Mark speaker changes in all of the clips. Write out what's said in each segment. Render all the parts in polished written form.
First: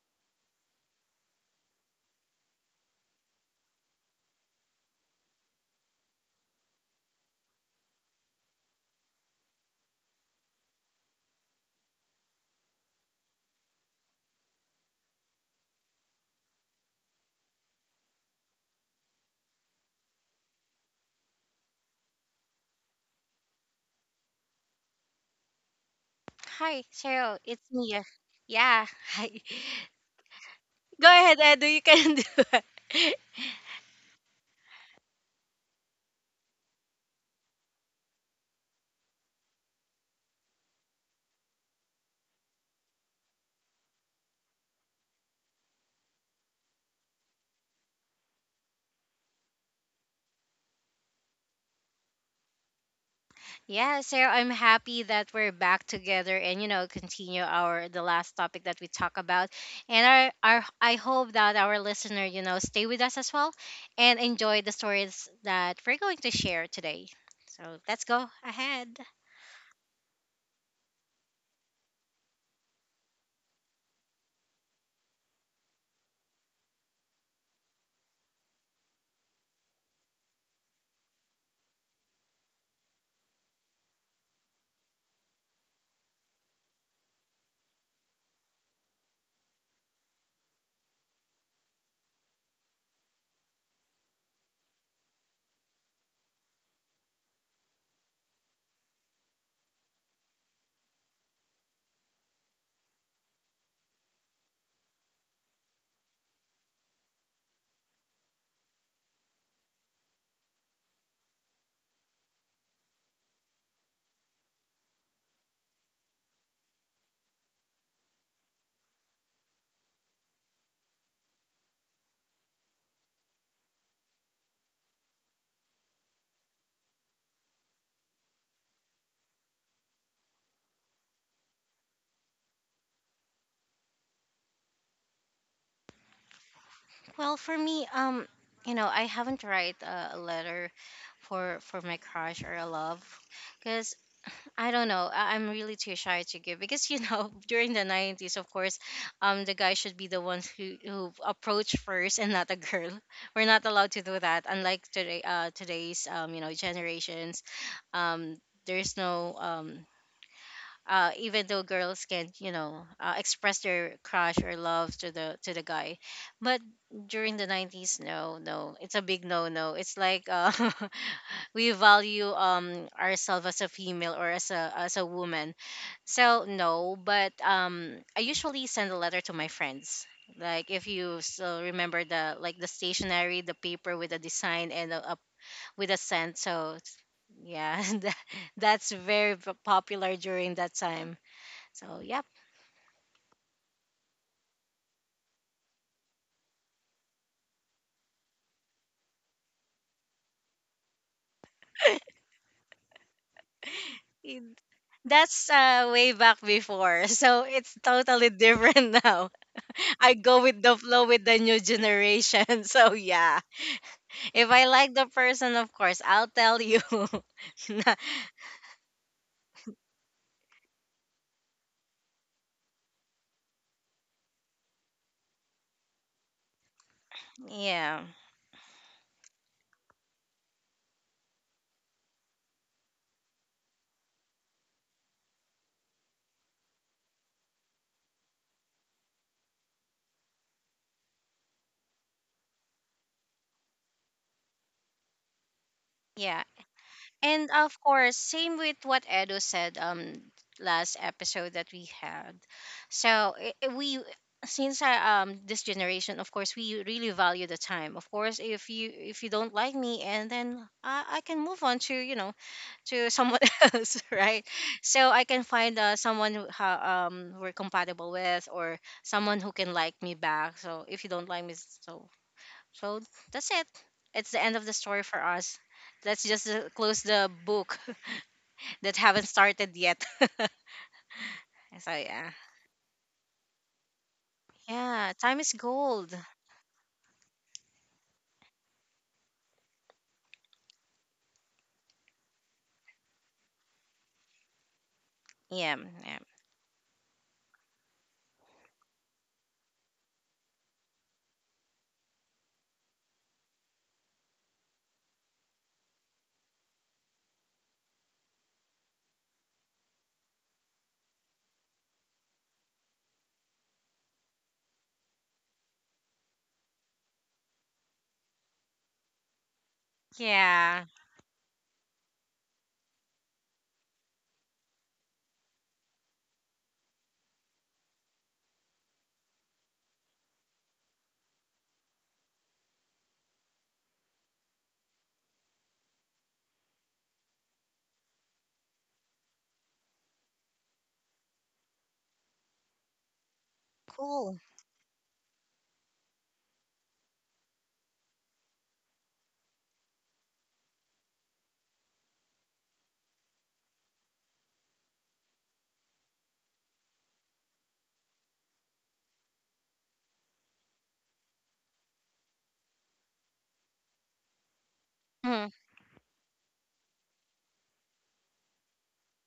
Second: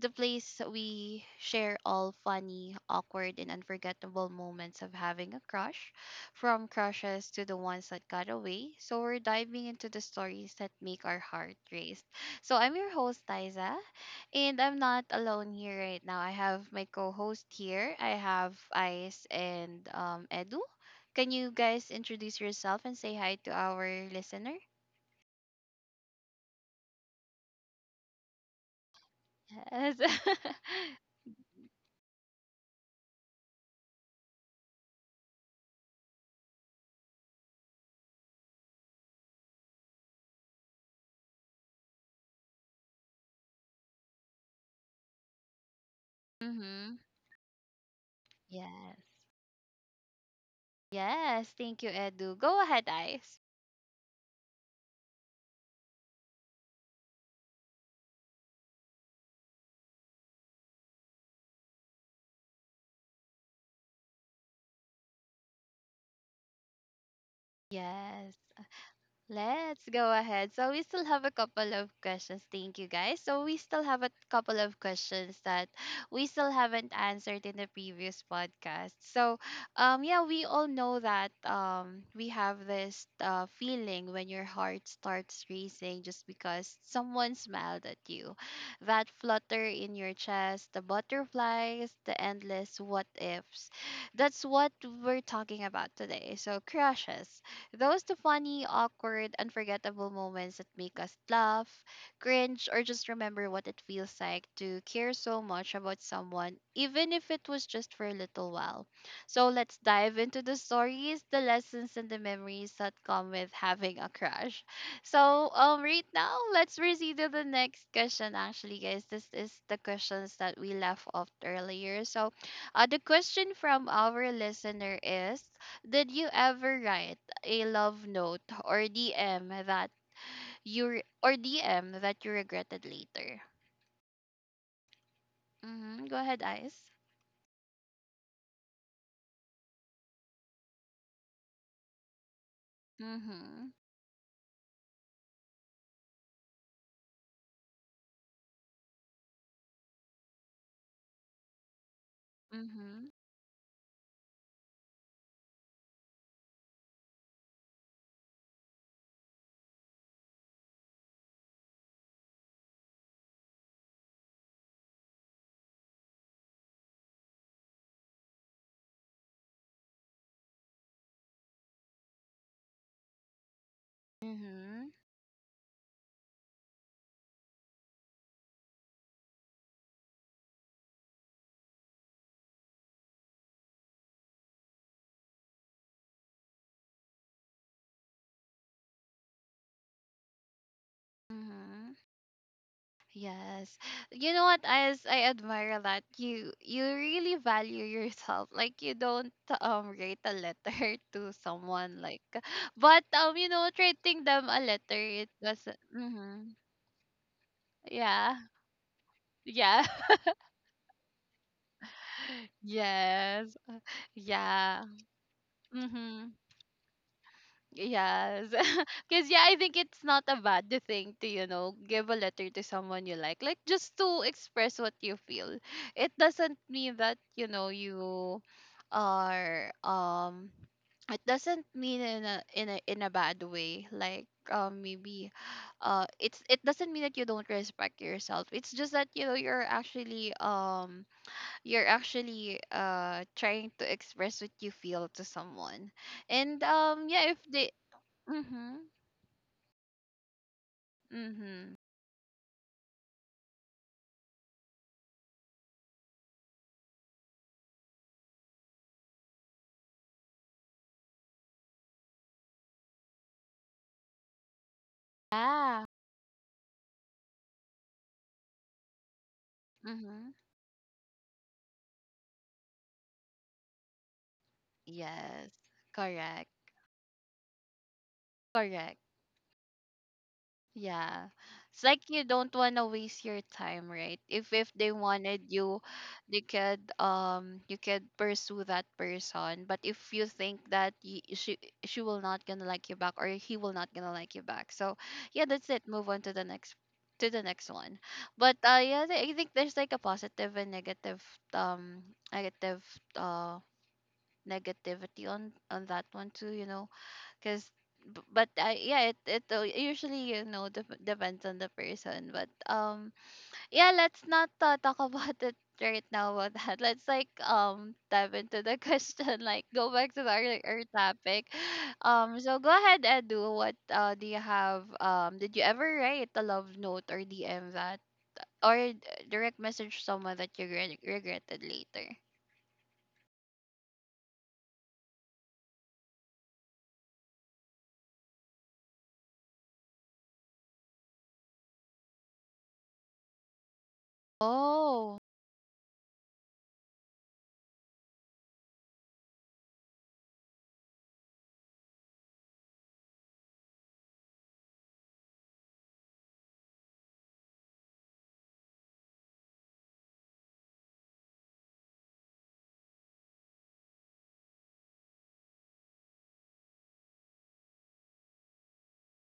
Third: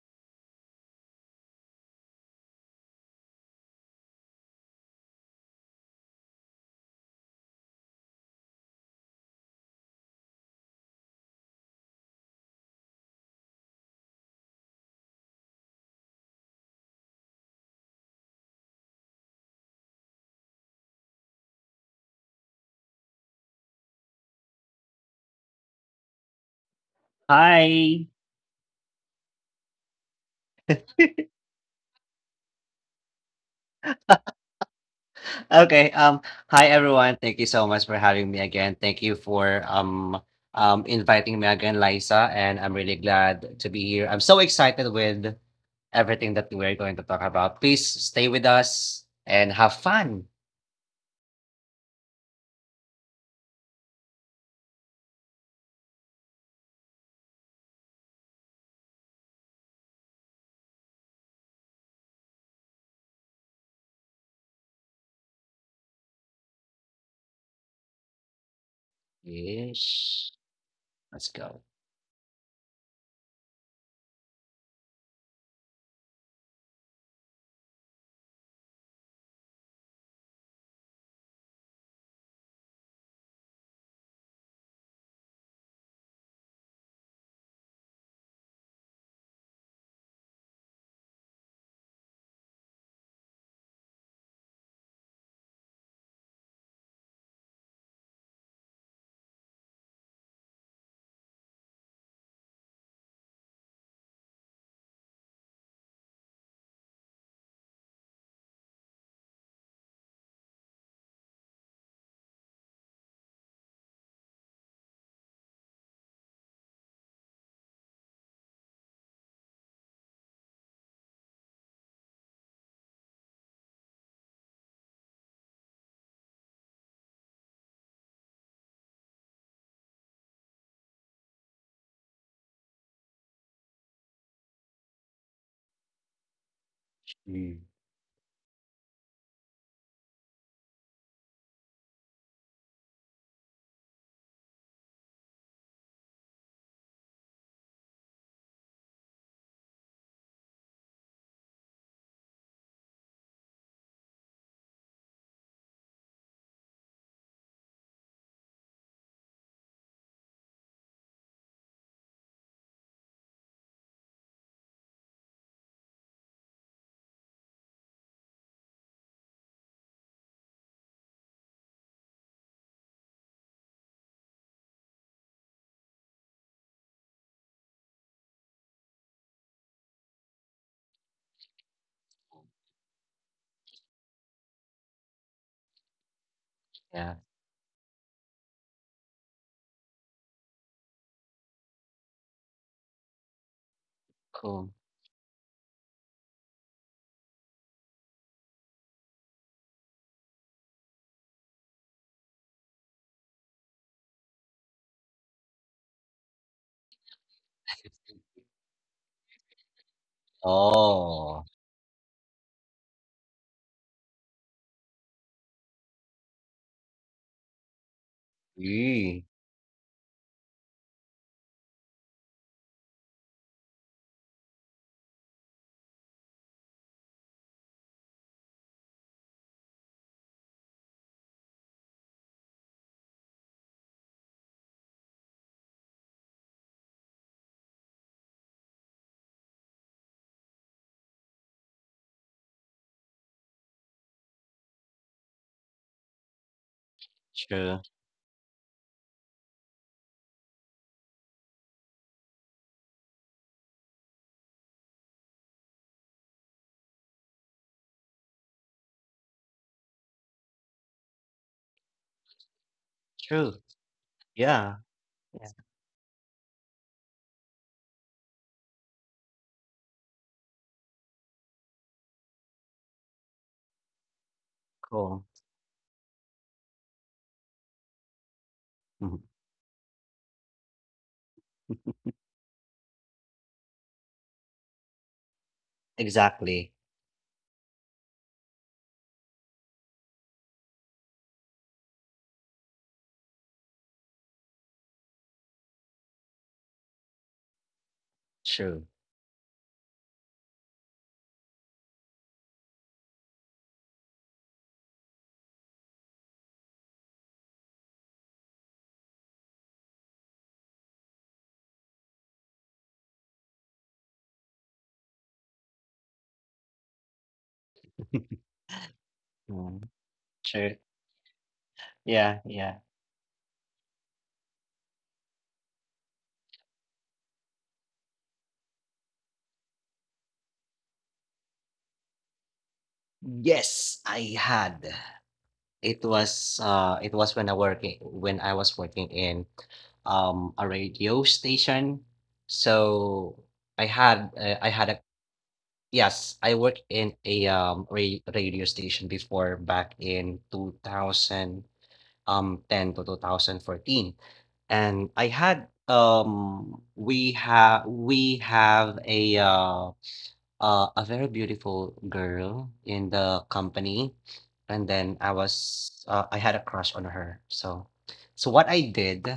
Speaker 1: the place we share all funny, awkward, and unforgettable moments of having a crush, from crushes to the ones that got away. So we're diving into the stories that make our heart race. So I'm your host, Liza, and I'm not alone here right now. I have my co-host here. I have Ice and Edu. Can you guys introduce yourself and say hi to our listener?
Speaker 2: Hi, Cheryl. It's me.
Speaker 3: Hi.
Speaker 2: Yeah. Hi.
Speaker 1: Yes.
Speaker 2: Go ahead, Edu. You can do it.
Speaker 3: Okay. Hi, everyone. Thank you so much for having me again. Thank you for inviting me again, Liza. And I'm really glad to be here. I'm so excited with everything that we're going
Speaker 1: Mm-hmm.
Speaker 3: to talk about. Please stay with us
Speaker 1: Yes.
Speaker 3: and have fun.
Speaker 1: Yes. Thank you, Edu. Go ahead, Ice.
Speaker 2: Yeah, Cheryl, I'm happy that we're back together and you know continue our the last topic that we talk about, and our I hope that our listener you know stay with us as well, and enjoy the stories that we're going to share today. So let's go
Speaker 1: Yes.
Speaker 2: ahead.
Speaker 1: Let's go
Speaker 3: Yes.
Speaker 1: ahead. So we still
Speaker 3: Let's
Speaker 1: have a
Speaker 3: go.
Speaker 1: couple of questions. Thank you guys. So we still have a couple of questions that we still haven't answered in the previous podcast. So yeah, we all know that we have this feeling when your heart starts racing just because someone smiled at you. That flutter in your chest, the butterflies, the endless what ifs. That's what we're talking about today. So crushes those the funny, awkward, unforgettable moments that make us laugh, cringe, or just remember what it feels like to care so much about someone, even if it was just for a little while. So let's dive into the stories, the lessons, and the memories that come with having a crush. So right now, let's proceed to the next question. Actually, guys, this is the questions that we left off earlier. So, the question from our listener is: Did you ever write a love note or DM that you re- or DM that you regretted later? Mm-hmm. Go ahead, Ice.
Speaker 2: Well,
Speaker 3: Mm.
Speaker 2: for me, you know I haven't write a letter for my crush or a love,
Speaker 1: Mm-hmm.
Speaker 2: because I don't know. I'm really too shy to give because you know during the 90s, of course, the guy should be the ones who approach first and not a girl.
Speaker 1: Mm-hmm.
Speaker 2: We're not allowed to do that. Unlike today, today's generations, um, there's no even though girls can express their crush or love to the guy, but during the 90s, no, no, it's a big no no. It's like we value ourselves as a female or as a
Speaker 1: Mm-hmm.
Speaker 2: as a woman. So no, but I usually send a letter to my friends, like if you still remember the stationery, the paper with a design and a with a scent. So
Speaker 3: Yeah.
Speaker 2: yeah, that's very popular during that time,
Speaker 1: Mm-hmm.
Speaker 2: so yep,
Speaker 1: Yes. You know
Speaker 3: Cool.
Speaker 1: what, Ice? I admire that you really value yourself. Like you don't write a letter to someone like, but you know writing
Speaker 2: it,
Speaker 1: them a letter it
Speaker 2: that's
Speaker 1: doesn't.
Speaker 2: way back
Speaker 1: Mm-hmm.
Speaker 2: before. So it's totally
Speaker 1: Yeah.
Speaker 2: different now.
Speaker 1: Yeah.
Speaker 2: I go with the flow with
Speaker 3: Oh.
Speaker 2: the new generation. So yeah,
Speaker 1: Yes.
Speaker 2: if I
Speaker 1: Yeah.
Speaker 2: like the person, of course, I'll
Speaker 1: Mm-hmm.
Speaker 2: tell you.
Speaker 1: Yes.
Speaker 3: Mm.
Speaker 1: Because, yeah, I think it's not a bad thing to, you know, give a letter to someone you like. Like, just to express what you feel. It doesn't mean that, you know,
Speaker 2: Yeah,
Speaker 1: you are, it doesn't mean in a bad way like maybe it's it doesn't mean that you don't respect yourself. It's just that you know you're actually trying to express what you feel to someone,
Speaker 2: yeah.
Speaker 1: and yeah, if
Speaker 2: And
Speaker 3: True.
Speaker 1: they.
Speaker 2: of course, same with
Speaker 1: Mm-hmm.
Speaker 2: what Edo said last episode that
Speaker 1: Mm-hmm.
Speaker 2: we had. So I- we Since I, this generation, of course, we really value the time. Of course, if you don't like me, and then I can move on to you know to someone
Speaker 3: True.
Speaker 2: else, right?
Speaker 3: Yeah.
Speaker 2: So I
Speaker 3: Yeah.
Speaker 2: can find
Speaker 1: Yeah.
Speaker 2: someone who we're compatible with, or someone who can like me
Speaker 1: Mm-hmm.
Speaker 2: back. So if you don't like me, so so that's it. It's the end of the story
Speaker 3: Cool.
Speaker 2: for
Speaker 1: Yes.
Speaker 2: us. Let's just
Speaker 1: Correct.
Speaker 2: close the book that
Speaker 1: Correct.
Speaker 3: Mhm.
Speaker 2: haven't started yet.
Speaker 1: Yeah. It's
Speaker 2: So
Speaker 1: like you
Speaker 2: yeah,
Speaker 1: don't want to waste your time, right? If they
Speaker 2: yeah, time
Speaker 1: wanted
Speaker 2: is
Speaker 1: you,
Speaker 2: gold.
Speaker 1: they
Speaker 3: Exactly.
Speaker 1: could you could pursue that person. But if you think that y she will not gonna like you back, or he will not gonna like you back, so yeah, that's
Speaker 2: Yeah,
Speaker 1: it. Move
Speaker 2: yeah,
Speaker 1: on to the next one. But
Speaker 3: True.
Speaker 1: yeah, I think there's like a positive and negative, um negative, uh negativity on that one too, you know, because, but I, yeah, it usually you know depends on the person, but yeah, let's not talk about it right now about that. Let's like dive into the question, like
Speaker 3: Mm.
Speaker 1: go back to our
Speaker 3: True.
Speaker 2: yeah.
Speaker 1: our topic.
Speaker 3: Yeah,
Speaker 1: So
Speaker 3: yeah.
Speaker 1: go ahead Edu, what do you have, did you ever write a love note or DM that or d- direct message someone that you regretted later?
Speaker 3: Yes, I had. It was when I was working in a radio station. So
Speaker 2: Cool.
Speaker 3: I had a
Speaker 1: Oh.
Speaker 3: yes, I worked in a radio station before back in 2000 10 to 2014. And I had we have a very beautiful girl in the company, and then I
Speaker 2: Hmm.
Speaker 3: was I had a crush on her. So, so what I did,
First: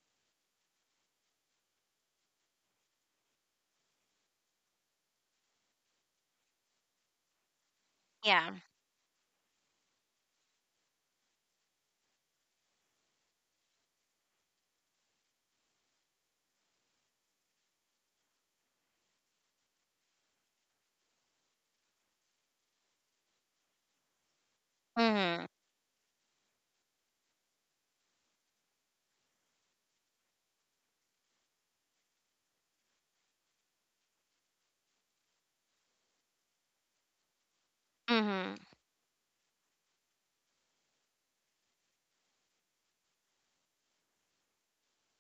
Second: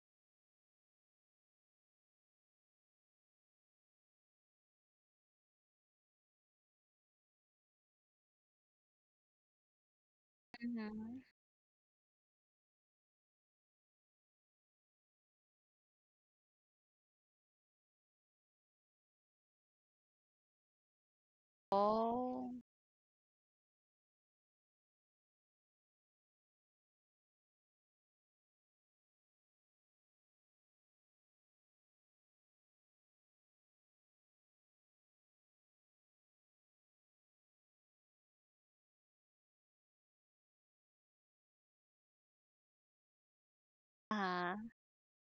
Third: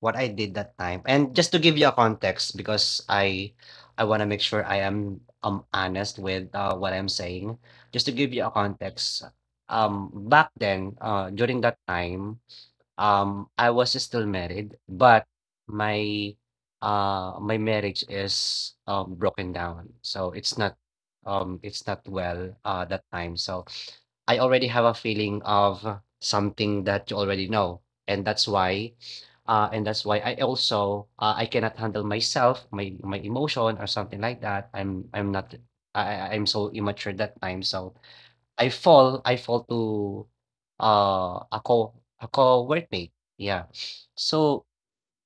Speaker 3: what I did that time, and just to give you a context, because I want to make sure I am honest with what I'm saying. Just to give you a
Speaker 2: Yeah.
Speaker 3: context, back then,
Speaker 1: Mm-hmm.
Speaker 3: during that time. I was still married, but my my marriage is broken down. So it's not
Speaker 1: Oh.
Speaker 3: well that time. So I already have a feeling
Speaker 2: Mm-hmm.
Speaker 3: of something that you already know. And that's why and that's why I also I cannot handle myself, my emotion or something like that. I'm not I I- I'm so immature that time. So
Speaker 2: Mm-hmm.
Speaker 3: I fall to, a co a co-workmate, yeah.
Speaker 1: Uh-huh.
Speaker 3: So,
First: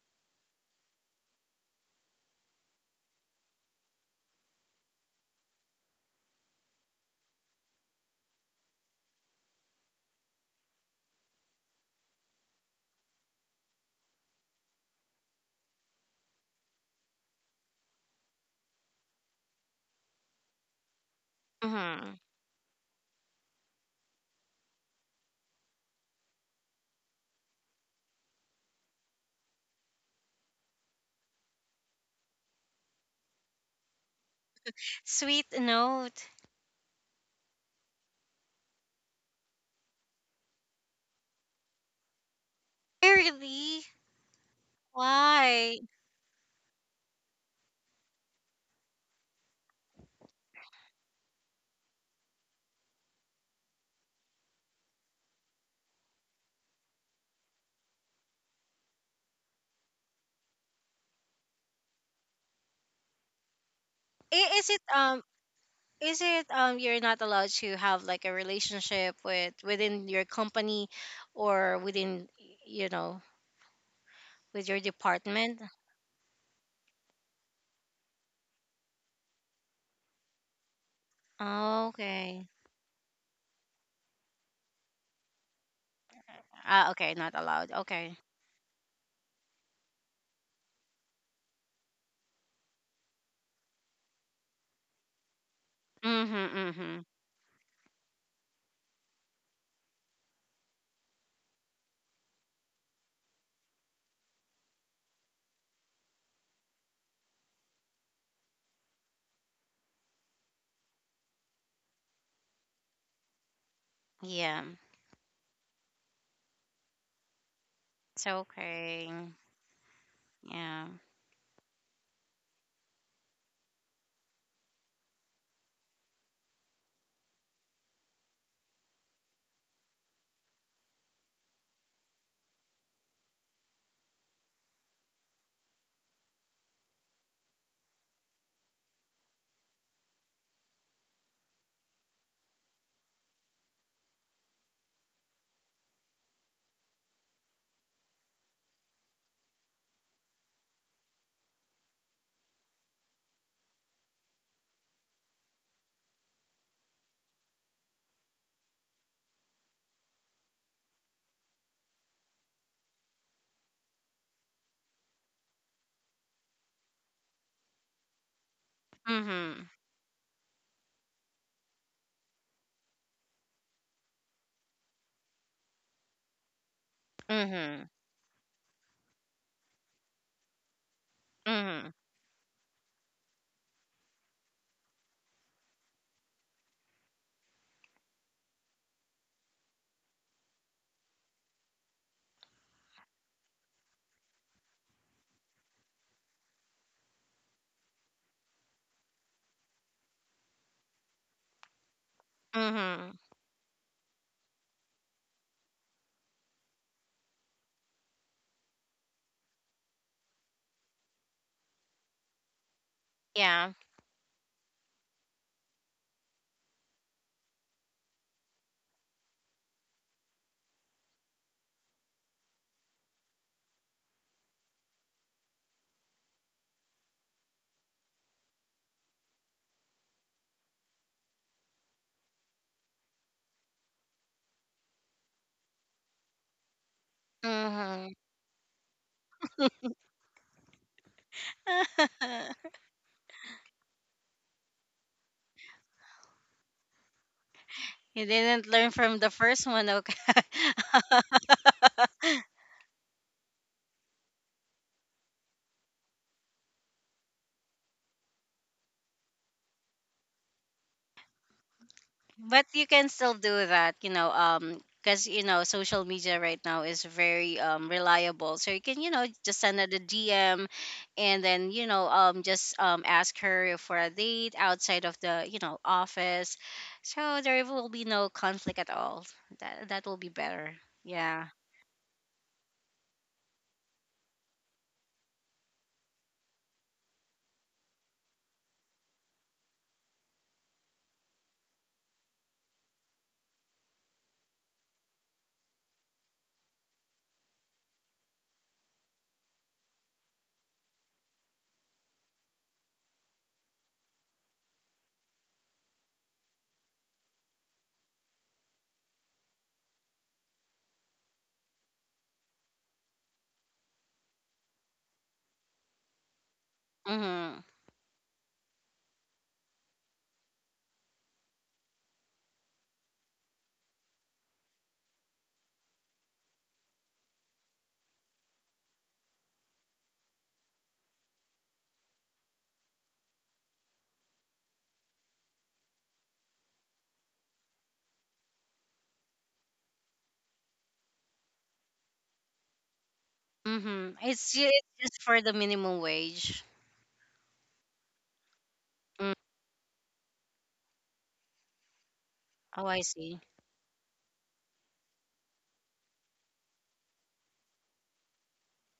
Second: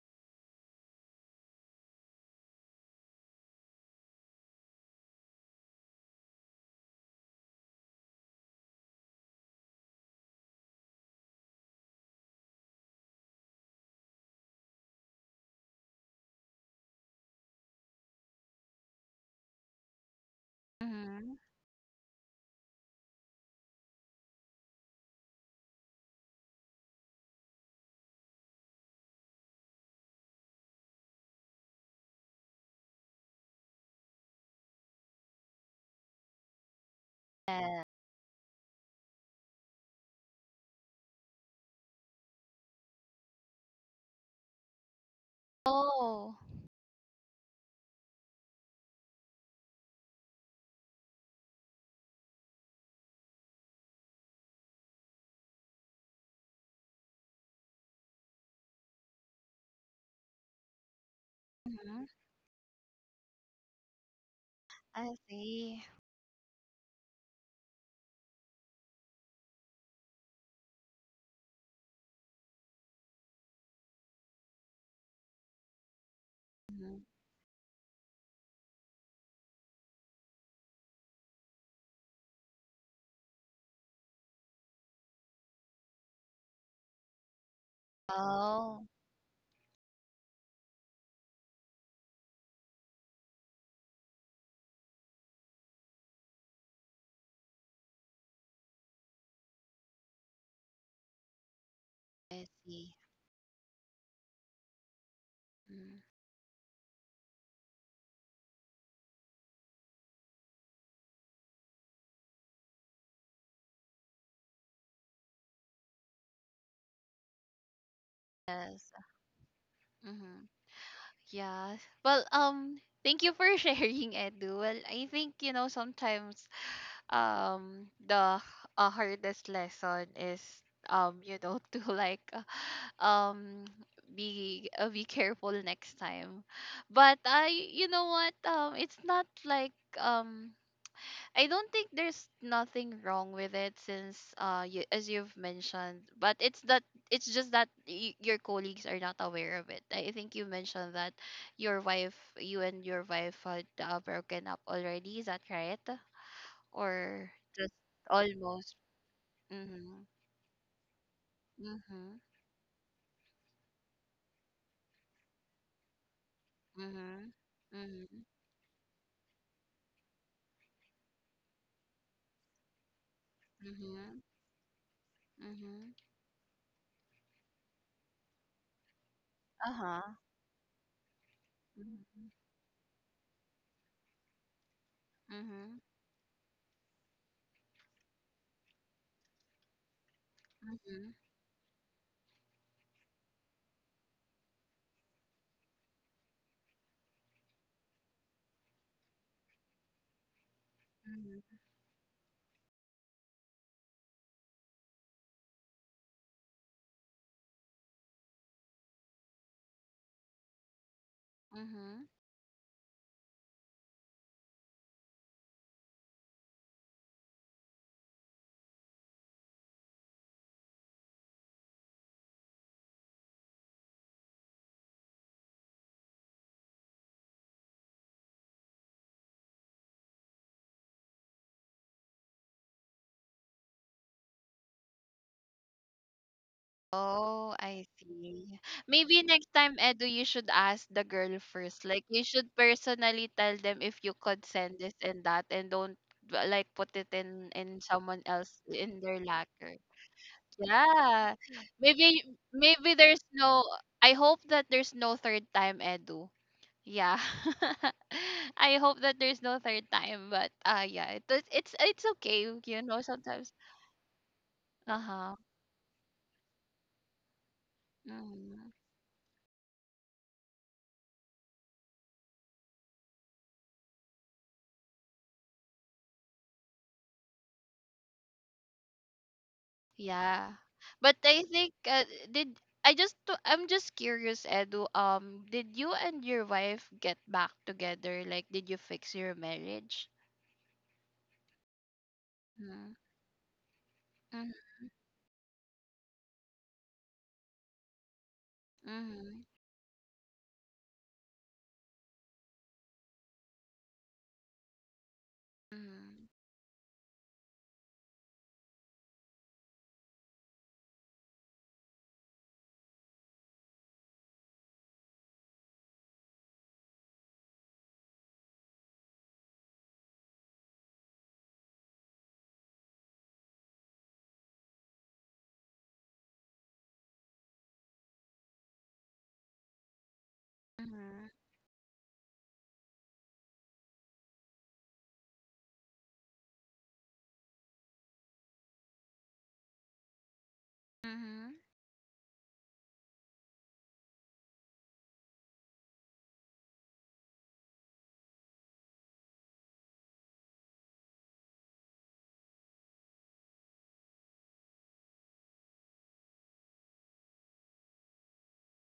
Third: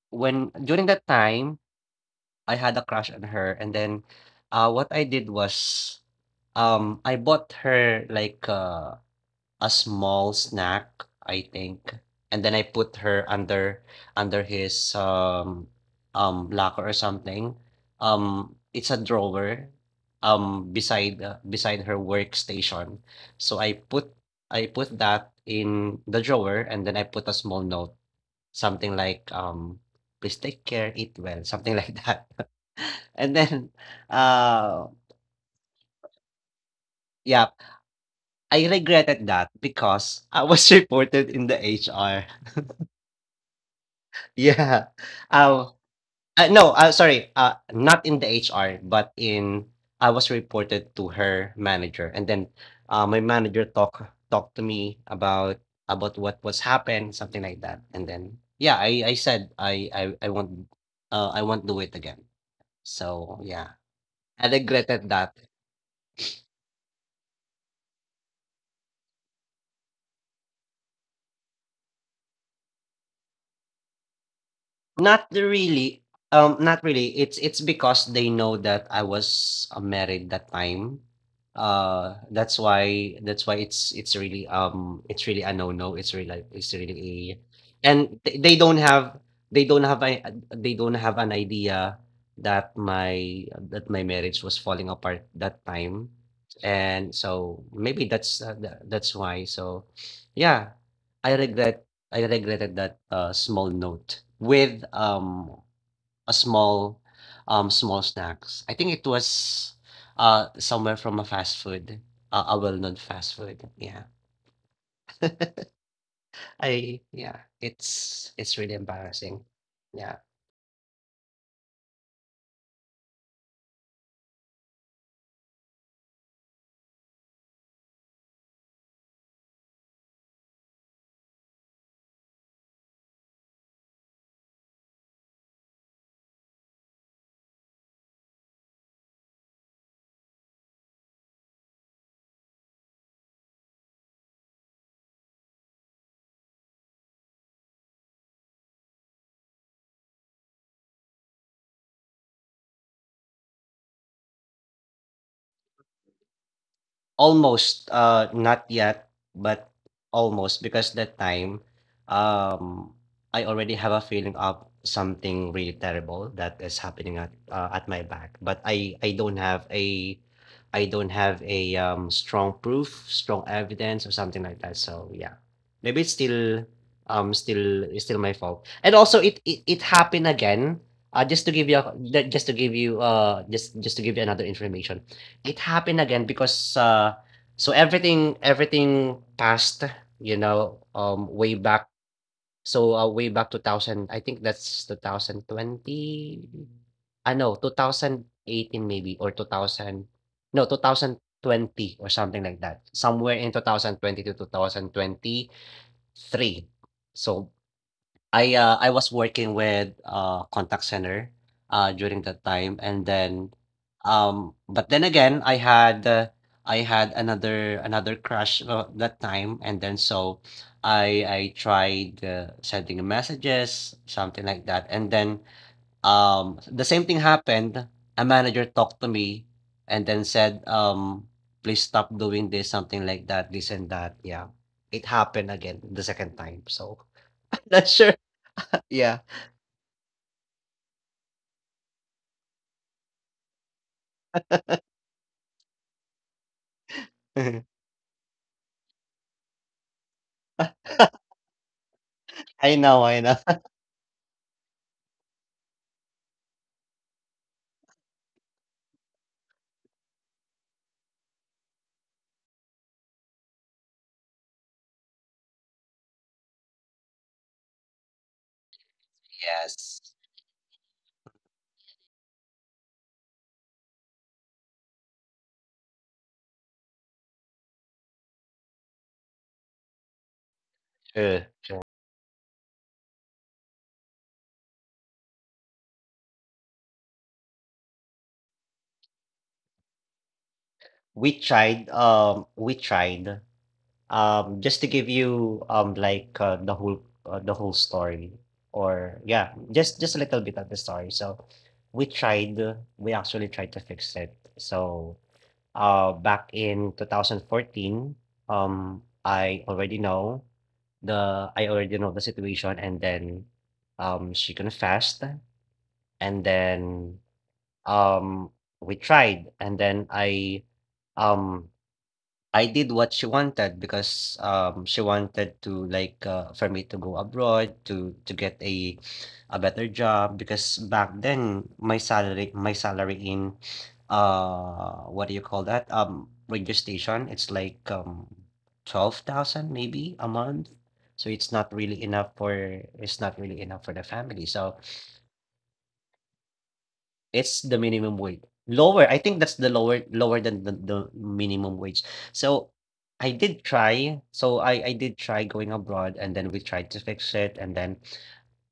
Speaker 3: when during that time, I had a crush on her and then, what I did was, I bought her like, a small snack, I think. And then I put her under his locker or something. It's a drawer
Speaker 1: Mhm.
Speaker 3: beside her
Speaker 2: Mm-hmm.
Speaker 3: workstation. So I put that in the drawer, and then I put a small note, something like please take care, eat well, something like that. And then uh
Speaker 2: Sweet note.
Speaker 3: yeah,
Speaker 1: Yes.
Speaker 3: I regretted that because I was reported in the HR.
Speaker 2: Eh, really?
Speaker 3: Yeah. Um,
Speaker 2: Why?
Speaker 1: Oh.
Speaker 3: no, sorry. Not in the HR, but in I was reported to her manager, and then my manager talked to me about what was happened, something like that, and then yeah, I said I won't do it
Speaker 1: Mhm.
Speaker 3: again. So yeah, I
Speaker 2: Is it
Speaker 3: regretted
Speaker 1: I
Speaker 2: um?
Speaker 3: that.
Speaker 1: see.
Speaker 2: Is it um? You're not allowed to have like a relationship with within your company, or within you know with your
Speaker 3: Not
Speaker 2: department.
Speaker 3: really. Not
Speaker 1: Mhm.
Speaker 3: really. It's because they know that I was married that time.
Speaker 2: Oh, okay.
Speaker 3: That's why it's really a no no. It's
Speaker 2: Ah,
Speaker 3: really
Speaker 2: okay, not
Speaker 3: a,
Speaker 2: allowed. Okay.
Speaker 3: and
Speaker 1: Oh,
Speaker 3: they don't have a, they don't have an idea that my that my marriage was falling apart that time,
Speaker 2: Mm-hmm, mm-hmm.
Speaker 3: and so maybe that's that's why. So, yeah, I regret I
Speaker 1: I
Speaker 3: regretted
Speaker 1: see.
Speaker 3: that small note with
Speaker 1: Mm.
Speaker 3: a small snacks. I think it was somewhere from a fast food, a well-known fast food. Yeah.
Speaker 2: Yeah.
Speaker 3: I Yeah,
Speaker 2: It's
Speaker 3: it's really
Speaker 1: Yes.
Speaker 2: okay.
Speaker 3: embarrassing. Yeah.
Speaker 1: Mhm.
Speaker 2: Yeah.
Speaker 1: Yeah. Well, thank you for sharing, Edu. Well, I think, you know, sometimes um the h- hardest lesson is, you know, to like um be careful next time. But I, you know what? It's not like, um I don't think there's nothing wrong with it since you, as you've mentioned, but it's that it's just that your colleagues are not aware of it. I think you mentioned that your wife, you and your wife had broken up already. Is that right? Or just
Speaker 3: Almost, not
Speaker 1: almost?
Speaker 3: yet, but
Speaker 1: Mhm.
Speaker 3: almost because that time,
Speaker 1: Mhm.
Speaker 3: um, I already have a feeling of something really terrible that is happening
Speaker 1: Mhm.
Speaker 3: at my
Speaker 1: Mhm.
Speaker 3: back, but I don't have
Speaker 2: Mm-hmm.
Speaker 3: a strong proof, strong evidence, or
Speaker 1: Mhm.
Speaker 3: something like that. So yeah,
Speaker 1: Mhm.
Speaker 3: maybe
Speaker 2: Mm-hmm.
Speaker 3: it's still my fault. And also,
Speaker 1: Uh
Speaker 3: it
Speaker 1: huh.
Speaker 3: happened again. Just to give you
Speaker 2: Mm-hmm.
Speaker 1: Mhm.
Speaker 3: just to give you another information. It
Speaker 1: Mhm.
Speaker 3: happened again because so everything passed
Speaker 1: Mhm.
Speaker 3: way back. So way back 2000, I think that's 2020 know 2018 maybe, or 2000, no, two thousand
Speaker 1: Mhm.
Speaker 3: twenty or something like that,
Speaker 2: Mm-hmm.
Speaker 3: somewhere in 2020 2023. So I was working with a contact center,
Speaker 1: Mhm.
Speaker 3: during that time, and then,
Speaker 2: Yeah.
Speaker 3: but then again, I had another crush that time, and then so I tried sending messages, something like that. And then the same thing happened. A manager talked to me and then said, please stop doing this, something like that, this and that. Yeah. It happened again the second time. So
Speaker 1: Oh, I
Speaker 3: not
Speaker 2: Mm-hmm.
Speaker 3: sure.
Speaker 1: see. Maybe
Speaker 3: Yeah.
Speaker 1: next time, Edu, you should ask the girl first. Like, you should personally tell them if you could send this and that, and don't like put it
Speaker 3: I
Speaker 1: in someone
Speaker 2: You
Speaker 1: else
Speaker 2: didn't learn
Speaker 1: in
Speaker 2: from
Speaker 1: their
Speaker 2: the first
Speaker 1: locker.
Speaker 2: one, okay?
Speaker 1: Yeah, maybe maybe
Speaker 3: know,
Speaker 1: there's
Speaker 3: I know.
Speaker 1: no. I hope that there's no third time, Edu. Yeah, I hope that there's no third time. But yeah, it's okay.
Speaker 2: But
Speaker 1: You
Speaker 2: you
Speaker 1: know,
Speaker 2: can still
Speaker 1: sometimes.
Speaker 2: do that, you know, because
Speaker 1: Uh
Speaker 2: you know social media right now is very reliable, so
Speaker 1: huh.
Speaker 2: you can you know just send her the
Speaker 3: Yes.
Speaker 2: dm, and then you know just ask her for a date outside of the you know office, so there will be no conflict at all. That that will be
Speaker 1: Yeah.
Speaker 2: better.
Speaker 1: But I
Speaker 2: Yeah.
Speaker 3: True.
Speaker 1: think did I just to, I'm just curious, Edu. Did you and your wife get back together? Like, did you fix your marriage?
Speaker 3: We
Speaker 1: Mm-hmm.
Speaker 3: tried, just to give you, like, the whole story, or
Speaker 1: Mm-hmm.
Speaker 3: yeah, just a little bit of the story. So, we actually tried to fix it. So,
Speaker 1: Mm-hmm.
Speaker 3: back in 2014, um, I already know I already know the situation, and then, she confessed, and then
Speaker 2: Mm-hmm.
Speaker 3: um we tried. And then um I did what she wanted, because she wanted to, like, for me to go abroad to get a better job, because back then my salary in what do you call that radio station, it's like 12,000 maybe a month. So
Speaker 1: Mm-hmm.
Speaker 3: it's not really enough for the
Speaker 2: Mm-hmm it's,
Speaker 3: family. So
Speaker 2: it's just for the minimum wage.
Speaker 3: it's the minimum wage.
Speaker 2: Mm.
Speaker 3: Lower. I think that's the lower than the minimum wage.
Speaker 2: Oh, I
Speaker 3: So
Speaker 2: see.
Speaker 3: I did try. So I did try going abroad, and then we tried to fix it. And then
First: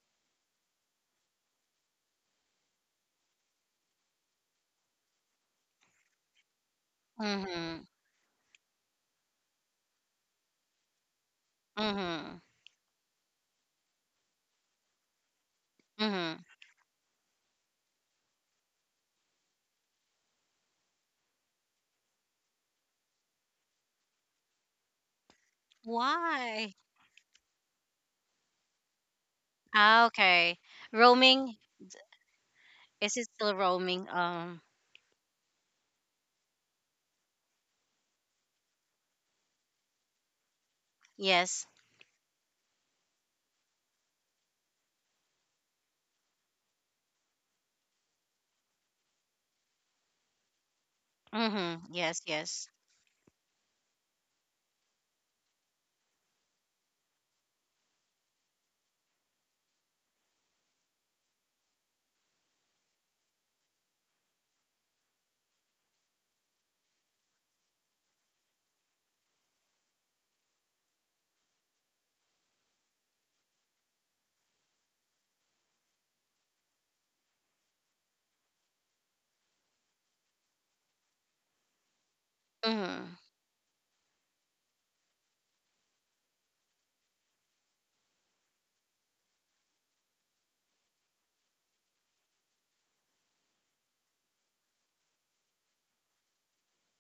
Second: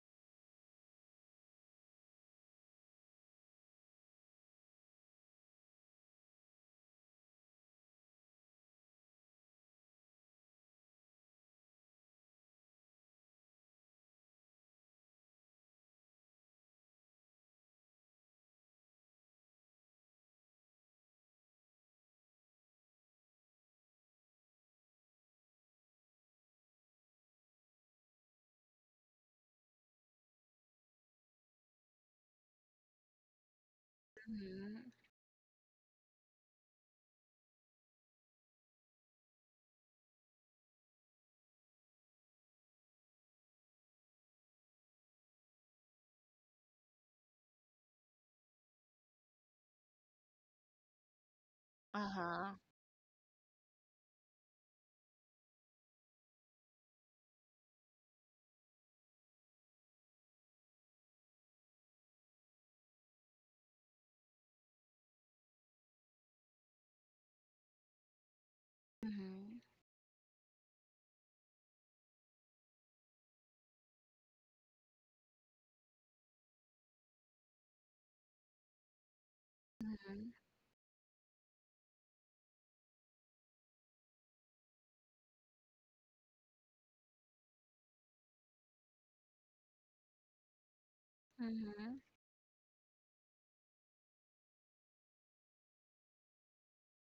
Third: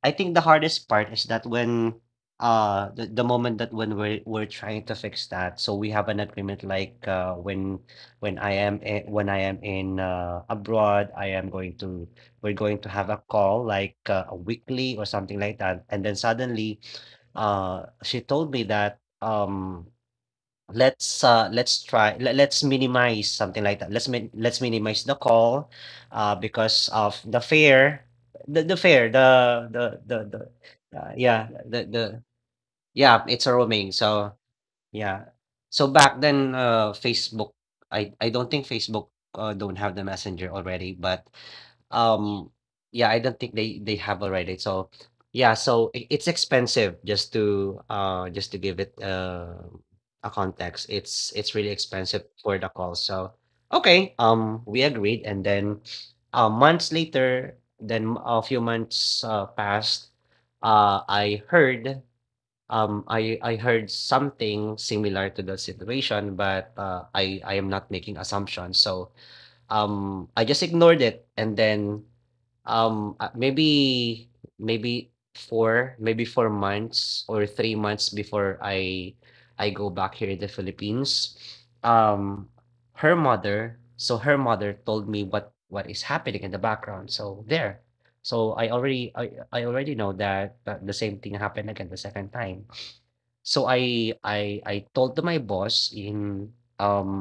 Speaker 3: I think the hardest part is that when the moment that when we're trying to fix that, so we have an agreement like when
Speaker 2: Mm-hmm.
Speaker 3: when I am in abroad, I am going to
Speaker 2: Mm-hmm.
Speaker 3: we're going to have a call like a weekly or something like that, and then
Speaker 2: Mm-hmm.
Speaker 3: suddenly she told me that, let's try, le let's minimize," something like that. "Let's min let's minimize the call, because
Speaker 2: Why?
Speaker 3: of the fare." The fare, the the the
Speaker 2: Ah,
Speaker 3: the,
Speaker 2: okay.
Speaker 3: uh, yeah,
Speaker 2: Roaming.
Speaker 3: the the yeah,
Speaker 2: Is it
Speaker 3: it's a
Speaker 2: still
Speaker 3: roaming.
Speaker 2: roaming?
Speaker 3: So
Speaker 1: Mm-hmm.
Speaker 3: yeah. So back then, Facebook, I don't think Facebook don't have the Messenger already, but
Speaker 2: Yes.
Speaker 3: um, yeah, I don't think they have already. So yeah, so it's expensive just to give it a context. It's really
Speaker 2: Mm-hmm.
Speaker 3: expensive
Speaker 2: Yes,
Speaker 3: for the
Speaker 1: Uh-huh.
Speaker 2: yes.
Speaker 3: call. So okay, we agreed, and then months later, then a few months passed. I heard something similar to the situation, but I am not making assumptions. So
Speaker 1: Mm-hmm.
Speaker 3: I just ignored it, and then maybe maybe four months or 3 months before I go back here in
Speaker 1: Mm-hmm.
Speaker 3: the Philippines. Um, Her
Speaker 2: Mm-hmm.
Speaker 3: mother. So her mother told me what is happening in the background. So there. So I already know that the same thing happened again the
Speaker 1: Mm-hmm.
Speaker 3: second time. So I told to my boss um,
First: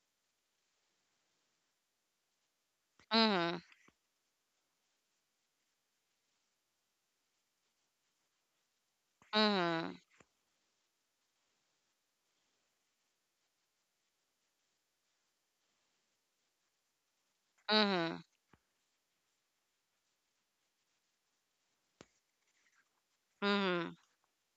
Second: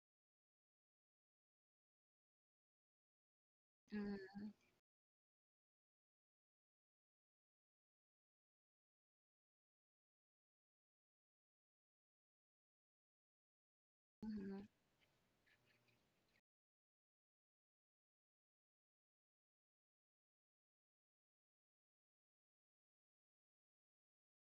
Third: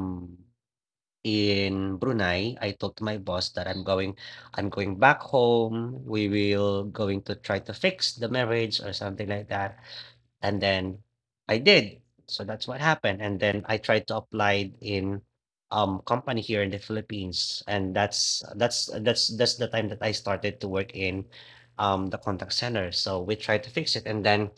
Speaker 3: in Brunei. I told to my boss
Speaker 2: Mm-hmm.
Speaker 3: that I'm going back home. We will going to try to fix the marriage or something like that,
Speaker 2: Mm-hmm.
Speaker 3: and then I did. So that's what happened, and then I tried to
Speaker 1: Mm-hmm.
Speaker 3: apply in, company here in the Philippines, and
Speaker 2: Mm-hmm.
Speaker 3: that's the time that I started to work in, the contact center. So we tried to
Speaker 2: Mm-hmm.
Speaker 3: fix it, and then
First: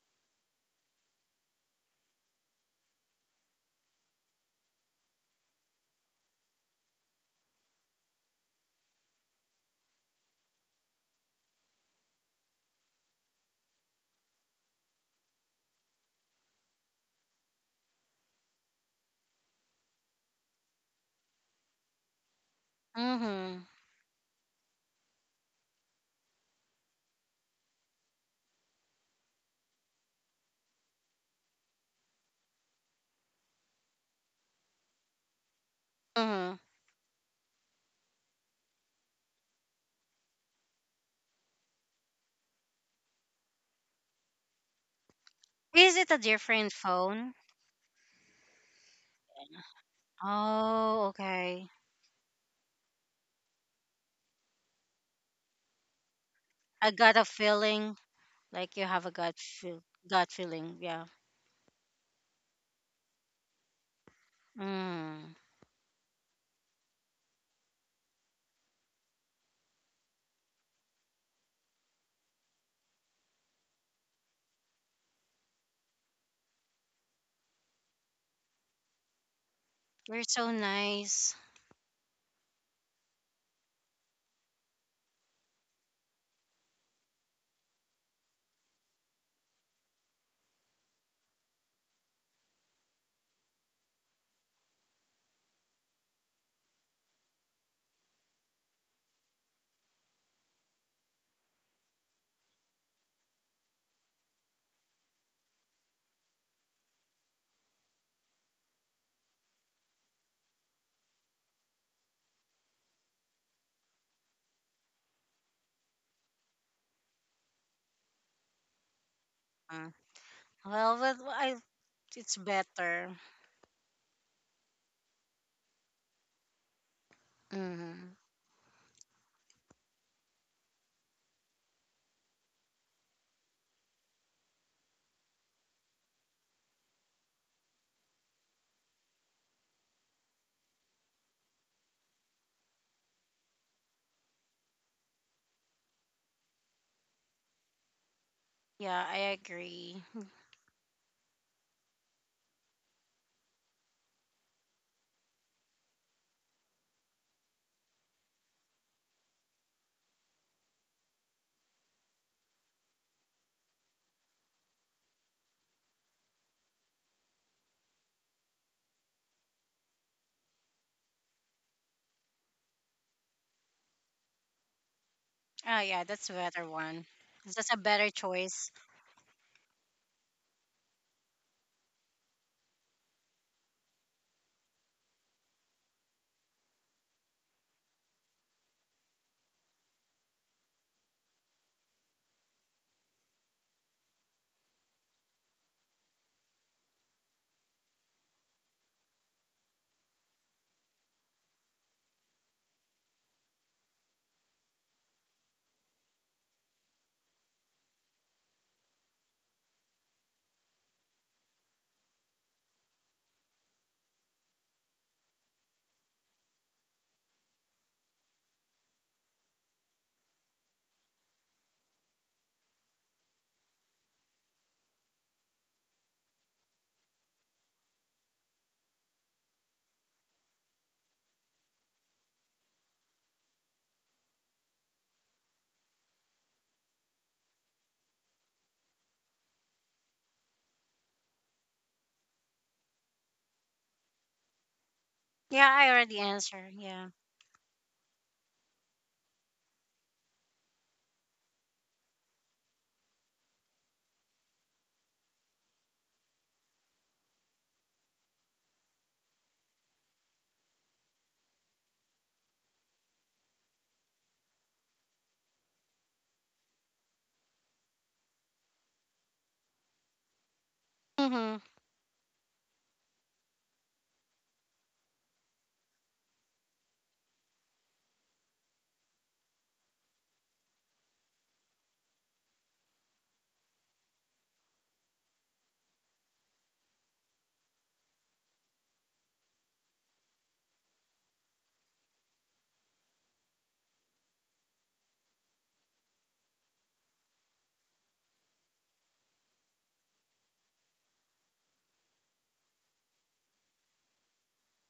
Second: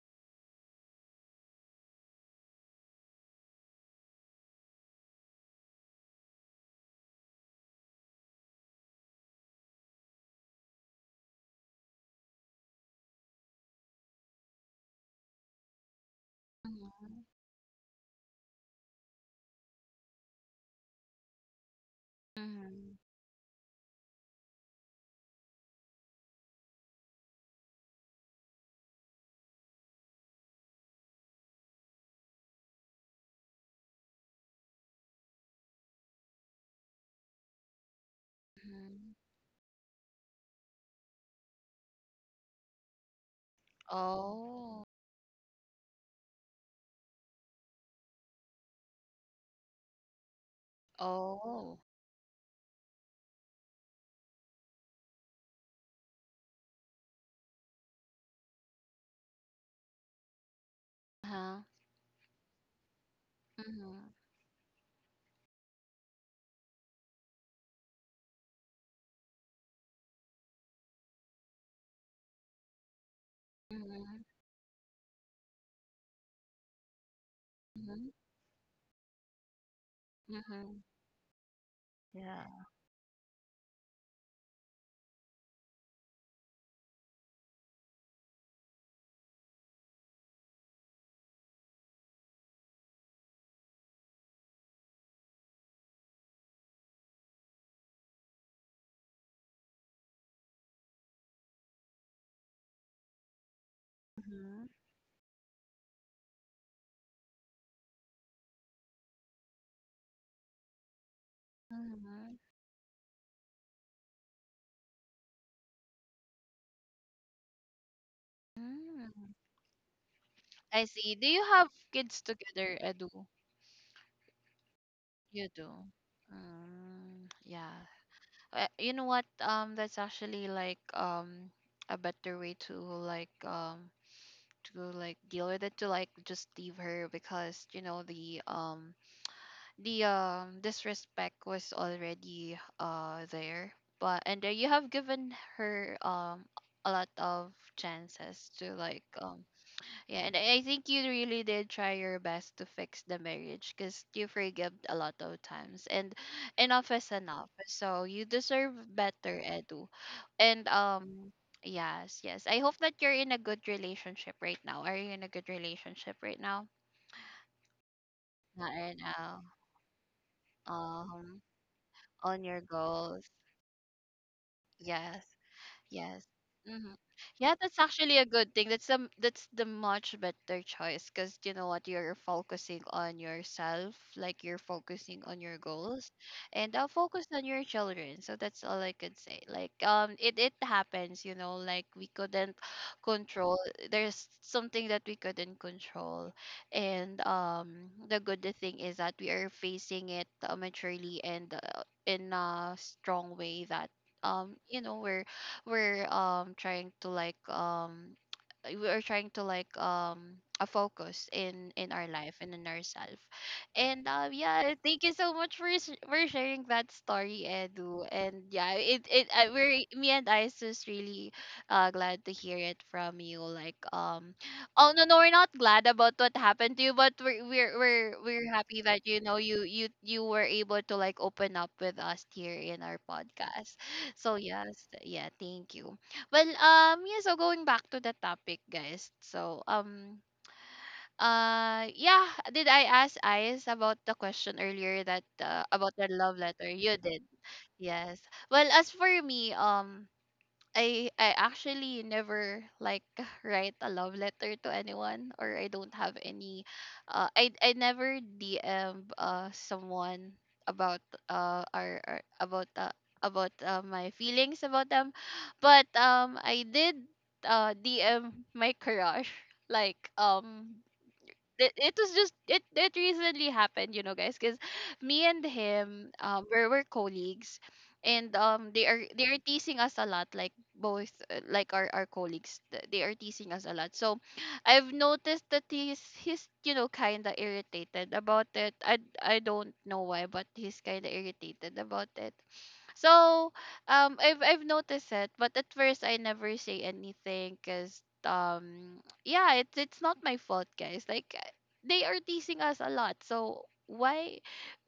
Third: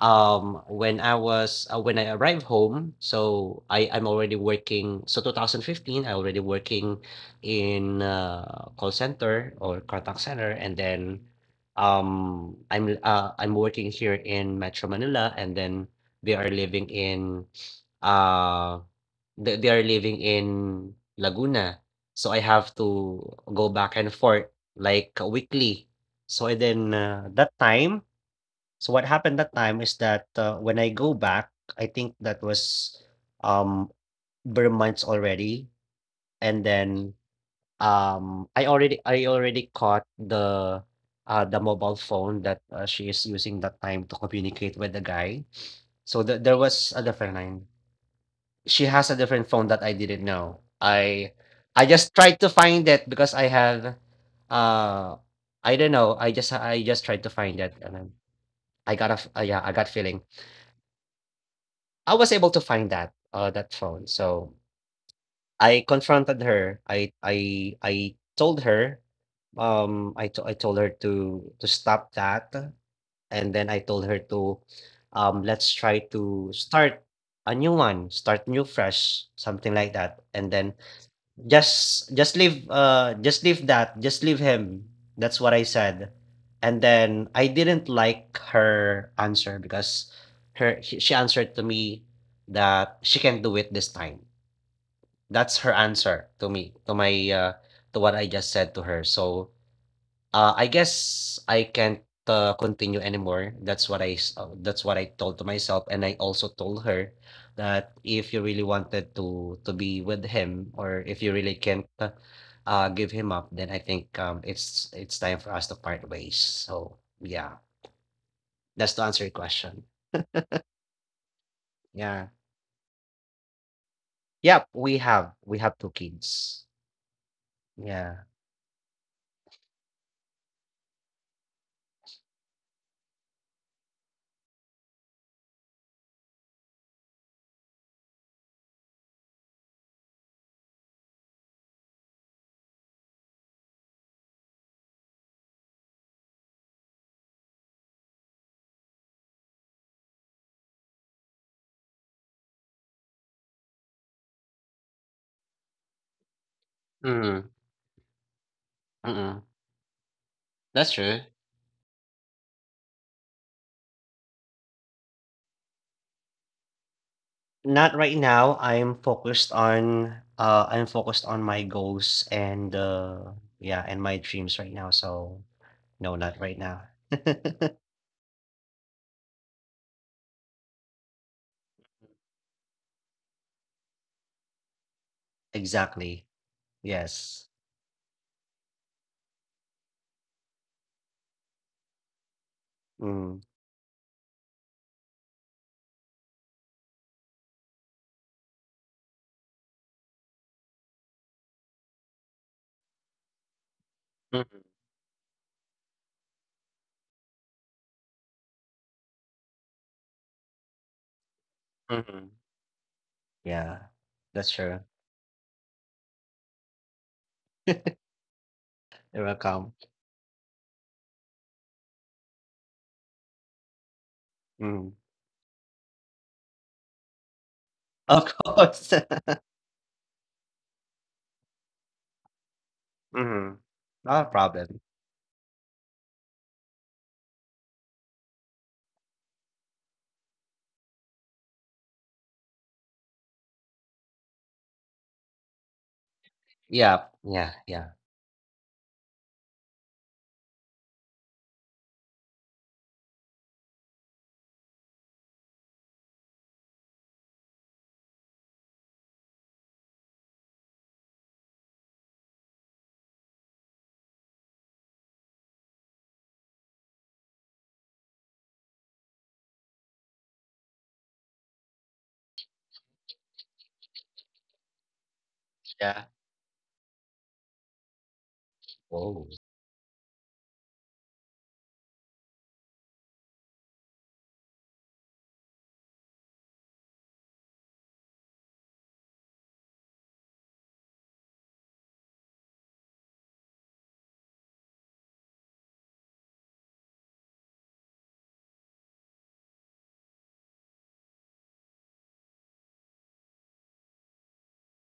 Speaker 3: when I arrived home, so I'm already working. So 2015, I already working in call center or contact center, and then I'm working here in Metro Manila, and then they are living
Speaker 1: Mm-hmm.
Speaker 3: in uh they are living in Laguna. So I have
Speaker 1: Mm-hmm.
Speaker 3: to
Speaker 2: Mm-hmm.
Speaker 3: go back and forth like weekly. So then that time. So what happened that time is that, when I go back, I think that was, um, bare months already,
Speaker 2: Mm-hmm.
Speaker 3: and then, I already caught the mobile phone that, she is using that time to communicate
Speaker 1: Oh.
Speaker 3: with the guy.
Speaker 2: Is it a
Speaker 3: So there
Speaker 2: different
Speaker 3: was a
Speaker 2: phone?
Speaker 3: different line. She has a different phone that I didn't know.
Speaker 2: Oh, okay.
Speaker 1: Oh.
Speaker 3: I just tried to find it, because I have, uh, I don't know, I
Speaker 2: I
Speaker 3: just
Speaker 2: got
Speaker 3: tried
Speaker 2: a
Speaker 3: to find it, and
Speaker 2: feeling
Speaker 3: then
Speaker 2: like you
Speaker 3: I
Speaker 2: have a
Speaker 3: got a f
Speaker 2: gut
Speaker 3: yeah, I
Speaker 2: feel,
Speaker 3: got feeling.
Speaker 2: gut feeling, yeah.
Speaker 1: Uh-huh.
Speaker 3: I was able to find that
Speaker 1: Mm-hmm.
Speaker 3: phone. So
Speaker 2: Mm.
Speaker 3: I confronted her. Told her I told her to stop that, and then I told her
Speaker 1: Mm-hmm.
Speaker 3: to let's try to start a new one, start new fresh, something like
Speaker 2: You're
Speaker 3: that.
Speaker 2: so
Speaker 3: And then
Speaker 1: Mm-hmm.
Speaker 2: nice.
Speaker 3: just
Speaker 1: Yeah.
Speaker 3: leave just leave that just leave him. That's what I said. And then I didn't like her answer because her she answered to me that she can do it this time. That's her answer to me, to my to what I just said to her. So I guess I can't, continue anymore. That's what that's what I told to myself, and I also told her that if you really wanted to be with him, or if you really can't
Speaker 1: Mhm.
Speaker 3: give him up, then I think it's time for us to part ways. So yeah, that's to answer
Speaker 1: Mm,
Speaker 3: your question.
Speaker 2: Mm.
Speaker 1: I
Speaker 2: Well,
Speaker 1: see. Do
Speaker 2: well,
Speaker 1: you
Speaker 2: I
Speaker 1: have kids
Speaker 3: Yeah.
Speaker 2: it's
Speaker 1: together,
Speaker 2: better.
Speaker 1: Edu?
Speaker 3: Yep, we have
Speaker 1: You
Speaker 3: we have
Speaker 1: do.
Speaker 3: two kids.
Speaker 1: Mm, yeah.
Speaker 2: Mm.
Speaker 3: Yeah.
Speaker 1: You know what? That's actually like a better way to like deal with it, to like just leave her because you know the disrespect was already there. But and you have given her a lot of chances to like
Speaker 2: Yeah, I
Speaker 1: um.
Speaker 2: agree.
Speaker 1: Yeah, and I think you really did try your best to fix the marriage because you forgive a lot of times, and enough is
Speaker 3: Mm.
Speaker 1: enough. So you deserve better,
Speaker 3: Mm-mm.
Speaker 1: Edu. And
Speaker 3: That's true.
Speaker 1: yes, yes. I hope that you're in a good relationship right now. Are you in a good relationship right now?
Speaker 3: Not right now,
Speaker 1: Not right now.
Speaker 3: I'm focused on
Speaker 1: Um,
Speaker 3: my goals
Speaker 1: on your
Speaker 3: and,
Speaker 1: goals.
Speaker 3: yeah, and my dreams right now,
Speaker 1: Yes.
Speaker 3: so
Speaker 2: Oh yeah,
Speaker 3: no,
Speaker 1: Yes.
Speaker 2: that's a
Speaker 3: not right
Speaker 2: better
Speaker 3: now.
Speaker 1: Hmm.
Speaker 2: one.
Speaker 1: Yeah,
Speaker 2: That's a
Speaker 1: that's
Speaker 2: better
Speaker 1: actually a good thing.
Speaker 2: choice.
Speaker 1: That's the much better choice because you know what, you're focusing on yourself, like you're focusing on your goals,
Speaker 3: Exactly.
Speaker 1: and I'll focus on
Speaker 3: Yes.
Speaker 1: your children. So that's all I could say. Like it it happens, you know. Like we couldn't
Speaker 3: Mm.
Speaker 1: control. There's something that we couldn't control, and the good thing is that we are facing it maturely and in a strong way that,
Speaker 3: Mhm,
Speaker 1: you know we're trying to like we are trying to like a focus in our
Speaker 3: mhm.
Speaker 1: life and in ourselves,
Speaker 3: Yeah,
Speaker 1: and
Speaker 3: that's
Speaker 1: yeah,
Speaker 3: true.
Speaker 1: thank you so much for for sharing that story, Edu. And yeah, it
Speaker 3: You're
Speaker 1: it
Speaker 3: welcome.
Speaker 1: we're, me and I is just really glad to hear it from you, like oh
Speaker 3: Mm.
Speaker 1: no no, we're not glad about what happened to you, but
Speaker 3: Of
Speaker 1: we're happy
Speaker 3: course.
Speaker 1: that you know you were able to like open up with us here in our
Speaker 3: Mhm.
Speaker 1: podcast,
Speaker 3: Not a
Speaker 1: so
Speaker 3: problem.
Speaker 1: yes, yeah, thank you. Well, yeah. So going back to the topic, guys. So yeah. Did I ask Ice about the question earlier that
Speaker 2: Yeah, I
Speaker 1: about the
Speaker 2: already
Speaker 1: love letter?
Speaker 2: answered.
Speaker 1: You
Speaker 2: Yeah.
Speaker 3: Yeah,
Speaker 1: did.
Speaker 3: yeah, yeah.
Speaker 1: Yes. Well, as for me, I actually never like write a love letter to anyone, or I don't have any I never DM someone about our about my feelings about them, but I did DM my crush like
Speaker 2: Mhm.
Speaker 1: it, it was just it recently happened, you know, guys, because me and
Speaker 3: Yeah.
Speaker 1: him we're colleagues, and they
Speaker 3: Oh.
Speaker 1: are teasing us a lot, like both like our colleagues, they are teasing us a lot. So I've noticed that he's, you know, kind of irritated about it. I don't know why, but he's kind of irritated about it. So, I've noticed it, but at first I never say anything, 'cause yeah, it's not my fault, guys. Like, they are teasing us a lot, so why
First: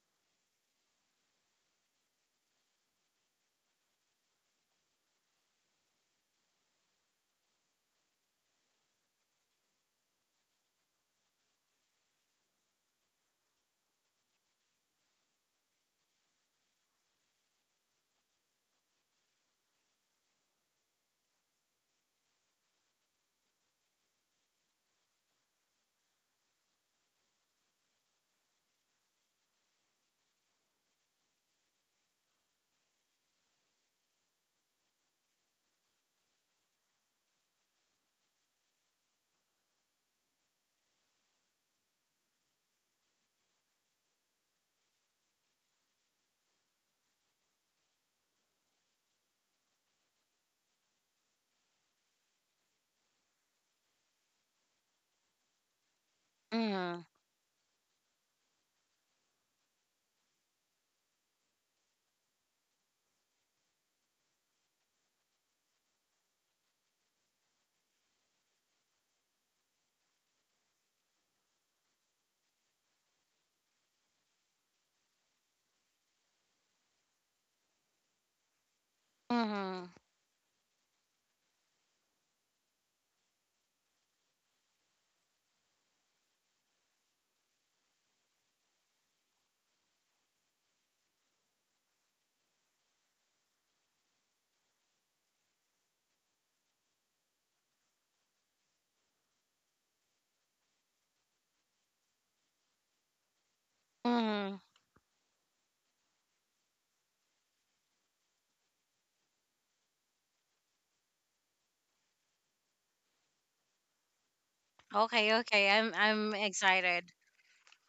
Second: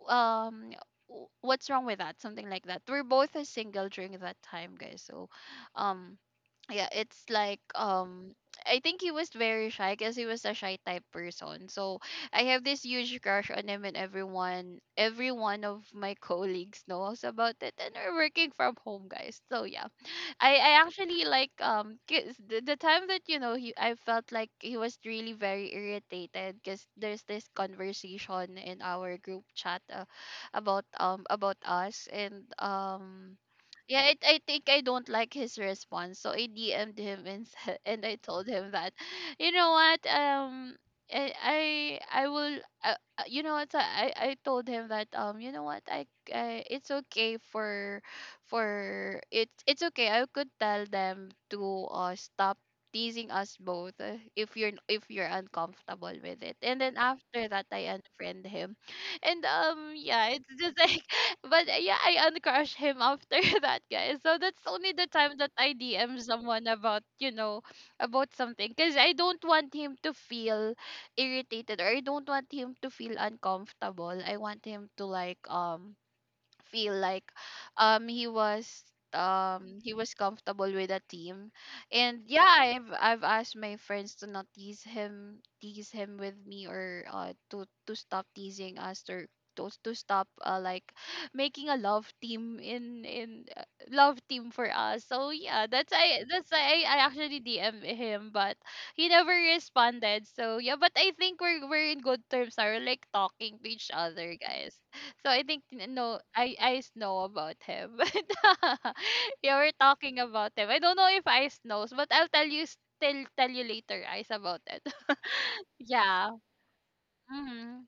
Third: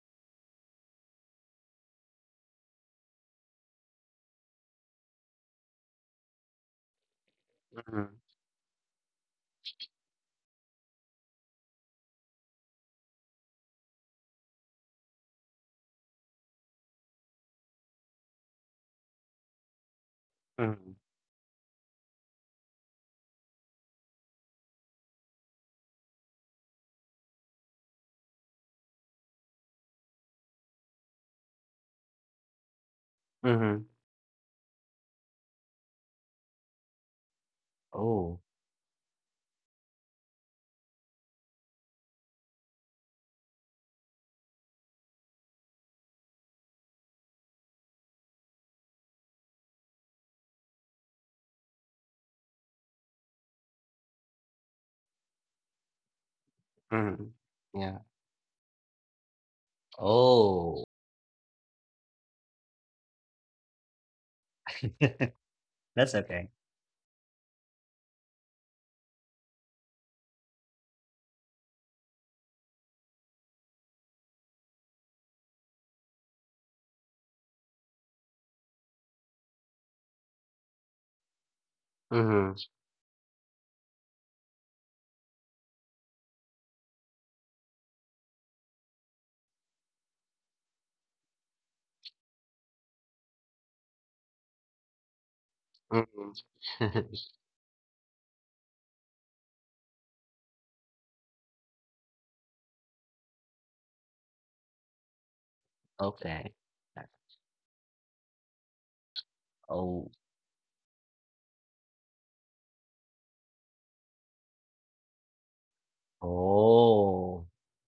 Speaker 1: um what's wrong with that, something like that. We're both single during that time, guys, so um yeah, it's like
Speaker 3: Mhm,
Speaker 1: I think he was very shy because he was a shy type person. So I have this huge crush on him, and everyone, every one of my colleagues knows about it, and we're working from home, guys, so yeah. I
Speaker 3: mhm,
Speaker 1: actually, like, 'cause the time that, you know, he, I felt like he was really very irritated because there's this conversation in our group chat, about us, and
Speaker 3: mhm.
Speaker 1: yeah, it, I think I don't like his response, so I DM'd him and said, and I
Speaker 3: Oh.
Speaker 1: told him that, you know what, I I, I will, you know what, I told him that, um, you know what, I, it's okay for it, it's okay, I could tell them to, stop teasing us both, if you're uncomfortable with it. And then
Speaker 2: Mhm.
Speaker 3: Mhm.
Speaker 1: after that, I
Speaker 3: Yeah.
Speaker 1: unfriend him and yeah, it's just
Speaker 3: Oh.
Speaker 1: like, but yeah, I uncrush him after that, guys. So that's only the time that I
Speaker 3: That's
Speaker 1: DM
Speaker 3: okay.
Speaker 1: someone about, you know, about something, because I don't want him to feel irritated, or I don't want him to feel uncomfortable. I want him to like, feel like, he was,
Speaker 2: Mhm.
Speaker 1: he was comfortable with the team. And yeah,
Speaker 3: Mhm,
Speaker 1: I've asked my friends to not tease him, tease him with me, or uh, to stop teasing us, or to stop like making a love team in love team for us. So yeah, that's I,
Speaker 3: mm.
Speaker 1: that's I actually DM him, but he never responded. So yeah, but I think we're in good terms, are like talking to each other,
Speaker 2: Mhm.
Speaker 1: guys. So I think, no,
Speaker 3: Okay.
Speaker 1: I know about him. But you were
Speaker 3: Oh,
Speaker 1: talking about him. I don't know if Ice knows, but I'll tell you, still tell you later, Ice, about it.
Speaker 2: Okay. Okay.
Speaker 1: Yeah.
Speaker 2: I'm excited.
Speaker 3: oh.
Speaker 1: Mhm.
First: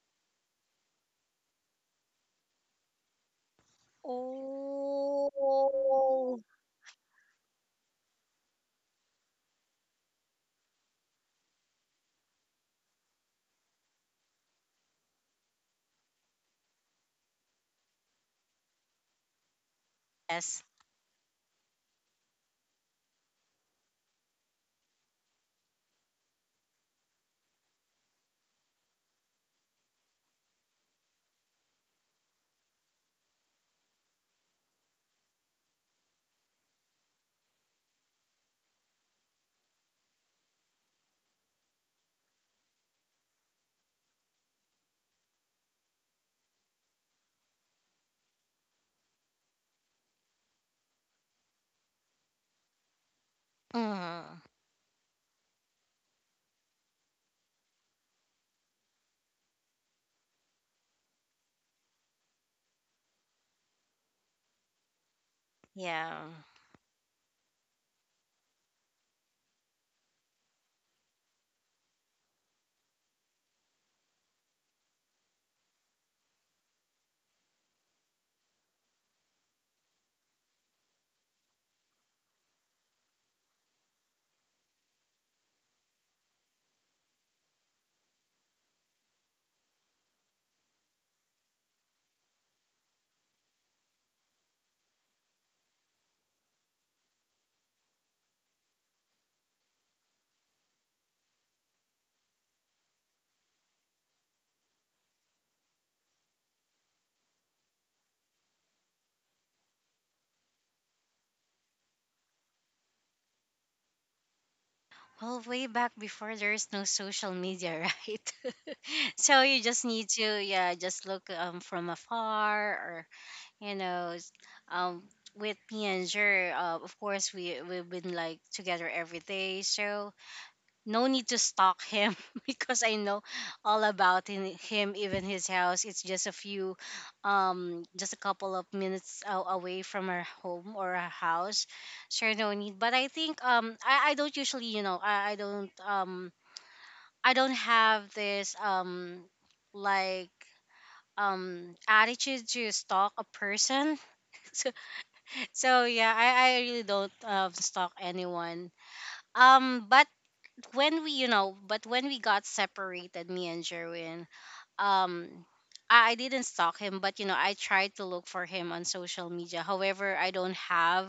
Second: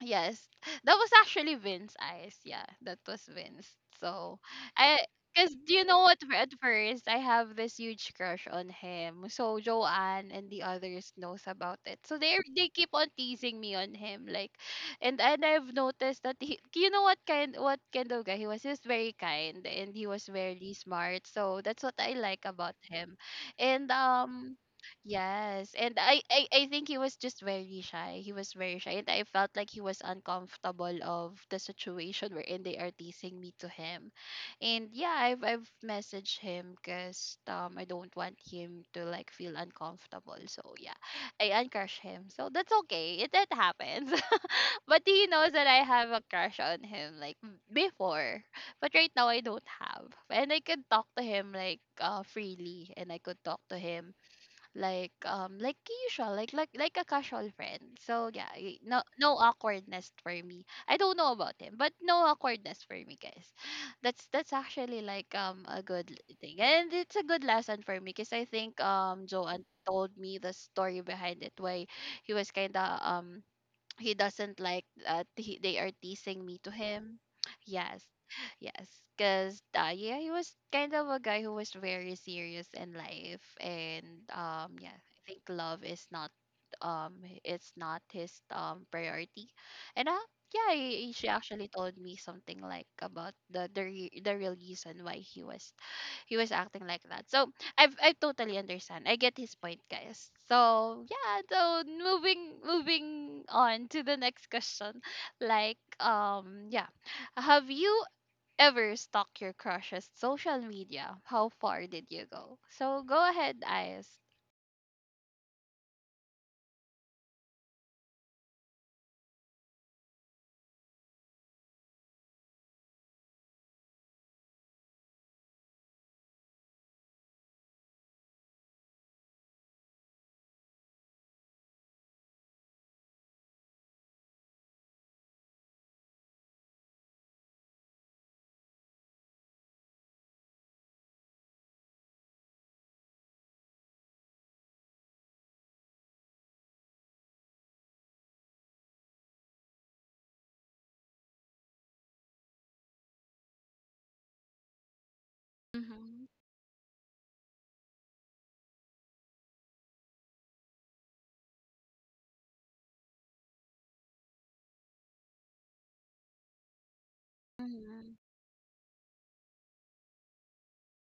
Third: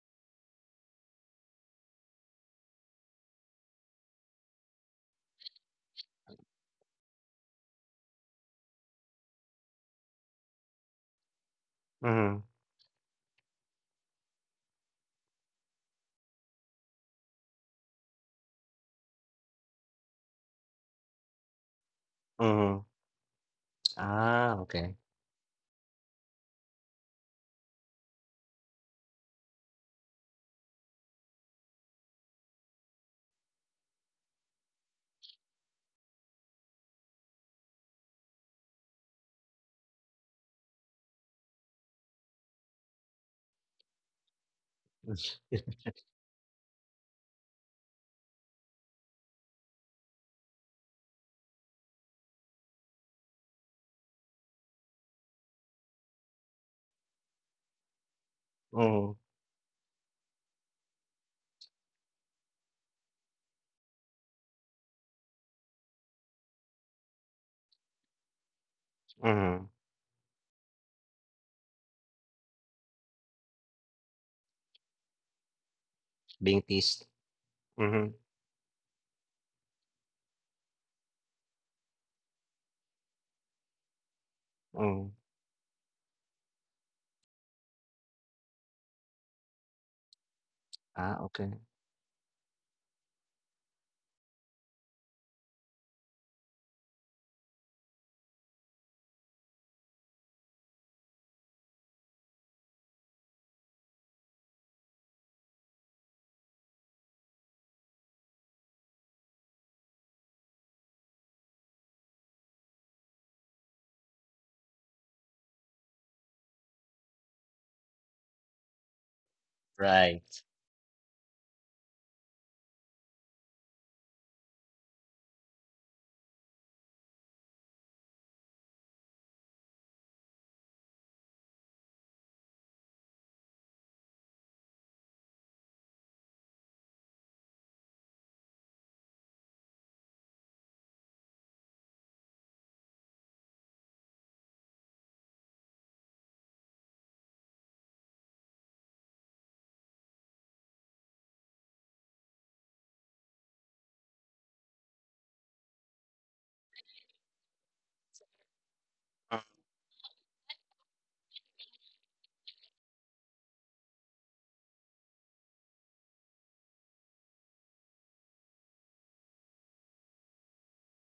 Speaker 1: Yes, that was actually Vince's eyes. Yeah, that was Vince. So I, 'cause do you know what?
Speaker 2: Oh.
Speaker 1: At first, I have this huge crush on him. So Joanne and the others knows about it. So
Speaker 3: Mhm,
Speaker 1: they keep on teasing me on him, like, and I've noticed that he, you know what kind, what kind of guy he was. He was very kind and he was
Speaker 2: Yes.
Speaker 1: very smart. So that's what I like about
Speaker 3: mhm.
Speaker 1: him, and.
Speaker 3: Ah, okay.
Speaker 1: Yes, and I think he was just very shy. He was very shy, and I felt like he was uncomfortable of the situation wherein they are teasing me to him, and yeah, I've messaged him because I don't want him to like feel uncomfortable. So yeah, I uncrush him. So that's okay. It that happens, but he knows that I have a crush on him, like, before, but right now I don't have, and I can talk to him like, uh, freely, and I could talk to him
Speaker 2: Mhm.
Speaker 1: like, like usual, like a casual friend. So yeah, no,
Speaker 3: Mhm,
Speaker 1: no awkwardness for me. I don't know about him, but no awkwardness for me, guys. That's actually like, um, a good
Speaker 2: Yeah.
Speaker 1: thing, and it's a good lesson for me because I think, um, Joanne
Speaker 3: mhm.
Speaker 1: told me the story behind it, why he was kind of, um, he doesn't like that he, they are teasing me to
Speaker 3: Bintis.
Speaker 1: him. Yes.
Speaker 3: Mhm,
Speaker 1: Yes, because yeah, he was kind of a guy who was very serious in life, and yeah,
Speaker 3: mm.
Speaker 1: I think love is not, um it's not his, um, priority. And yeah,
Speaker 3: Ah,
Speaker 1: she
Speaker 3: okay.
Speaker 1: actually told me something like about the real reason why he was acting like that. So I have, I totally understand. I get his point, guys. So yeah, so moving on to the next question. Like, um, yeah, have you ever stalked your crush's social media? How far did you go? So go ahead, Ice.
Speaker 2: Well, way back before, there's no social media, right? So you just need
Speaker 3: Right.
Speaker 2: to yeah, just look from afar or you know um with me and Jer, of course we we've been like together every day, so no need to stalk him because I know all about him. Even his house, it's just a few just a couple of minutes away from our home or our house. So no need, but I think I don't usually you know I don't have this like attitude to stalk a person. So yeah,
Speaker 1: Mhm.
Speaker 2: I really don't stalk anyone.
Speaker 3: Mm.
Speaker 2: But when we, you know, but when we got separated, me and Jerwin, um, I didn't stalk him, but you know, I tried to
Speaker 1: Mhm.
Speaker 2: look for him on social media. However, I don't have,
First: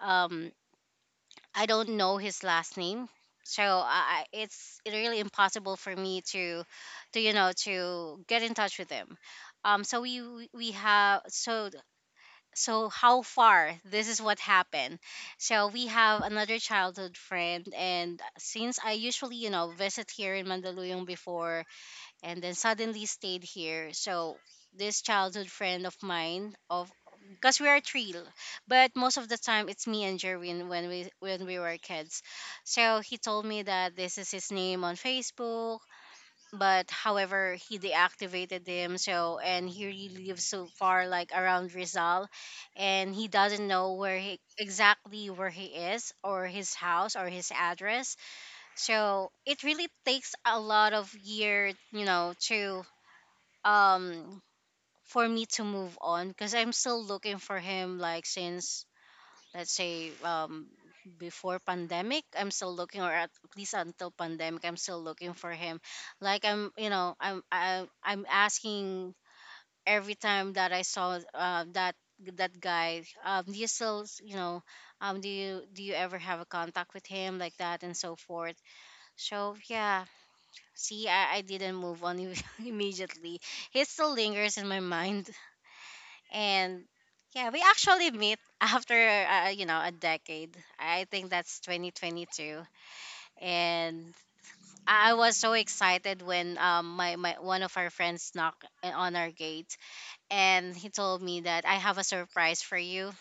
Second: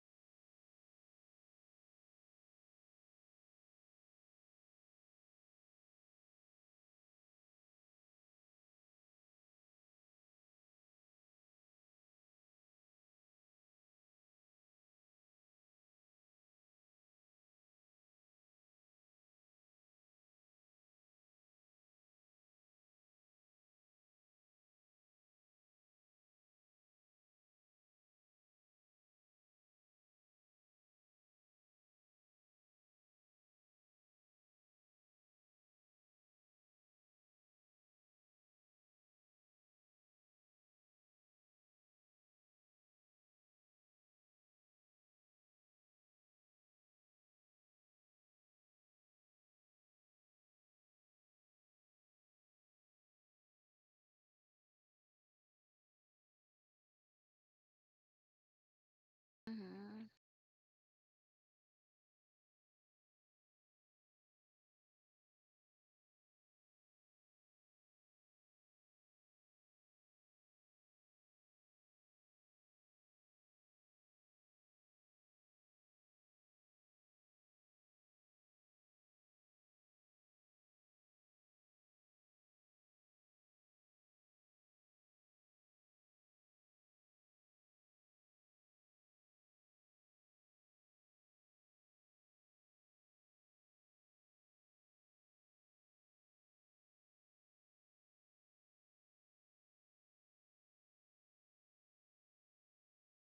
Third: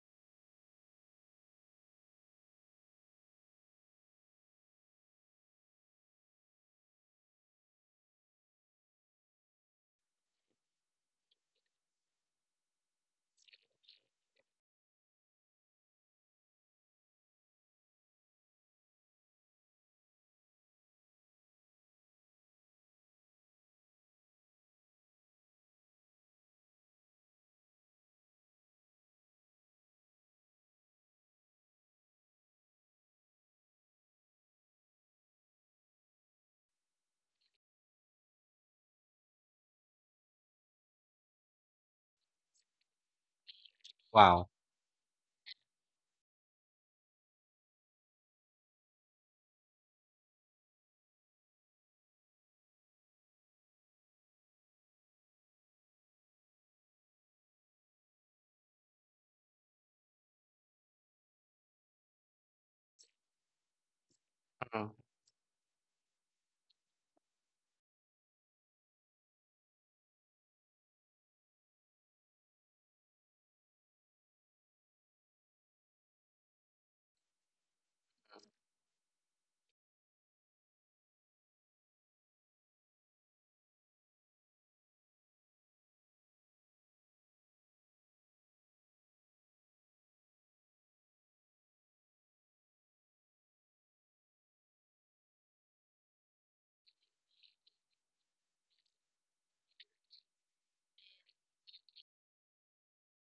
Speaker 2: um, I don't know his last name. So it's really impossible for me to you know, to get in touch with him. So we have so so how far, this is what happened. So we have another childhood friend, and since I usually you know visit here in mandaluyong before, and then suddenly stayed here, so this childhood friend of mine of, because we are three, but most of the time it's me and Jerwin when we were kids. So he told me that this is his name on facebook, but however he deactivated him, so, and he really lives so far like around Rizal, and he doesn't know where he
Speaker 3: Wow.
Speaker 2: exactly where he is or his house or his address. So it really takes a lot of year you know to um for me to move on because I'm still looking for him, like, since let's
Speaker 1: Mhm.
Speaker 2: say before pandemic I'm still looking, or at least until pandemic I'm
Speaker 3: Mhm.
Speaker 2: still looking for him, like I'm you know I'm asking every time that I saw that guy, um, do you still you know do you ever have a contact with him like that and so forth. So yeah, see I didn't move on immediately. He still lingers in my mind, and yeah, we actually meet after you know a decade. I think that's 2022, and I was so excited when my one of our friends knocked on our gate, and he told me that I have a surprise for you.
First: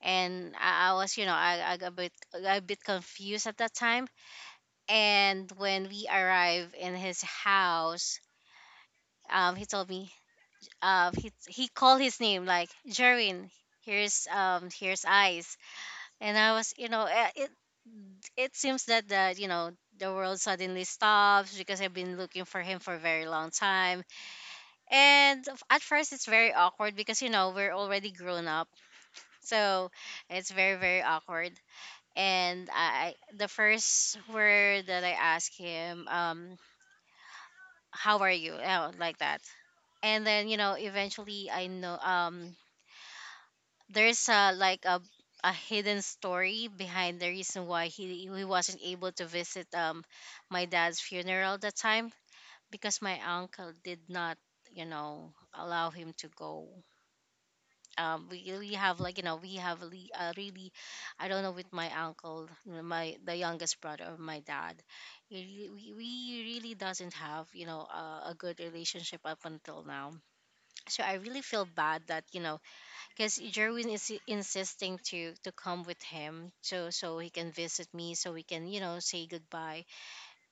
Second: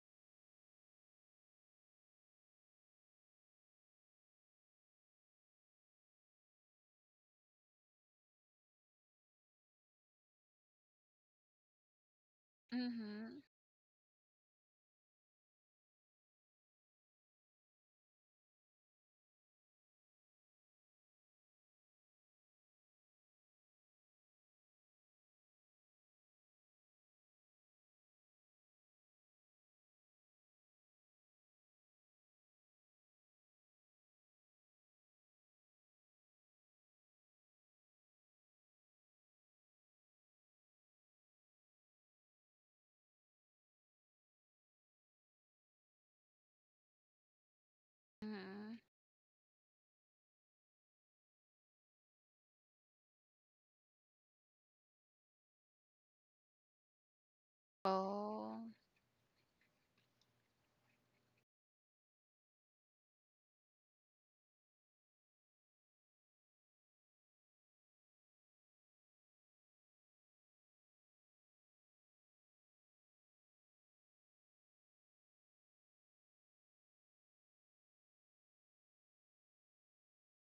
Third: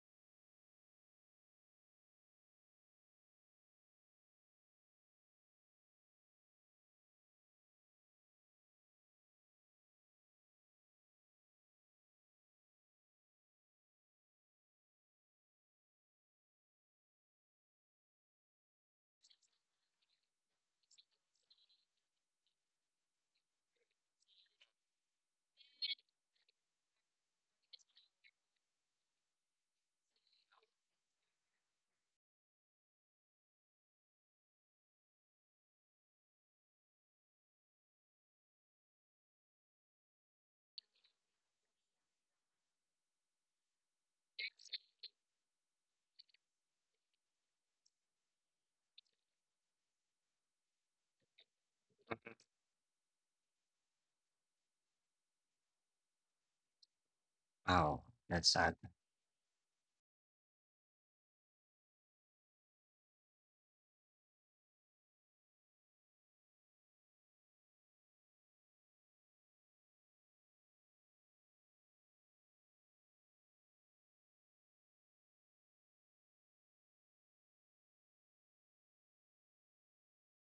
Speaker 2: And I was you know I got a bit confused at that time. And when we arrived in his house, he told me he called his name like
Speaker 1: Mhm.
Speaker 2: Jerwin. Here's here's eyes, and I was, you know, eh, it seems that the you know the world suddenly stops because I've been looking for him for a very long time, and at first it's very awkward because you know we're already grown up, so it's very very awkward. And the first word that I asked him, how are you? Oh, like that. And then you know, eventually I know, there's a like a hidden story behind the reason why he
Speaker 1: Mhm.
Speaker 2: wasn't able to visit my dad's funeral that time, because my uncle did not you know allow him to go.
Speaker 3: Wow,
Speaker 2: Um, we
Speaker 3: that's
Speaker 1: Oh.
Speaker 2: really
Speaker 3: sad.
Speaker 2: have like you know we have really, really I don't know with my uncle, my the youngest brother of my dad. We really doesn't have you know a good relationship up until now. So I really feel bad that you know, because Jerwin is insisting to come with him, so so he can visit me so we can you know say goodbye,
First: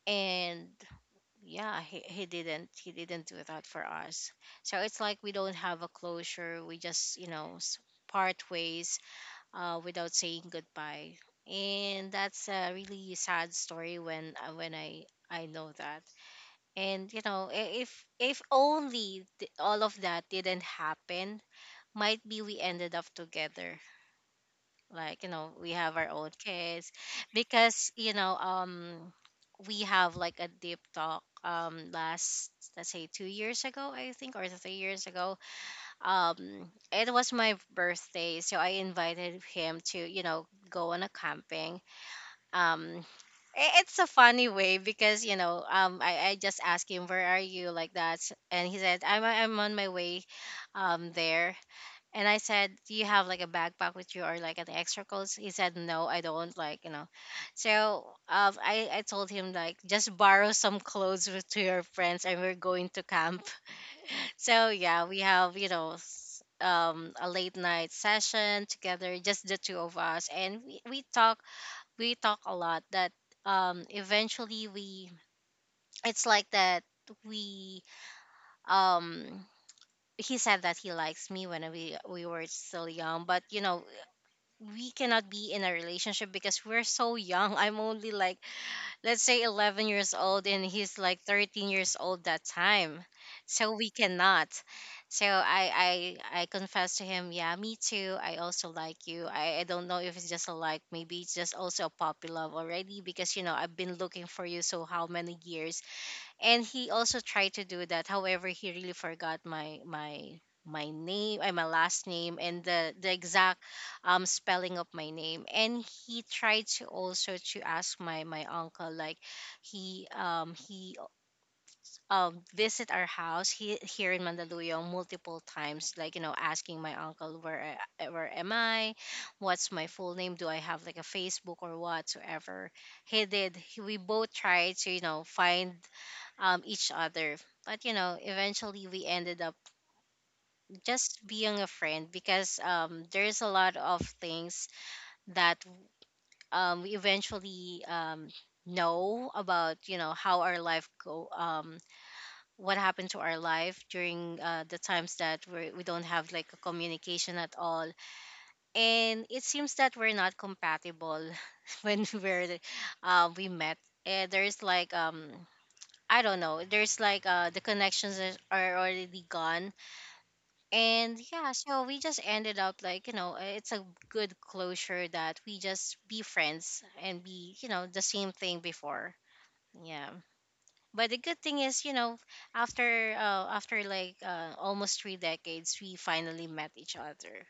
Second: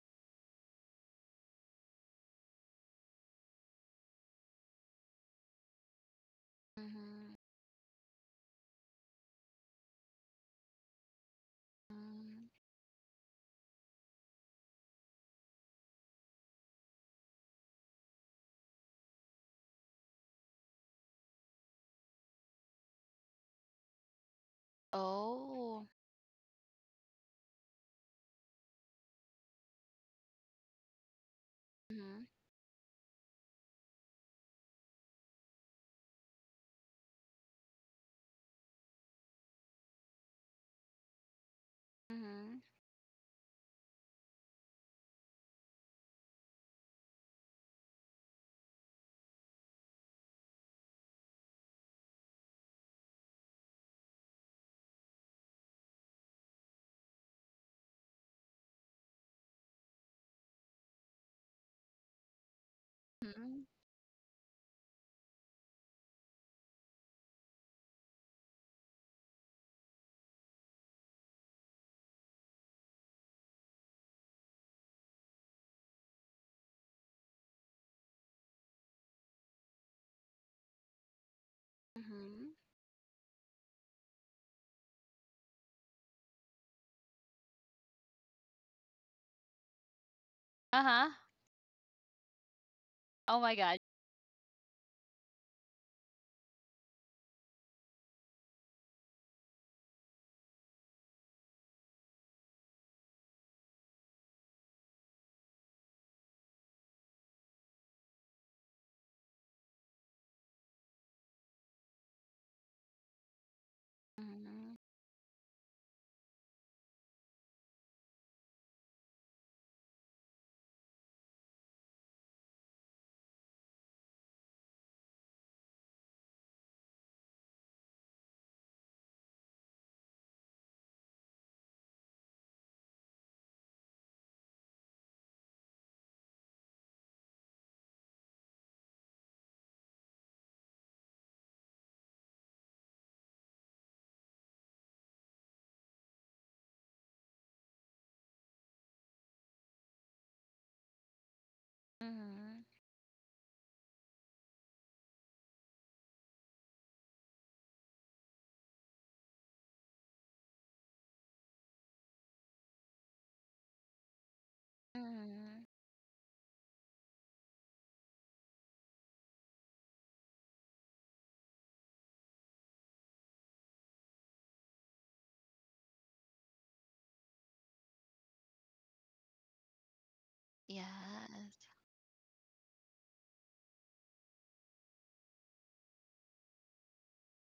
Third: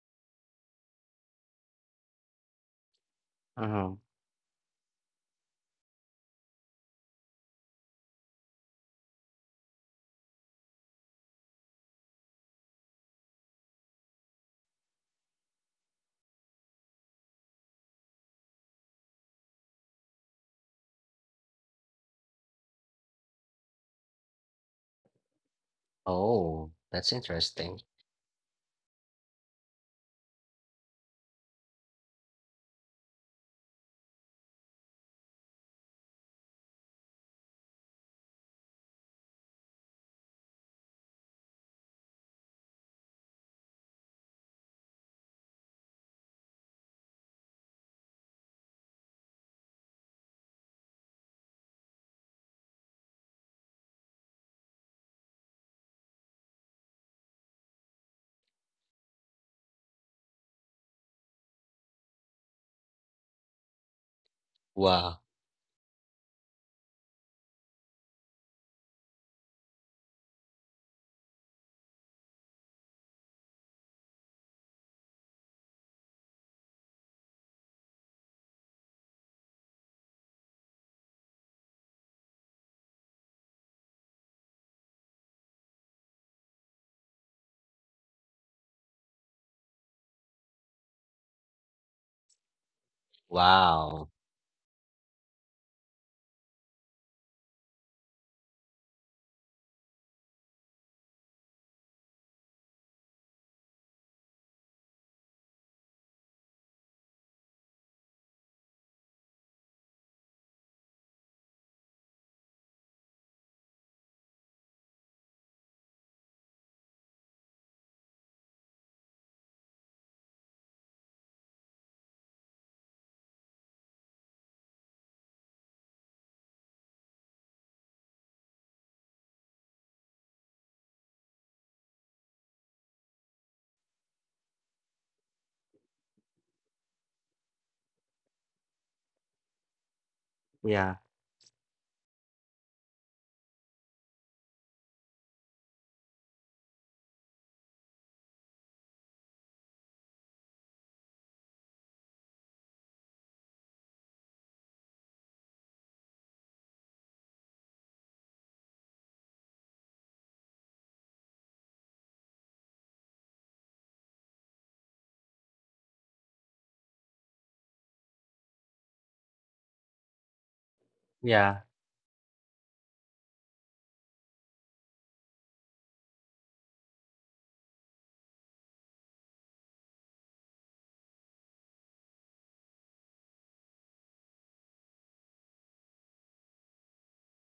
Speaker 2: and yeah he didn't do that for
Speaker 3: Mhm.
Speaker 2: us. So it's like we don't have a closure, we just you
Speaker 1: Mhm.
Speaker 2: know part ways without saying goodbye. And
Speaker 1: Mm.
Speaker 2: that's a really sad story, when I know that. And you know if only all of that didn't happen, might be we ended up together, like you know we
Speaker 1: Oh.
Speaker 2: have our own
Speaker 3: Oh,
Speaker 2: kids.
Speaker 3: that's interesting.
Speaker 2: Because you know we have like a deep talk
Speaker 1: Mhm.
Speaker 2: last let's say 2 years ago I think or 3 years ago. Um, it was my birthday, so I invited him to you know go on a camping.
Speaker 1: Mhm.
Speaker 2: um it's a funny way because you know I just asked him, where are you, like that. And he said, I'm on my way there. And I said, do you have like a backpack with you or like an extra clothes? He said, no, I don't. Like, you know. So I told him, like, just borrow some clothes with, to your friends, and we're going to camp.
Speaker 1: Mhm.
Speaker 2: So yeah, we
Speaker 3: Wow.
Speaker 2: have, you know, a late night session together, just the two of us. And we talk a lot that eventually we, it's like that we, um, he said that he likes me when we were
Speaker 1: Mhm.
Speaker 2: still young, but you know we cannot be in a relationship because we're so young. I'm only like, let's say 11 years old, and
Speaker 1: Uh
Speaker 2: he's
Speaker 1: huh.
Speaker 2: like 13 years old that time.
Speaker 1: Oh my
Speaker 2: So
Speaker 1: God.
Speaker 2: we
Speaker 3: Wow.
Speaker 2: cannot. So I confess to him, yeah, me too. I also like you. I don't know if it's just a like, maybe it's just also a puppy love already because, you know, I've been looking for you so how many years, and he also tried to do that, however he really forgot my name and my last name and the exact
Speaker 1: Mhm.
Speaker 2: spelling of my name. And he tried to also to ask my uncle like, he visit our house, he, here in Mandaluyong multiple times, like, you know, asking my uncle where am I, what's my full name, do I have like a Facebook or whatsoever. He did, he, we both tried to, you know, find each other. But you know, eventually we ended up
Speaker 3: Yeah,
Speaker 2: just being a friend because there's a lot of things that we eventually know about. You know how our life go,
Speaker 1: Mhm.
Speaker 2: what happened to our life during the times that we don't have like a communication at all, and it seems that we're not compatible when we're we met. There's like
Speaker 1: Mhm.
Speaker 2: I don't know. There's like the connections are already gone. And yeah,
Speaker 3: yeah.
Speaker 2: so we just ended up like, you know, it's a good closure that we just be friends and be, you know, the same thing before. Yeah. But the good thing
Speaker 1: Yes.
Speaker 2: is, you know, after after like almost three decades we finally met each other.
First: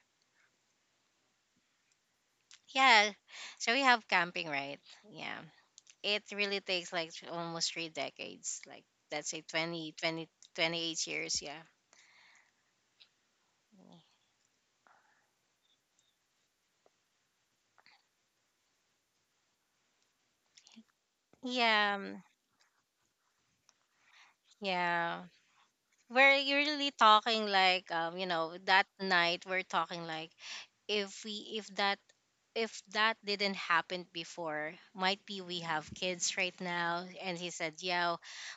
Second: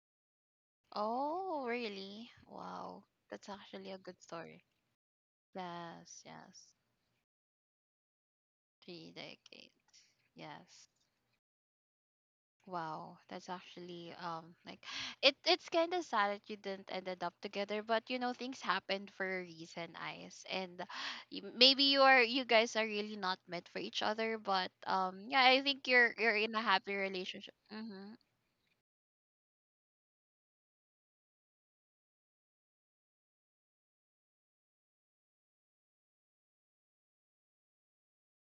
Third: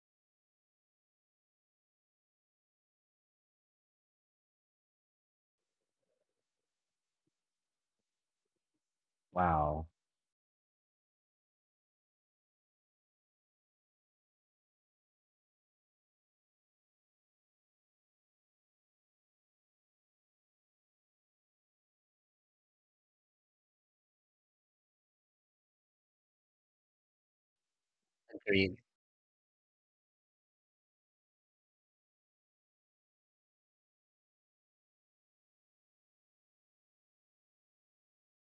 Speaker 1: Oh, really? Wow.
Speaker 2: Yeah.
Speaker 1: That's
Speaker 2: So we
Speaker 1: actually a
Speaker 2: have
Speaker 1: good
Speaker 2: camping,
Speaker 1: story.
Speaker 2: right? Yeah.
Speaker 1: Yes,
Speaker 2: It really
Speaker 1: yes.
Speaker 2: takes like almost three decades, like,
Speaker 1: Three
Speaker 2: let's say,
Speaker 3: Wow.
Speaker 1: decades. Yes.
Speaker 2: 28 years, yeah.
Speaker 1: Wow. That's actually, um, like, it's kind of sad that you didn't ended up together, but you know things happened for a reason, Ice. And maybe
Speaker 2: Yeah,
Speaker 1: you guys are really not meant for each other, but, um,
Speaker 2: yeah.
Speaker 1: yeah, I think you're
Speaker 2: Where
Speaker 1: in
Speaker 2: you're
Speaker 1: a
Speaker 2: really
Speaker 1: happy
Speaker 2: talking
Speaker 1: relationship.
Speaker 2: like,
Speaker 1: Mhm.
Speaker 2: you know,
Speaker 3: Agreed.
Speaker 2: that night we're talking like, if we if that didn't happen before, might be we have kids right now. And he said, yeah,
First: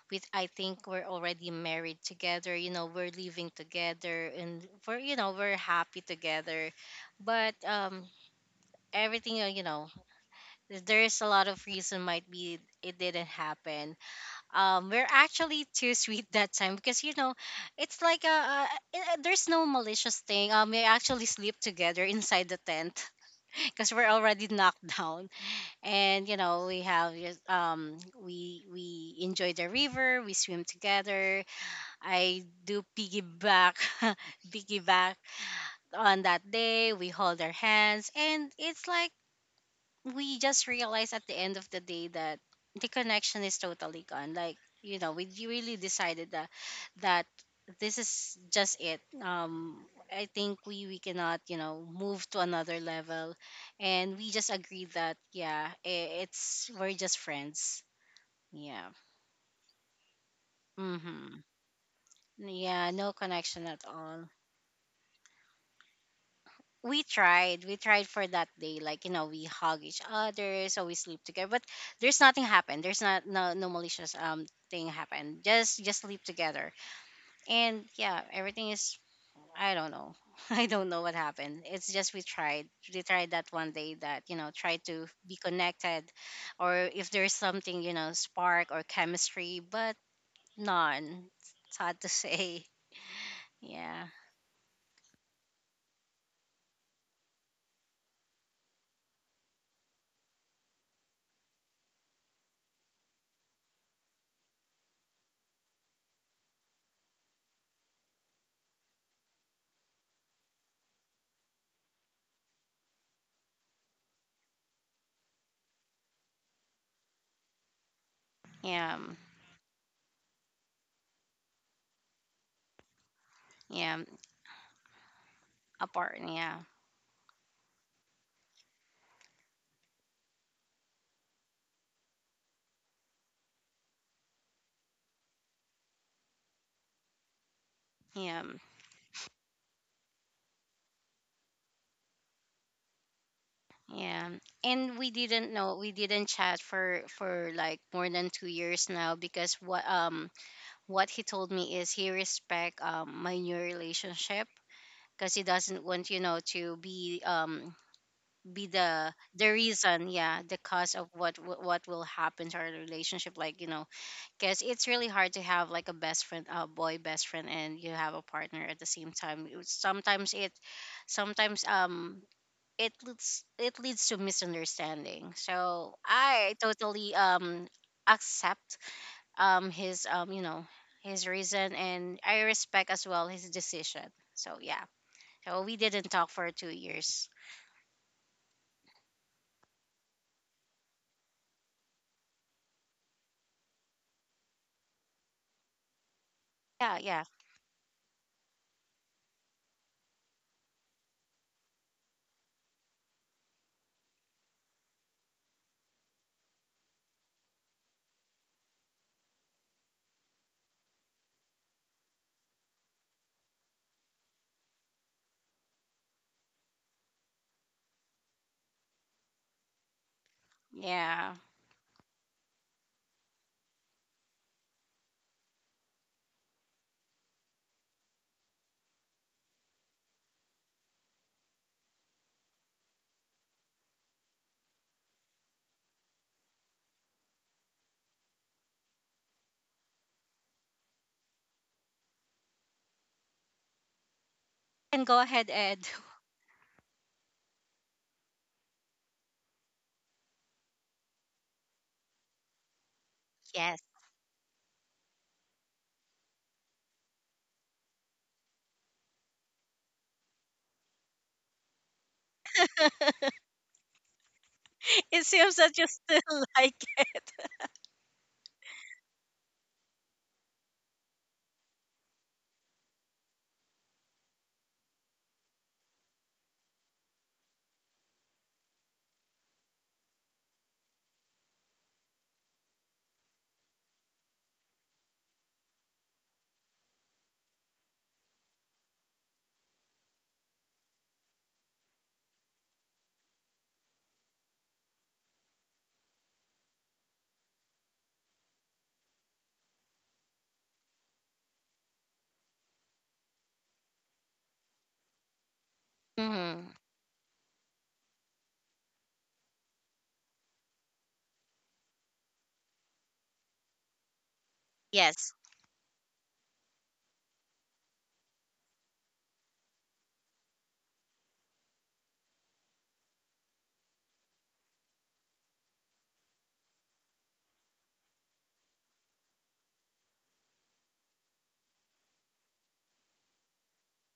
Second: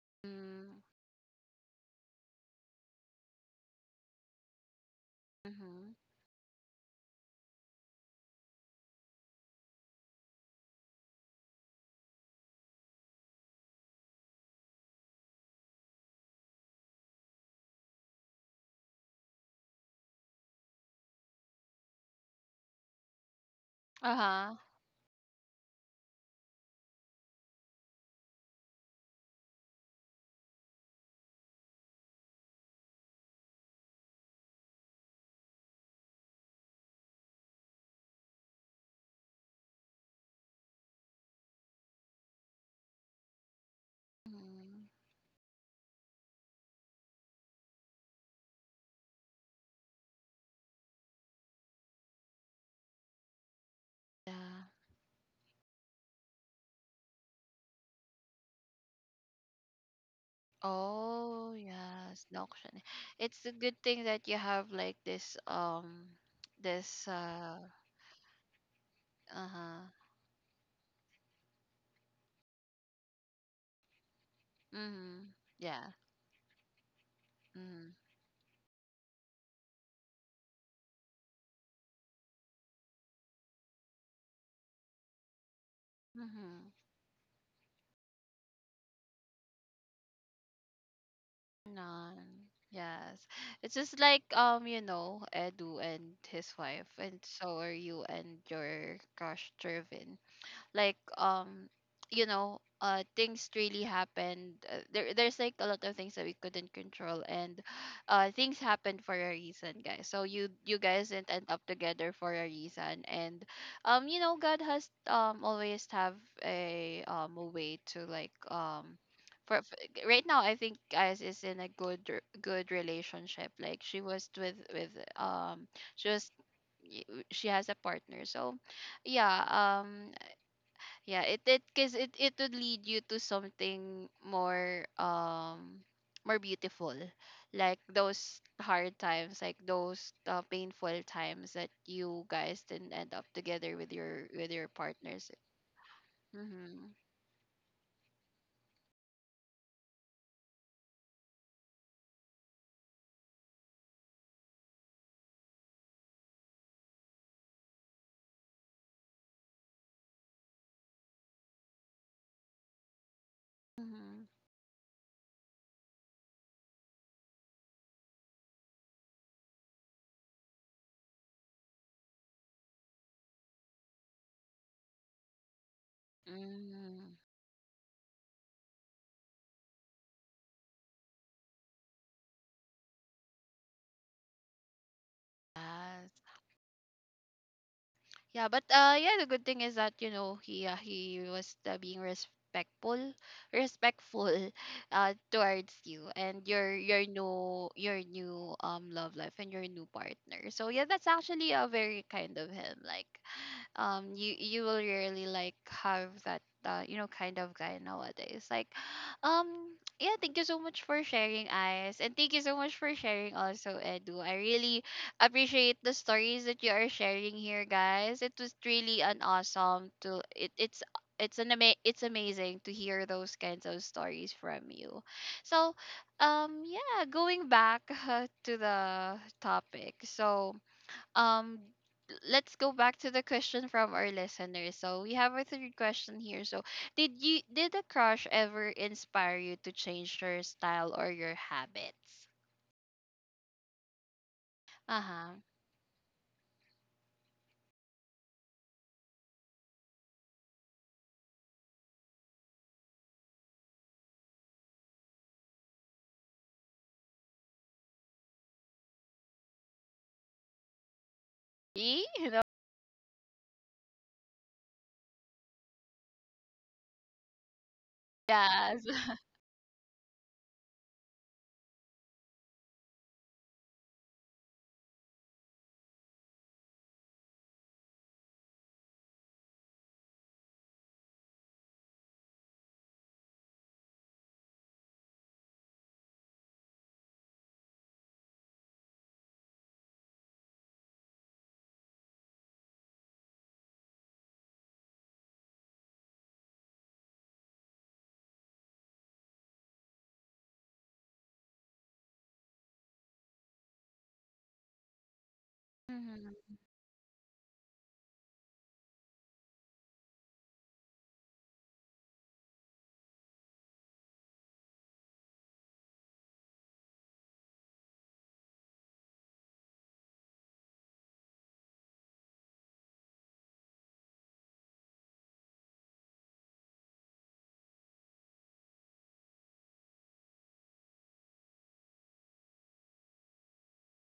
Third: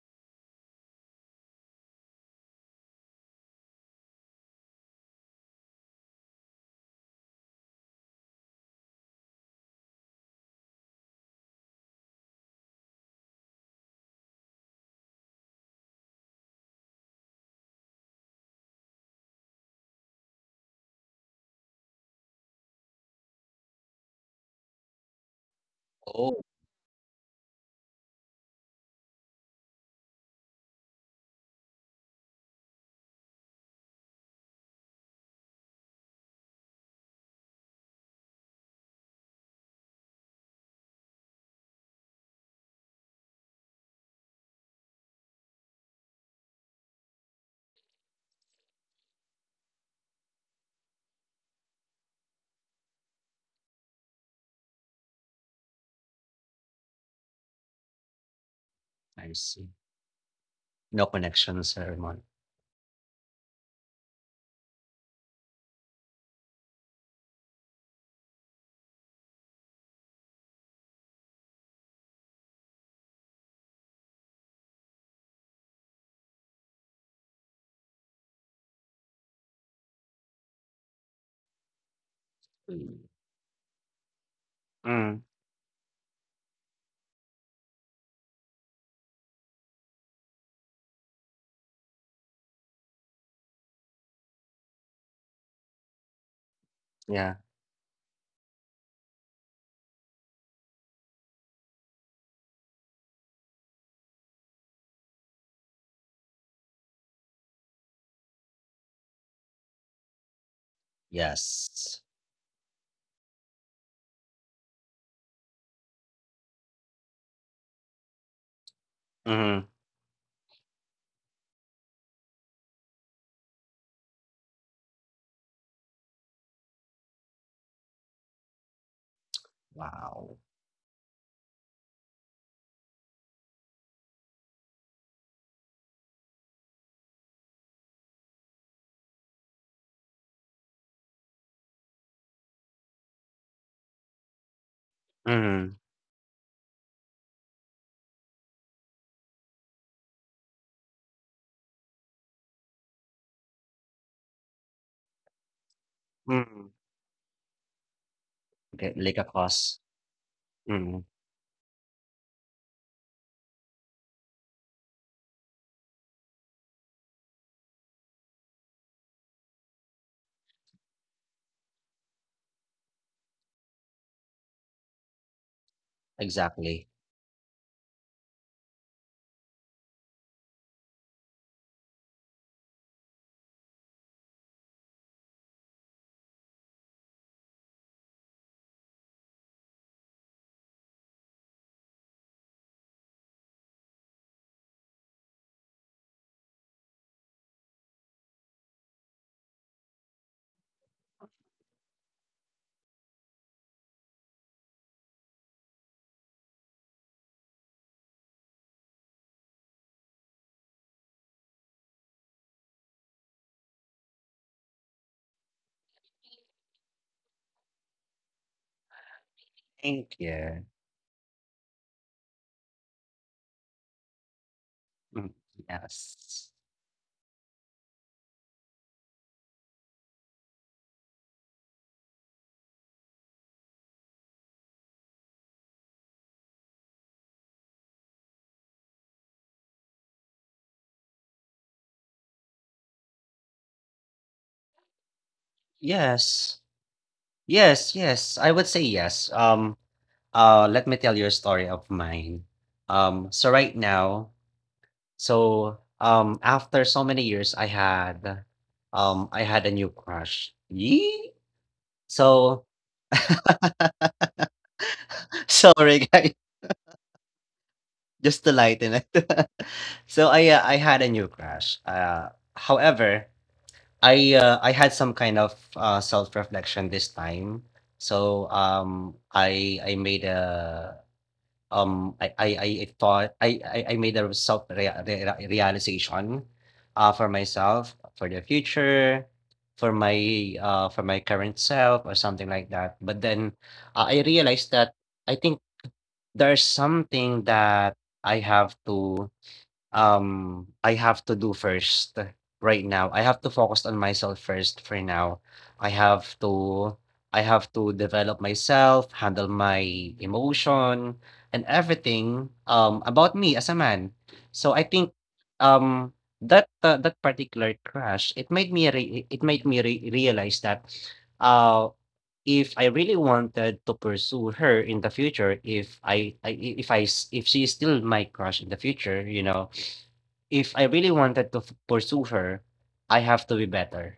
Speaker 2: we I
Speaker 1: Mm-hmm.
Speaker 2: think we're already married together, you know, we're living together and we're, you know, we're
Speaker 1: Mm-hmm.
Speaker 2: happy together. But everything, you know, there's a lot of reason might be it didn't happen. We're actually too sweet that time because, you know, it's like a, there's no malicious thing. We actually sleep together inside the tent because we're already
Speaker 1: Uh-huh.
Speaker 2: knocked down, and you
Speaker 3: Oh,
Speaker 2: know we have just, we enjoy the river, we swim together, I do piggyback piggyback on that day, we hold our hands, and it's like we just realize at the end of the day that the connection is totally gone. Like,
Speaker 1: Mm-hmm.
Speaker 2: you know, really decided that that this is just it. I think we cannot, you know, move to another level, and we
Speaker 1: Yeah.
Speaker 2: just agreed that yeah, I- it's we're just friends. Yeah.
Speaker 3: I see. No
Speaker 2: Mhm.
Speaker 1: Oh,
Speaker 3: connection ceremony.
Speaker 1: yes, the auction.
Speaker 2: Yeah. No
Speaker 1: It's a
Speaker 2: connection
Speaker 1: good
Speaker 2: at
Speaker 1: thing
Speaker 2: all.
Speaker 1: that you have like this, this uh
Speaker 2: We tried for that day, like, you know, we hug
Speaker 1: uh-huh.
Speaker 2: each other, so we sleep together, but there's nothing happened, there's not no, no malicious thing
Speaker 1: Mm-hmm.
Speaker 2: happened, just
Speaker 1: Yeah.
Speaker 2: sleep together and
Speaker 1: Mm-hmm.
Speaker 2: yeah everything is, I don't know I don't know what happened, it's just
Speaker 3: Mm.
Speaker 2: we tried that one day that, you know, try to
Speaker 3: Mm,
Speaker 2: be connected,
Speaker 1: Mm-hmm.
Speaker 2: or if there's something, you know, spark or chemistry, but none, sad to
Speaker 1: None.
Speaker 2: say,
Speaker 1: Yes. It's just
Speaker 2: yeah,
Speaker 1: like, you know, Edu and his wife, and
Speaker 3: yeah.
Speaker 1: so are you and your crush Jervin. Like, you know, uh, things really happened. There, there's like a lot of things that we couldn't control, and, uh, things happened for a reason, guys. So you guys didn't end up
Speaker 3: Yes.
Speaker 1: together for a reason, and, um, you know, God has, um, always have a, um, a way to like, um,
Speaker 2: yeah,
Speaker 1: for,
Speaker 3: Mhm.
Speaker 1: f right now I think guys is in a good, good relationship, like
Speaker 2: yeah,
Speaker 1: she was with, um, she
Speaker 2: apart,
Speaker 1: was,
Speaker 2: yeah,
Speaker 1: y- she has a partner. So yeah, um,
Speaker 3: Wow.
Speaker 1: yeah, it 'cause it would lead you to something more, um, more beautiful, like those
Speaker 2: yeah.
Speaker 1: hard times, like those, painful times that you guys didn't end up together with
Speaker 2: Yeah.
Speaker 1: your, with your
Speaker 2: And we
Speaker 1: partners.
Speaker 2: didn't
Speaker 3: Mhm,
Speaker 2: know, we didn't chat
Speaker 1: Mm-hmm.
Speaker 2: for like more than 2 years now, because what, what he told me is he respect my new relationship, because he doesn't want, you know,
Speaker 3: mm.
Speaker 2: to be
Speaker 3: Okay, like a
Speaker 2: the
Speaker 3: cause.
Speaker 2: reason, yeah, the cause
Speaker 3: Mm.
Speaker 2: of what will happen to our relationship, like, you know,
Speaker 1: Mm-hmm.
Speaker 2: because it's really hard to have like a best friend, a boy best friend, and you have a partner at the same time. It- sometimes it Sometimes it leads to misunderstanding. So I
Speaker 3: Exactly.
Speaker 1: Mm-hmm.
Speaker 2: totally accept his, you know, his reason, and I respect as well his decision. So yeah. So we didn't
Speaker 1: Yes.
Speaker 2: talk for 2 years.
Speaker 1: Yeah, but, yeah, the good thing is that, you know, he, he was, being respectful, respectful, towards you and your
Speaker 2: Yeah,
Speaker 1: your
Speaker 2: yeah.
Speaker 1: new, your new, um, love life and your new partner. So yeah, that's actually a very kind of him. Like, um, you will really like have that, you know, kind of guy nowadays. Like um, yeah, thank you so much for sharing, eyes, and thank you so much for sharing also, Edu. I really appreciate the stories that you are sharing here, guys. It was really an awesome
Speaker 3: Thank
Speaker 1: to,
Speaker 3: you.
Speaker 1: it's
Speaker 2: Yeah.
Speaker 1: it's an it's amazing to hear those kinds of stories from you.
Speaker 3: Mm.
Speaker 1: So,
Speaker 3: Yes.
Speaker 1: um, yeah, going back to the topic. So, um, let's go back to the question from our listeners. So we have a third question here. So did you, did a crush ever inspire you to change your style or your habits?
Speaker 2: And go
Speaker 1: Uh-huh.
Speaker 2: ahead, Ed.
Speaker 3: Yes. Yes, yes, I would say yes. Let me tell you a story of mine. So right
Speaker 2: Yes.
Speaker 3: now so, after so many years, I had a new crush. Yee!
Speaker 1: See? You know?
Speaker 3: So,
Speaker 2: It seems that you
Speaker 3: sorry guys.
Speaker 2: still like it.
Speaker 3: Just to
Speaker 1: Yes.
Speaker 3: lighten it. So I had a new crush. However, I had some kind of self-reflection this time. So I made a um I I, I thought I made a realization for myself for the future for my for my current self or something like that. But then I realized that I think there's something that I have to I have to do first right now. I have to focus on myself first for now. I have
Speaker 1: Mhm.
Speaker 2: Mm-hmm.
Speaker 3: to I have to develop myself, handle my emotion and everything about me as a man. So I think
Speaker 2: Yes.
Speaker 3: um that that particular crash, it made me realize that uh if I really wanted to pursue her in the future, if I if she is still my crush in the future, you know, if I really wanted to pursue her, I have to be better.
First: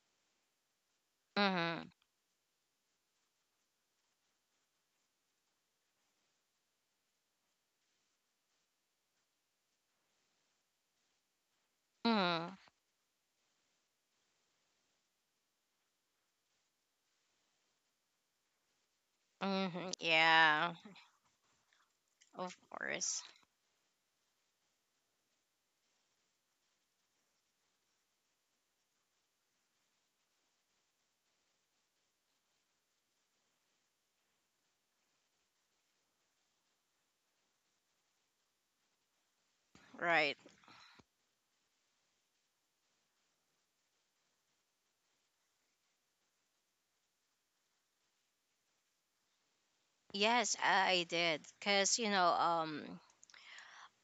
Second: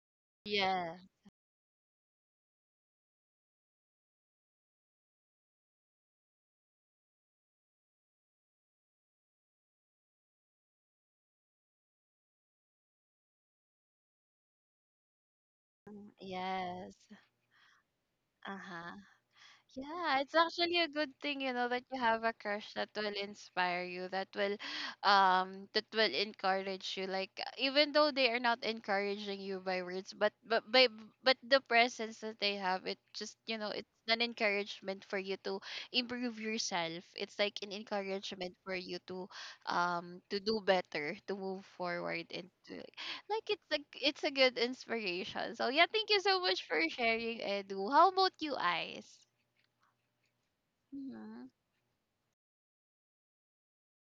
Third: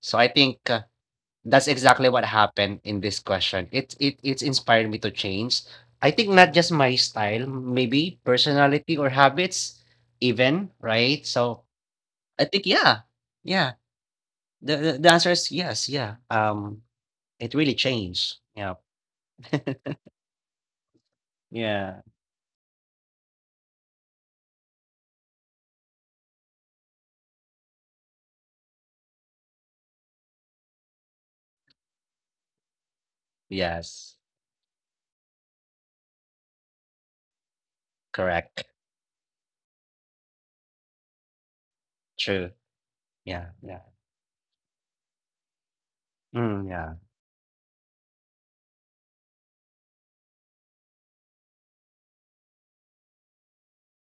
Speaker 3: So I think
Speaker 1: Yeah.
Speaker 3: that's
Speaker 2: Mm-hmm.
Speaker 3: exactly what happened in this question. It's inspired me to change. I think not just my style, maybe personality or habits, even right. So I
Speaker 2: Mm-hmm.
Speaker 3: think yeah, yeah. The answer is yes,
Speaker 1: Mm,
Speaker 3: yeah.
Speaker 1: yes.
Speaker 3: It really changed. Yeah,
Speaker 1: Uh-huh.
Speaker 2: Mm-hmm.
Speaker 1: Yeah, it's
Speaker 2: Yeah,
Speaker 1: actually a good thing, you know, that
Speaker 3: yeah,
Speaker 1: you have a
Speaker 2: of
Speaker 1: crush that will
Speaker 2: course.
Speaker 1: inspire you, that will, um, that will encourage you. Like, even though they are not encouraging you by words, but by, but the presence that they have, it just, you know, it's
Speaker 3: yes,
Speaker 1: an encouragement for you to improve yourself. It's like an encouragement
Speaker 3: correct,
Speaker 1: for you to, um,
Speaker 2: Right.
Speaker 1: to do better, to move forward,
Speaker 3: true.
Speaker 1: and to,
Speaker 3: Yeah,
Speaker 1: like, it's a, it's a good inspiration. So yeah, thank you so much for
Speaker 3: yeah,
Speaker 1: sharing, Edu. How about you, Ice?
Speaker 2: Yes, I did.
Speaker 1: Mhm.
Speaker 2: Because, you know, um,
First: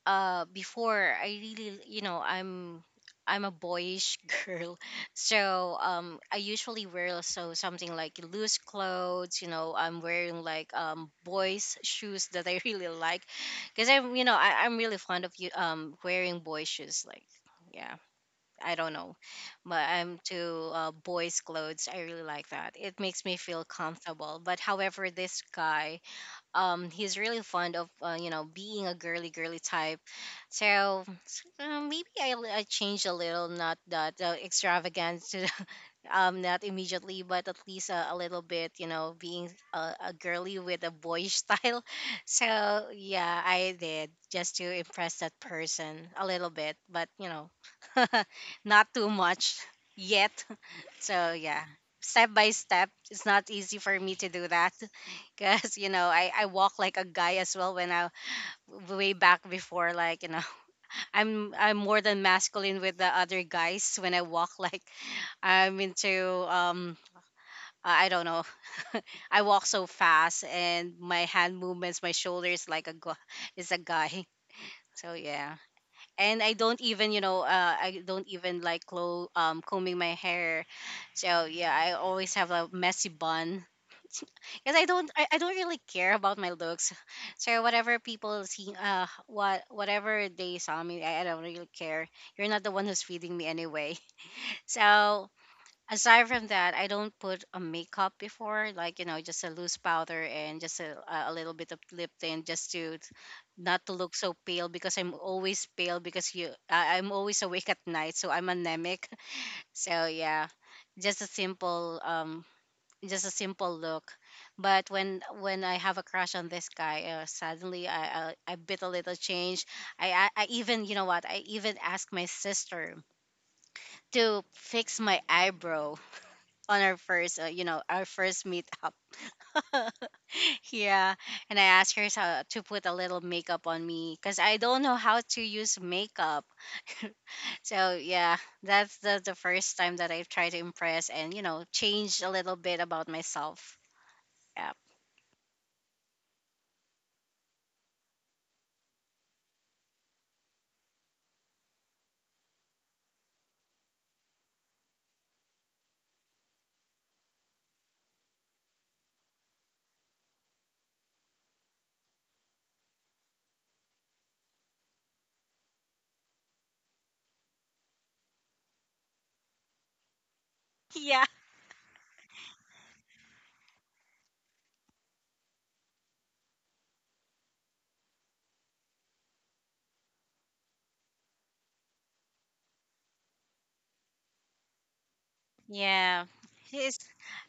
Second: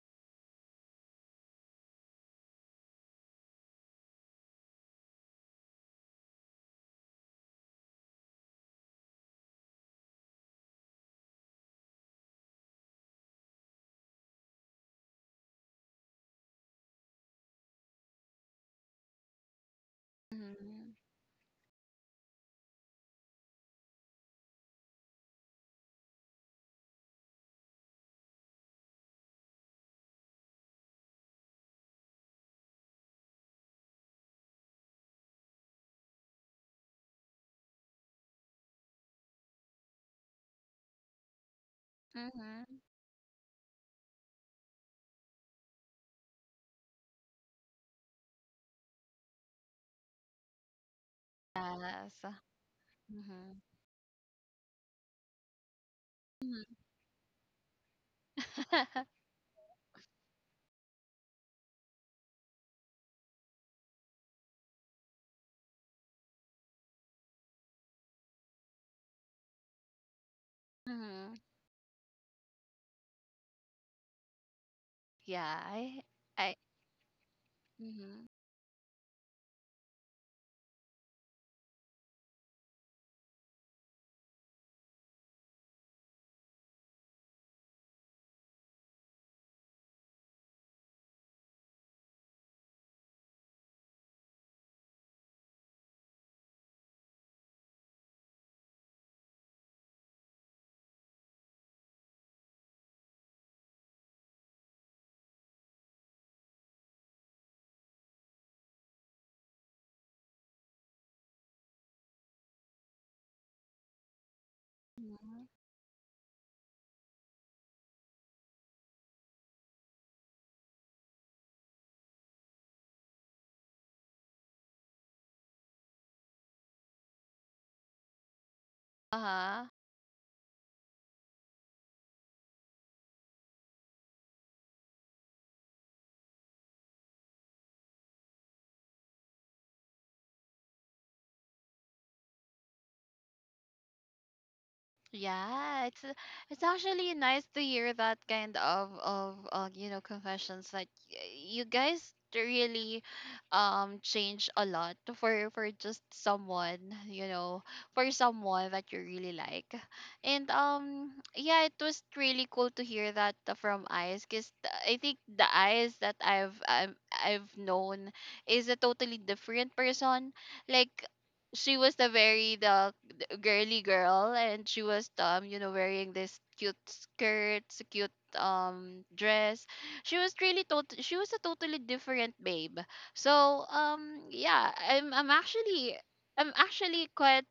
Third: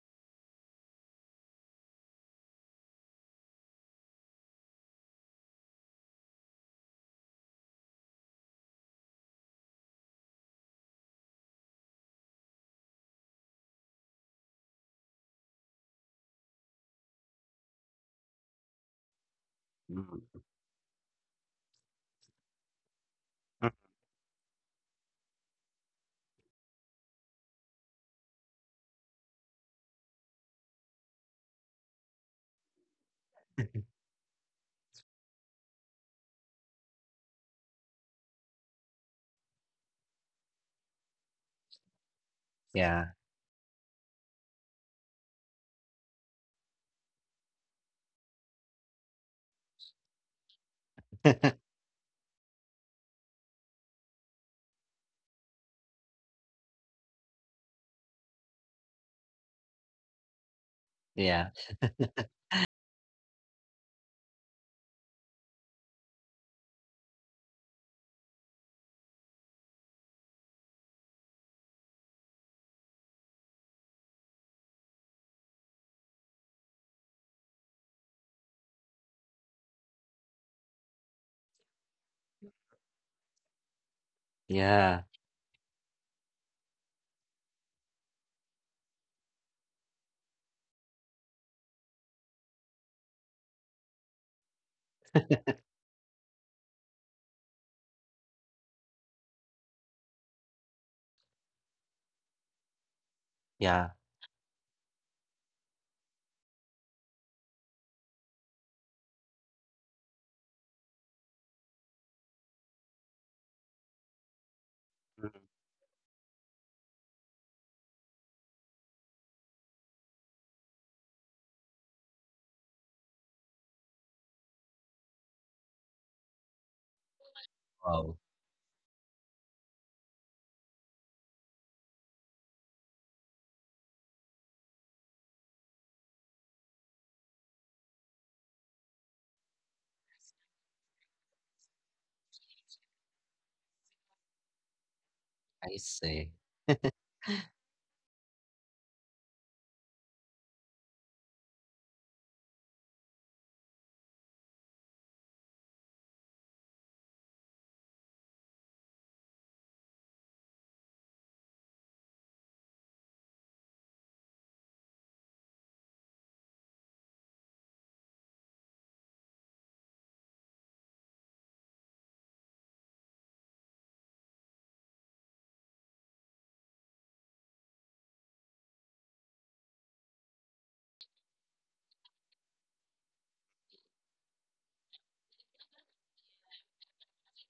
Speaker 2: uh before I really, you know, I'm a boyish girl, so I usually wear so something like loose clothes, you know, I'm wearing like boys shoes that I really like, because i'm, you know, I'm really fond of you, wearing boy shoes, like, yeah, I don't know, but I'm
Speaker 3: mm,
Speaker 2: to,
Speaker 1: Mhm.
Speaker 2: boys clothes, I really like that, it makes me feel
Speaker 3: mm,
Speaker 2: comfortable. But however, this guy, he's really fond of, you know, being a girly girly type. So, maybe, I changed a little, not that, extravagant to not immediately, but at least, a little bit, you know, being a girly with a boyish style
Speaker 1: Mhm.
Speaker 2: so
Speaker 3: yeah,
Speaker 2: yeah, I did, just to impress that person a little bit, but you know, not too much yet. So yeah,
Speaker 1: Yes.
Speaker 2: step by step. It's not
Speaker 1: Mhm.
Speaker 2: easy for me to do that because, you know, I
Speaker 1: Mhm.
Speaker 2: walk like a guy as well when I, way back before, like, you know,
Speaker 3: yeah.
Speaker 2: I'm more than masculine with the other guys when I walk, like, I'm into I don't know I walk so fast, and my
Speaker 1: Mhm.
Speaker 2: hand movements, my shoulders, like a gu- is a guy. So yeah.
Speaker 1: Yeah,
Speaker 2: And I
Speaker 1: I
Speaker 2: don't even, you know, I don't
Speaker 1: mhm.
Speaker 2: even like combing my hair, so yeah, I always have a messy bun because
Speaker 3: Yeah,
Speaker 2: I don't really care about my looks, so whatever people see, what whatever they saw me I don't really care, you're not the one who's feeding me anyway. So aside from that, I don't put a makeup before, like, you know, just a loose powder and just a little bit of lip tint, just to, not
Speaker 3: yeah.
Speaker 2: to look so pale, because I'm always pale because I'm always awake at night, so I'm anemic. So yeah, just a simple look. But when
Speaker 3: Mm,
Speaker 1: Mhm.
Speaker 2: I have a crush on this guy, suddenly, I bit a little change. I even, you know what, I even asked my sister to fix my eyebrow on our first, you know,
Speaker 3: wow,
Speaker 2: our first meetup.
Speaker 1: Uh-huh.
Speaker 2: Yeah, and I asked her, to put a little makeup on me because I don't know how to use makeup. So yeah, that's the first time that I've tried to impress and, you know, change a little bit about myself. Yeah,
Speaker 3: I
Speaker 1: Yeah,
Speaker 3: see.
Speaker 1: it's actually nice to hear that kind of, you know, confessions that, you guys really, um, change a lot for just someone, you know, for someone that you really like. And, um, yeah, it was really cool to hear that from eyes, because I think the eyes that I've known is a totally different person. Like,
Speaker 2: yeah.
Speaker 1: she was the very the girly girl, and she was, um, you know, wearing this cute skirt, cute, um, dress. She was really she was a totally different babe. So, um, yeah, I'm actually,
Speaker 2: Yeah.
Speaker 1: I'm actually
Speaker 2: It's—
Speaker 1: quite,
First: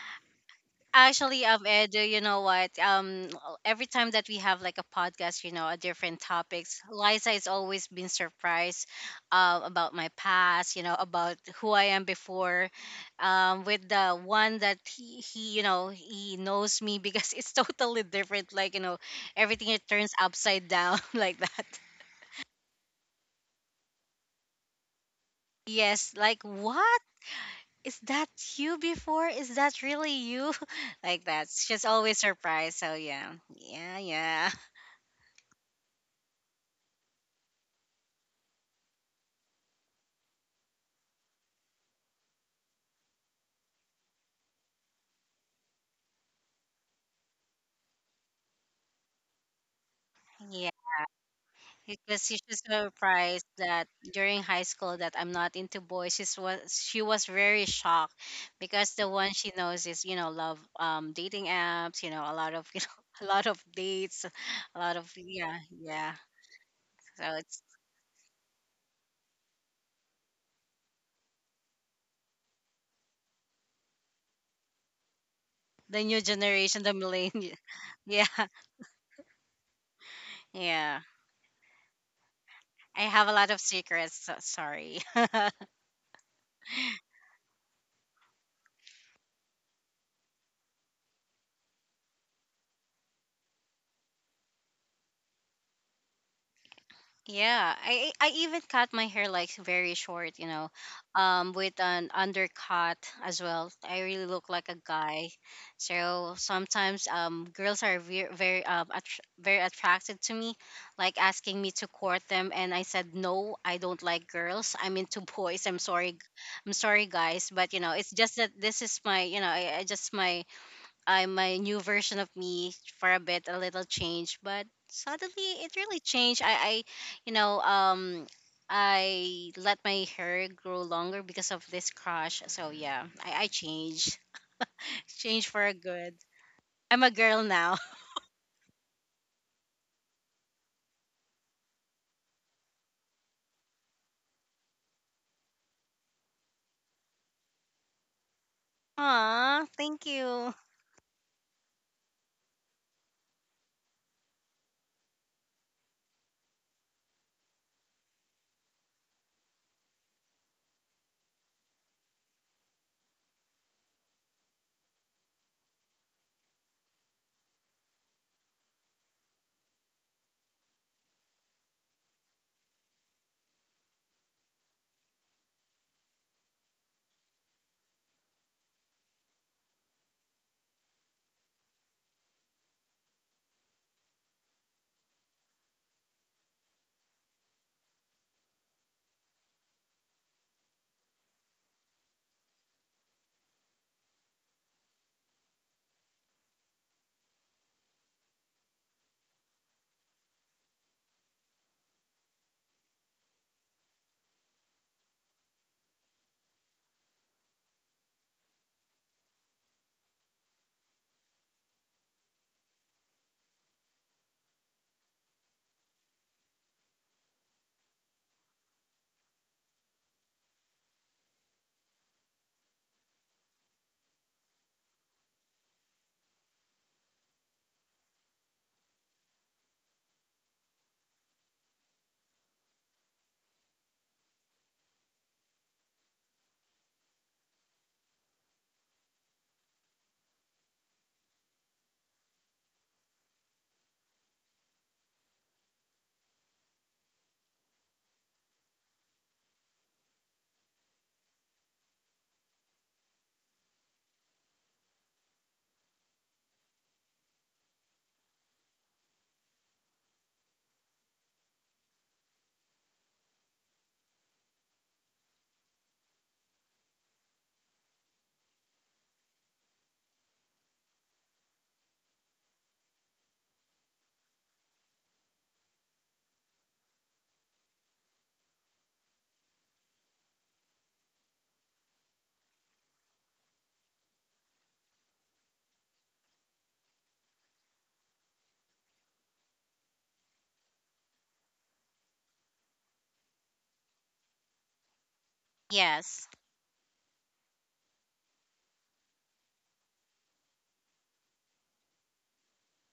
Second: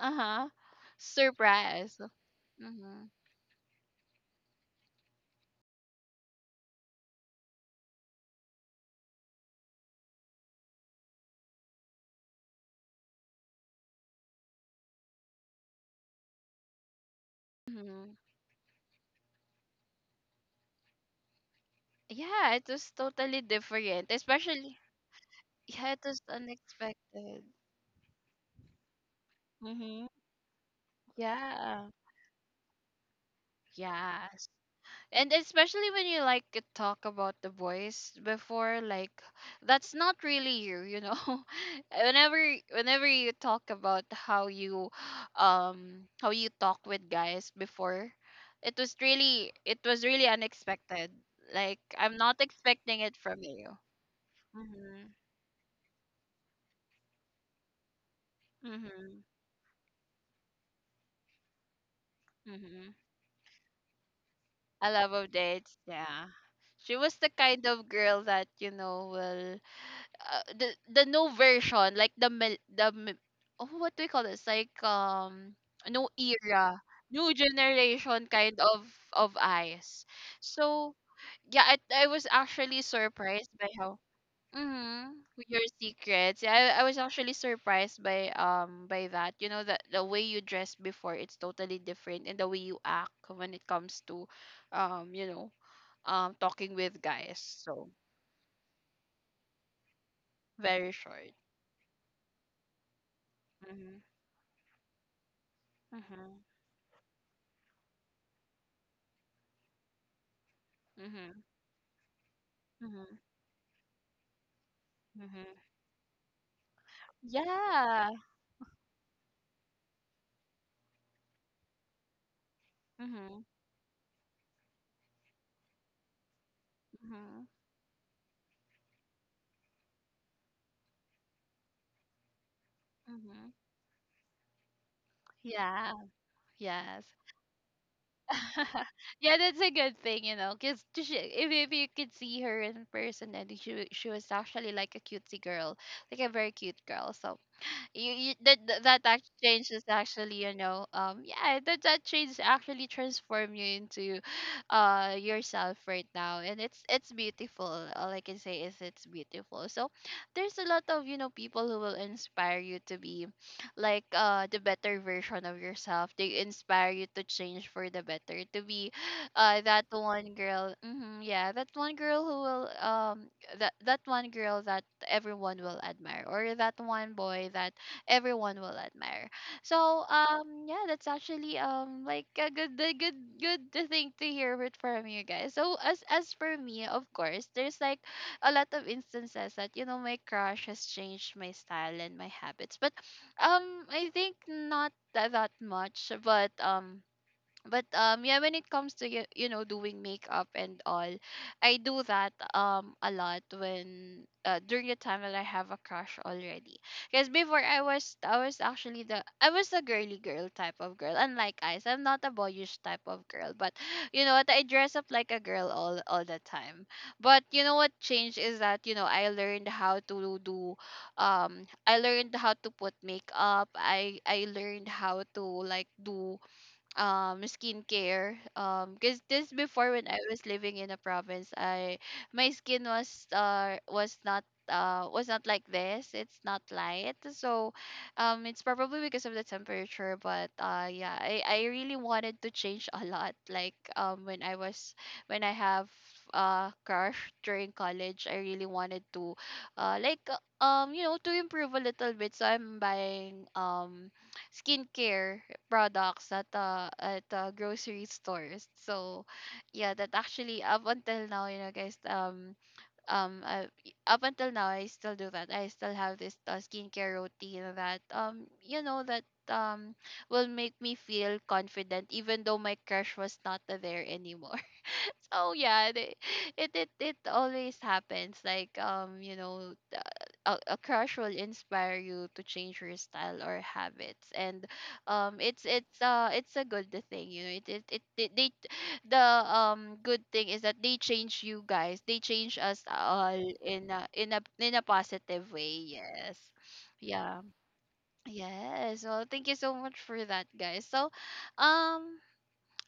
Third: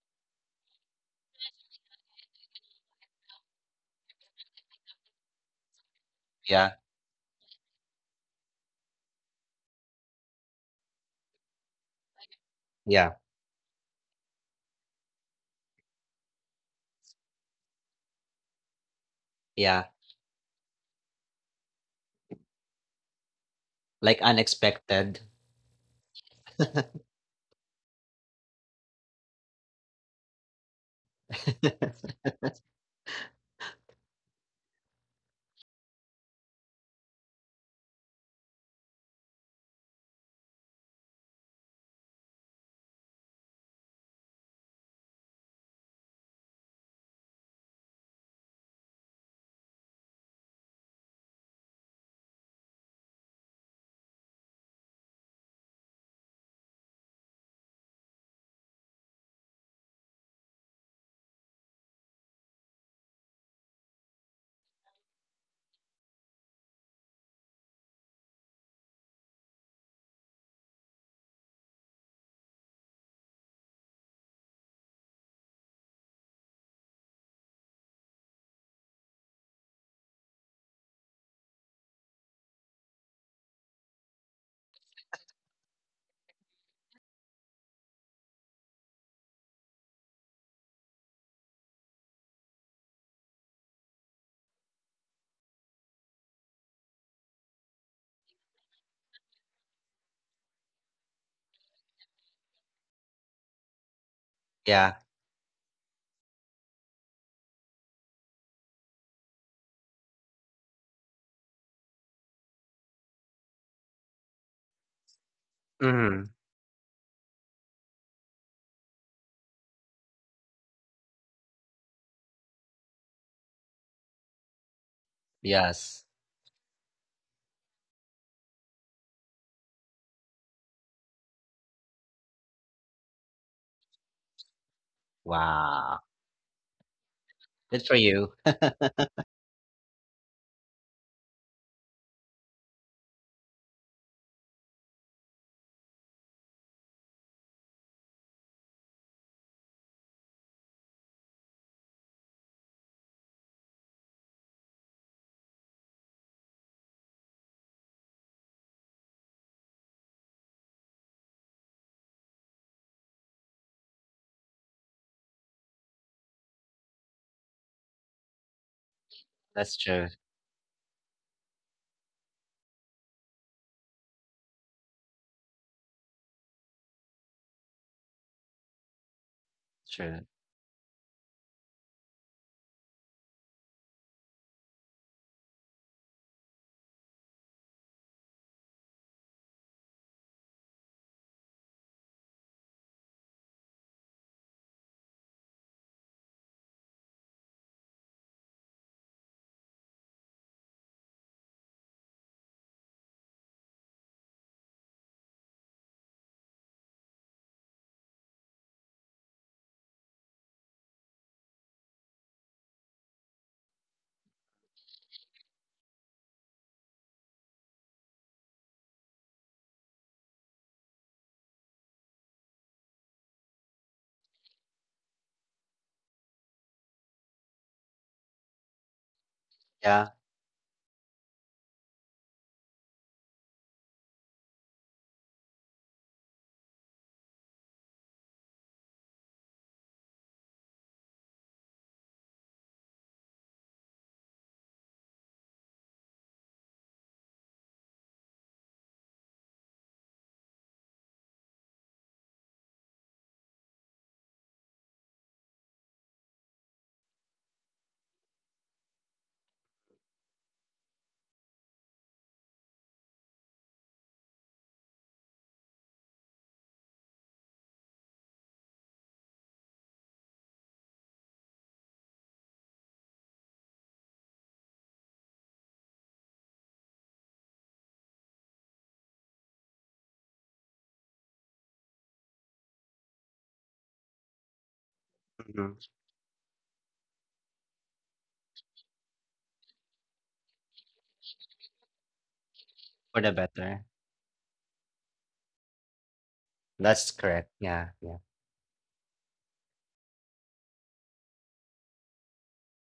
Speaker 1: uh-huh,
Speaker 2: actually, Ed,
Speaker 1: surprised,
Speaker 2: you know what?
Speaker 1: mm-hmm.
Speaker 2: Every time that we have like a podcast, you know, a different
Speaker 3: Yeah,
Speaker 2: topics, Liza has always been surprised, about my past, you know, about who I am before,
Speaker 3: yeah,
Speaker 2: with the one that he, you know, he knows me because it's totally
Speaker 1: Hmm.
Speaker 2: different. Like, you know, everything it
Speaker 3: yeah,
Speaker 2: turns upside down like that.
Speaker 1: Yeah, it was totally different,
Speaker 3: like
Speaker 1: especially,
Speaker 3: unexpected.
Speaker 1: yeah, it
Speaker 2: Yes,
Speaker 1: was
Speaker 2: like what?
Speaker 1: unexpected.
Speaker 2: Is that you before? Is that
Speaker 1: Mm-hmm.
Speaker 2: really you? Like that. She's
Speaker 1: Yeah.
Speaker 2: always surprised. So yeah. Yeah,
Speaker 1: Yes.
Speaker 2: yeah.
Speaker 1: And especially when you like could talk about the boys before, like, that's not really you, you know. Whenever, whenever you talk about how you, um, how you talk with guys before, it was really, it was really
Speaker 2: Yeah,
Speaker 1: unexpected. Like, I'm
Speaker 2: because
Speaker 1: not
Speaker 2: she's just
Speaker 1: expecting it from
Speaker 2: surprised
Speaker 1: you.
Speaker 2: that during high school that
Speaker 1: Mhm.
Speaker 2: I'm not into boys. She was very shocked because the
Speaker 1: Mhm.
Speaker 2: one she knows is, you know, love dating apps. You know, a lot of you
Speaker 1: Mhm.
Speaker 2: know, a lot of dates, a
Speaker 1: I
Speaker 2: lot of,
Speaker 1: love of
Speaker 2: yeah,
Speaker 1: dates,
Speaker 2: yeah.
Speaker 1: yeah. She was
Speaker 2: So
Speaker 1: the
Speaker 2: it's
Speaker 1: kind of girl that, you know, will, the no version like the mil- the mi- oh, what do we call this, like, um,
Speaker 2: the
Speaker 1: no
Speaker 2: new
Speaker 1: era,
Speaker 2: generation, the
Speaker 1: new
Speaker 2: millennial. Yeah,
Speaker 1: generation kind of eyes. So
Speaker 2: yeah.
Speaker 1: yeah, I was actually
Speaker 2: I have a lot
Speaker 1: surprised
Speaker 2: of
Speaker 1: by how,
Speaker 2: secrets. So sorry.
Speaker 1: mm-hmm, your secrets, yeah, I was actually surprised by, um, by that, you know, that the way you dress before, it's totally different, and the way you act when it comes to, um, you know, um, talking with guys.
Speaker 2: Yeah,
Speaker 1: So
Speaker 2: I even cut my hair like very short, you know,
Speaker 1: very short,
Speaker 2: with an undercut as well.
Speaker 1: mm-hmm,
Speaker 2: I really look like a
Speaker 3: Yeah,
Speaker 2: guy, so
Speaker 1: mm-hmm.
Speaker 2: sometimes, girls are very attracted to me, like
Speaker 1: Mhm,
Speaker 2: asking me to court them, and I said
Speaker 1: mhm,
Speaker 2: no, I don't like girls. I'm into
Speaker 1: mhm.
Speaker 2: boys.
Speaker 3: mhm,
Speaker 2: I'm sorry, guys, but, you know, it's
Speaker 1: Yeah.
Speaker 2: just that, this is my, you know, I just my, I'm my new version of me, for a bit,
Speaker 1: Mhm,
Speaker 2: a little change, but suddenly it really
Speaker 3: yes.
Speaker 2: changed. I You
Speaker 1: mhm,
Speaker 2: know, I let my hair grow longer because of this crush. So yeah, I
Speaker 1: mhm.
Speaker 2: changed, changed for a
Speaker 1: Yeah.
Speaker 3: Wow,
Speaker 2: good. I'm
Speaker 1: Yes.
Speaker 2: a girl now.
Speaker 3: good for you.
Speaker 1: Yeah, that's a good thing, you know, because she, if you could see her in person, and she she was actually like a cutesy girl, like a very cute girl. So you, that act
Speaker 2: Aw,
Speaker 1: change is
Speaker 2: thank
Speaker 1: actually,
Speaker 2: you.
Speaker 1: you know, um, yeah, that that change actually transform you into, uh, yourself right now, and it's beautiful. All I can say is it's beautiful. So there's a lot of, you know, people who will inspire you to be like, uh, the better version of yourself. They inspire you to change for the better, to be, uh,
Speaker 3: That's
Speaker 1: that
Speaker 3: true,
Speaker 1: one girl, hmm, yeah, that one girl who will, um, that one girl that everyone will admire, or that one boy that everyone will admire. So,
Speaker 3: true.
Speaker 1: um, yeah, that's actually, um, like a good, the good, good thing to hear it from you guys. So as for me, of course, there's like a lot of instances that, you know, my crush has changed my style and my habits. But I think not that much, but yeah, when it comes to, you know, doing makeup and all, I do that a lot when during the time that I have a crush already. Because before, I was actually the I was the girly girl type of girl, unlike Eyes. I'm not a boyish type of girl, but you know what, I dress up like a girl all the time. But you know what changed is that, you know, I learned how to do I learned how to put makeup. I learned how to like do skincare, because this before,
Speaker 3: Yeah,
Speaker 1: when I was living in a province, I, my skin was not like this. It's not light. So it's probably because of the temperature. But yeah, I really wanted to change a lot, like when I was, when I have crush during college. I really wanted to like you know, to improve a little bit. So I'm buying skincare products at grocery stores. So yeah, that, actually up until now, you know, guys, um uh, up until now I still do that. I still have this skincare routine that, you know, that will make me feel confident even though my crush was not there anymore. So yeah, it always happens, like you know, a crush will inspire you to change your style or habits. And
Speaker 3: mhm,
Speaker 1: it's a good thing, you know. It they The good thing is that they change you guys. They change us
Speaker 3: for the
Speaker 1: all
Speaker 3: better.
Speaker 1: in a positive way.
Speaker 2: Yes.
Speaker 1: Yes.
Speaker 3: That's
Speaker 1: Yeah.
Speaker 3: correct. Yeah, yeah.
Speaker 1: Yes. Well, thank you so much for that, guys. So, um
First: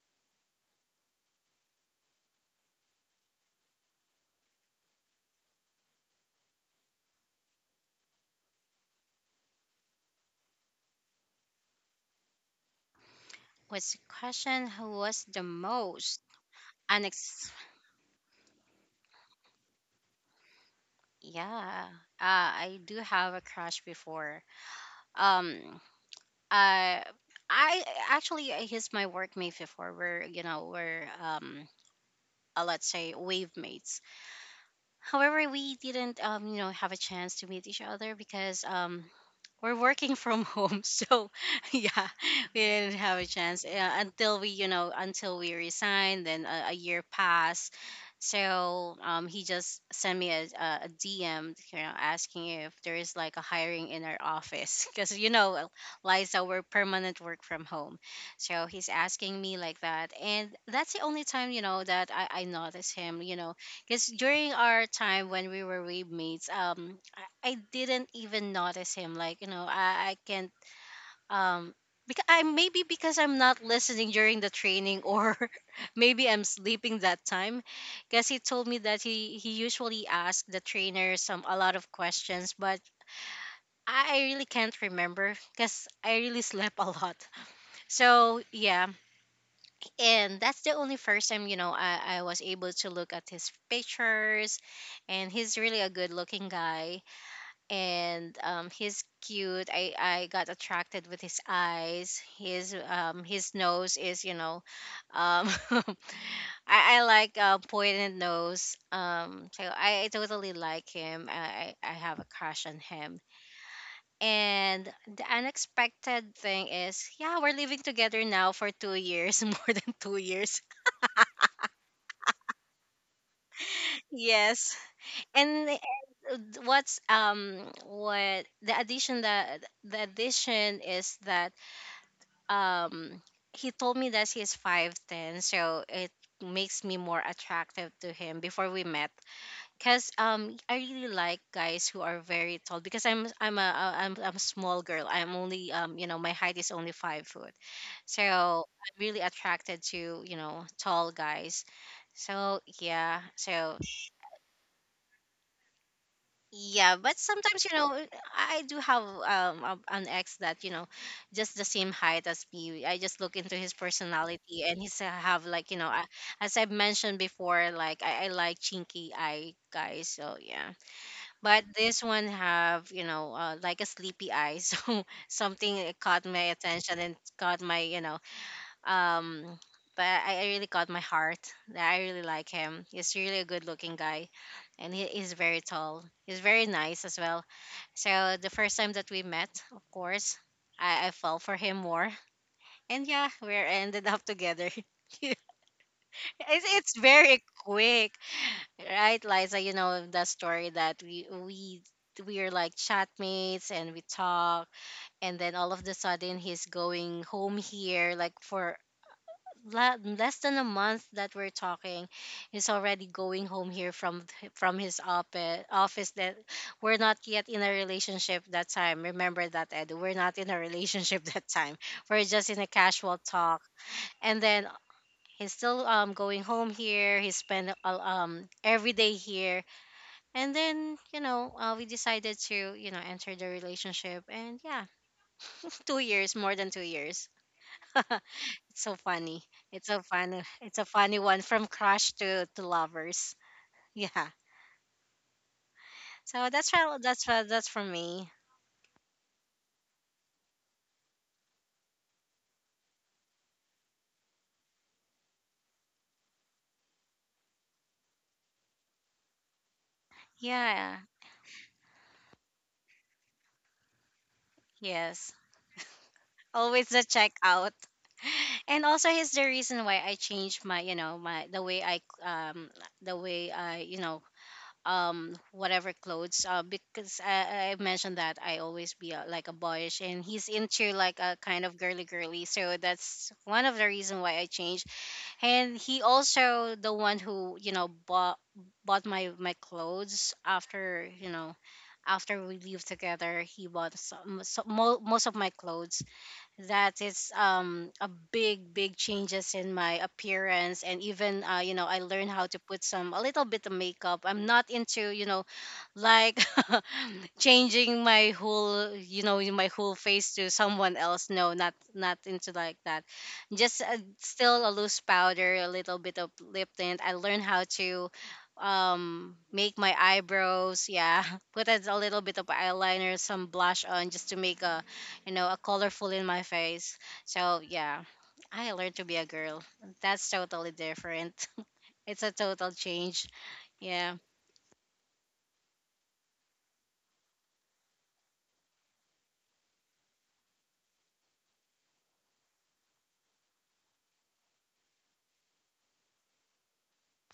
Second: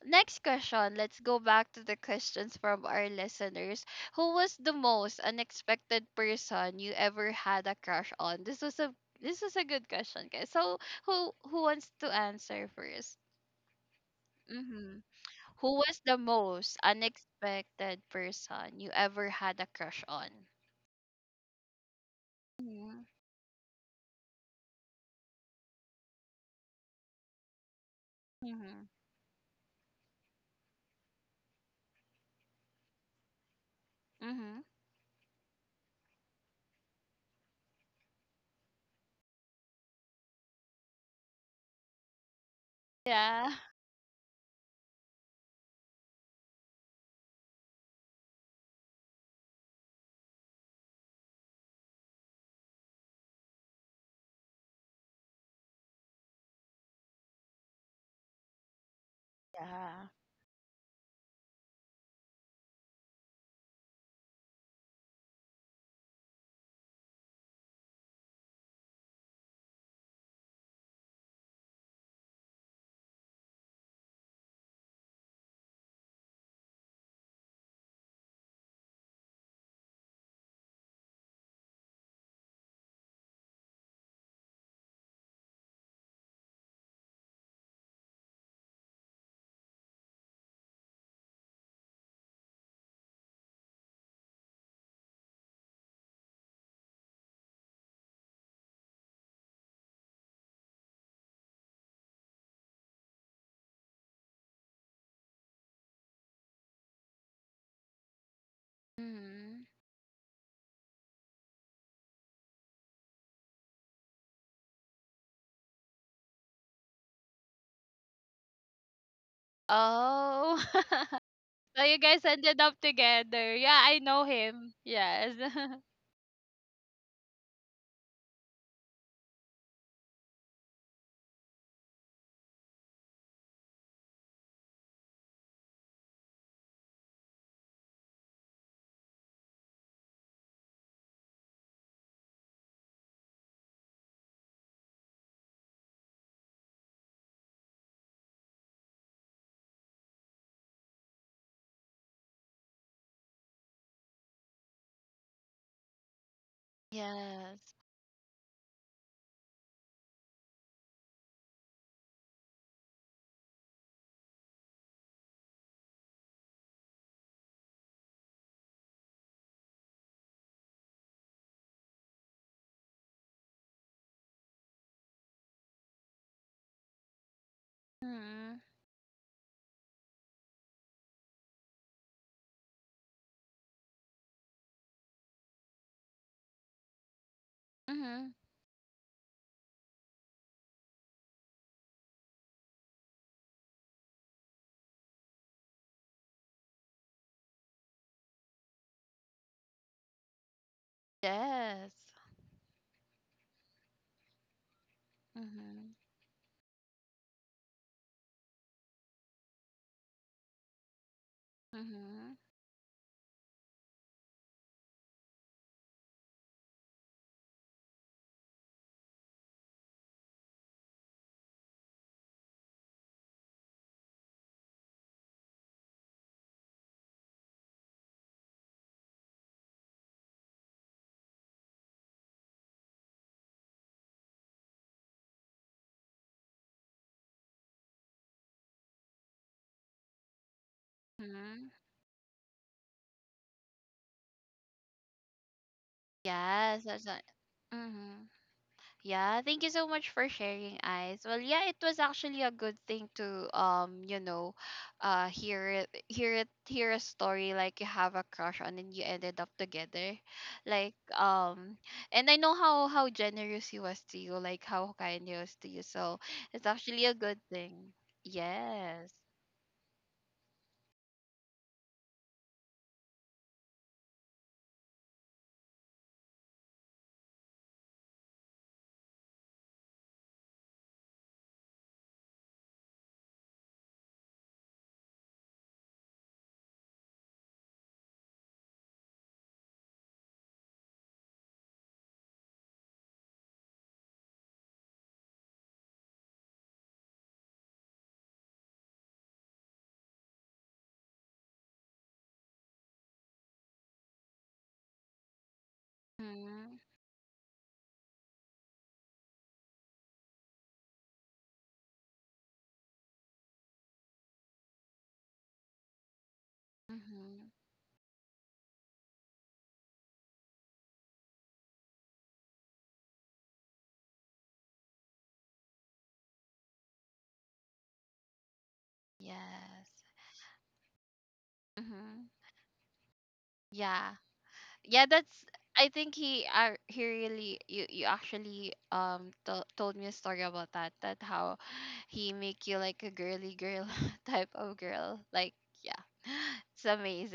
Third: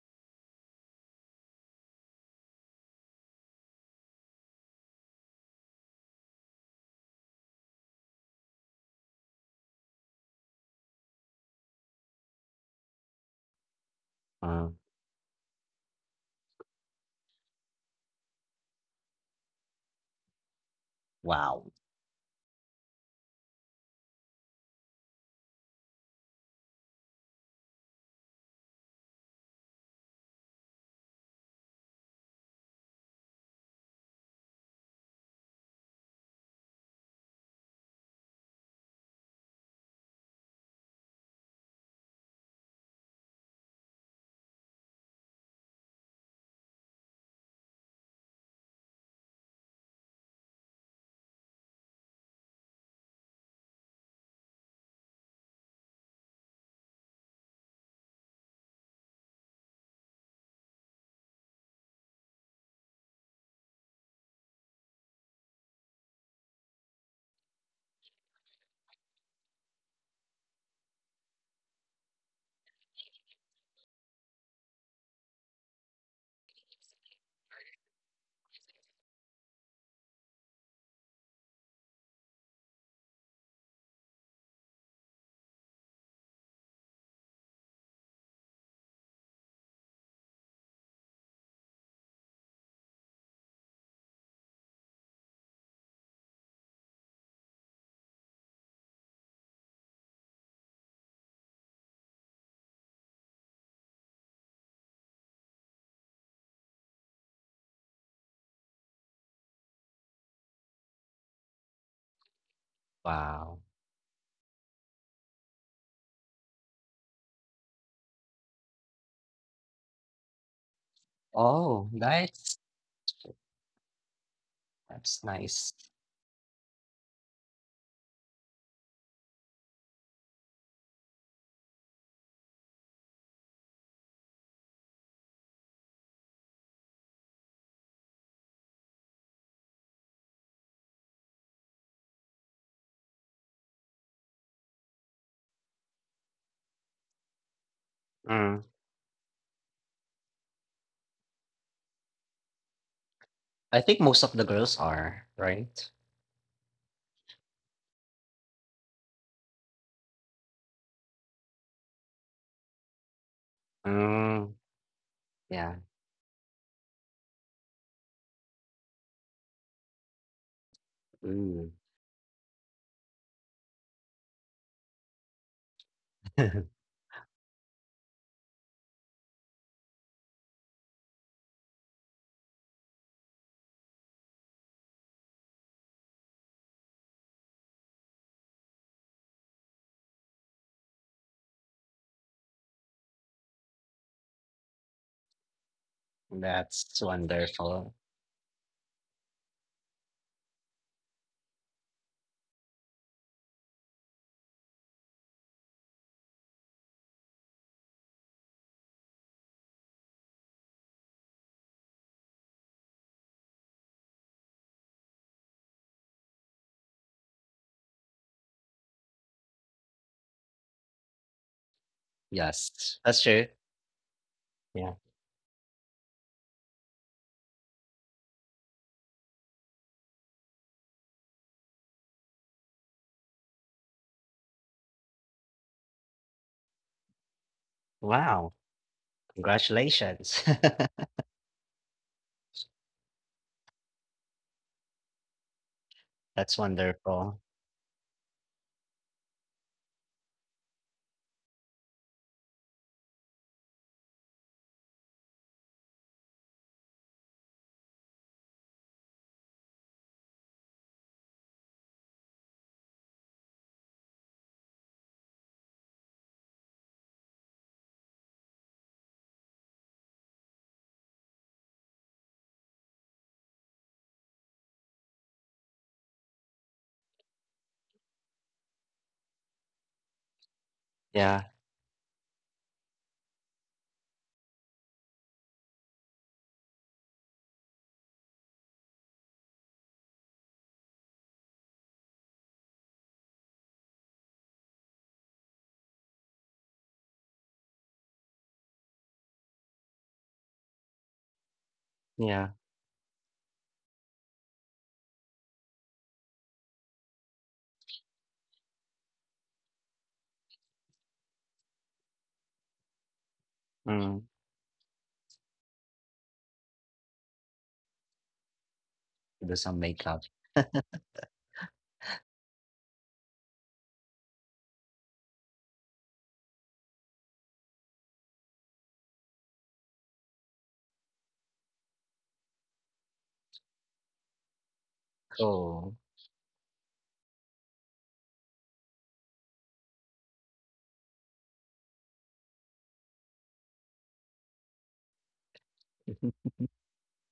Speaker 1: next question, let's go back to the questions from our listeners. Who was the most unexpected person you ever had a crush on? This was a good question, guys. So, who wants to answer first?
Speaker 2: What's the question?
Speaker 3: Mm,
Speaker 2: Who
Speaker 1: Mhm.
Speaker 2: was the
Speaker 1: Who was the
Speaker 2: most
Speaker 1: most
Speaker 2: unex?
Speaker 1: unexpected person you ever had a crush on?
Speaker 3: wow,
Speaker 2: Yeah. I do
Speaker 1: Mhm.
Speaker 2: have a crush before. Um, Uh, I actually
Speaker 1: Mhm.
Speaker 2: he's my workmate before. We're, you know, we're let's say, wave mates.
Speaker 1: Mhm.
Speaker 2: However, we didn't have a chance to meet each other because we're working from home so yeah we didn't have a
Speaker 1: Yeah.
Speaker 2: chance until we until we resigned, then a year passed. So he just sent me a dm, asking if there is like a hiring in our office because you know, Liza, we're permanent work from home. So he's asking me like
Speaker 1: Yeah.
Speaker 2: that, and that's the only time that I notice him, you know, because during our time when we were roommates, I didn't even notice him. Like you know, I can't um because I, maybe because I'm not listening during the training, or maybe I'm sleeping that time. Because he told me that he usually asked the trainer some a lot of questions, but I really can't remember because I really slept a lot. So yeah, and that's the only first time, you know, I was able to look at his pictures, and he's really a good looking guy. And he's cute. I got attracted with his eyes, his nose is, you know, um, I, I like pointed nose, so
Speaker 1: Mhm.
Speaker 2: I totally like him. I have a crush on him.
Speaker 3: wow.
Speaker 2: And the unexpected thing is, yeah, we're living together now for 2 years, more than two
Speaker 1: Oh.
Speaker 2: years.
Speaker 1: So
Speaker 3: Oh,
Speaker 1: you guys ended up together. Yeah, I know him.
Speaker 2: Yes.
Speaker 3: that's
Speaker 1: Yes.
Speaker 2: And
Speaker 3: nice.
Speaker 2: what's what the addition that the addition is that um he told me that he's 5'10, so it makes me more attractive to him before we met, cuz I really like guys who are very tall because I'm a small girl. I'm only my height is only 5 foot. So
Speaker 3: Mm,
Speaker 2: I'm really attracted to, you know, tall guys. So yeah, so
Speaker 3: I think most of the girls are, right?
Speaker 2: yeah, but sometimes
Speaker 1: Yes.
Speaker 2: you know, I do have an ex that, you know, just the same height as me. I just look into his
Speaker 3: Mm,
Speaker 2: personality, and he's have like
Speaker 3: yeah.
Speaker 2: you know, as I've mentioned before, like I like chinky eye guys. So yeah, but
Speaker 3: Mm.
Speaker 2: this one have, you know, like a sleepy eye. So something caught my attention and caught my, you know,
Speaker 1: Mhm.
Speaker 2: um, but I really got my heart. I really like him. He's really a good looking guy, and he is very tall. He's very nice as well.
Speaker 1: Mhm.
Speaker 2: So the first time that we met, of course, I fell for him more, and yeah, we ended up together. It's it's
Speaker 3: That's
Speaker 2: very
Speaker 3: wonderful.
Speaker 2: quick, right, Liza? You know the story that we we
Speaker 1: Yes.
Speaker 2: we are like chatmates and we talk, and then all of
Speaker 1: Mhm.
Speaker 2: the sudden he's going home here like for less than a month that we're talking.
Speaker 1: Mhm.
Speaker 2: He's already going home here from from his office office, that we're not yet in a relationship that time. Remember that, Ed? We're not in a relationship that time. We're just in a
Speaker 3: Yes,
Speaker 2: casual
Speaker 3: that's true.
Speaker 2: talk, and then
Speaker 3: Yeah.
Speaker 2: he's still going home here. He spent every day here, and then, you know, we decided to, you know, enter the relationship. And yeah, 2 years, more than 2 years. It's
Speaker 3: Wow,
Speaker 2: so funny. It's so funny.
Speaker 3: congratulations.
Speaker 2: It's a funny one, from
Speaker 1: Mhm.
Speaker 2: crush to lovers. Yeah. So
Speaker 3: That's
Speaker 2: that's
Speaker 1: Yes.
Speaker 2: how
Speaker 1: That's right.
Speaker 2: that's
Speaker 3: wonderful.
Speaker 2: what that's for
Speaker 1: Mhm.
Speaker 2: me.
Speaker 1: Yeah, thank you so much for sharing, Eyes. Well, yeah, it was actually a good thing to, you know, hear a story like you have a crush on and you ended up together, like
Speaker 2: Yeah.
Speaker 1: and I know how, generous he was to you, like how kind
Speaker 2: Yes.
Speaker 1: he was to you. So it's
Speaker 2: Always the
Speaker 1: actually a good
Speaker 2: checkout.
Speaker 1: thing.
Speaker 2: And
Speaker 1: Yes.
Speaker 2: also, here's the reason why I changed my, you know, my the way I the way I, you know, whatever clothes, uh, because I mentioned that I always be like a boyish, and he's into like a
Speaker 3: Yeah,
Speaker 2: kind of girly girly, so that's one of the reason why I changed. And he also the one who, you know, bought my clothes after, you know, after we live together. He bought some, so, most of my clothes. That it's a big big changes in my appearance. And even you know, I learned how
Speaker 3: yeah.
Speaker 2: to put some a little bit of makeup. I'm not into, you know, like
Speaker 1: Mm-hmm.
Speaker 2: changing my whole, you know, my whole face to someone else. No, not into like that. Just
Speaker 3: Mm.
Speaker 2: still a loose powder, a little bit of lip tint. I learned
Speaker 1: Mm-hmm.
Speaker 2: how to
Speaker 3: Do
Speaker 2: make
Speaker 3: some
Speaker 2: my
Speaker 3: makeup.
Speaker 2: eyebrows, yeah. Put a little bit of eyeliner, some blush on, just to make a, you know, a colorful in my face. So yeah, I learned to be a girl.
Speaker 1: Yes.
Speaker 2: That's totally different.
Speaker 1: Mm-hmm.
Speaker 2: It's a total change.
Speaker 1: Yeah.
Speaker 2: Yeah.
Speaker 1: Yeah that's I
Speaker 3: Cool.
Speaker 1: think he, he really, you actually told me a story about that, that how he make you like a girly girl type of girl, like yeah. It's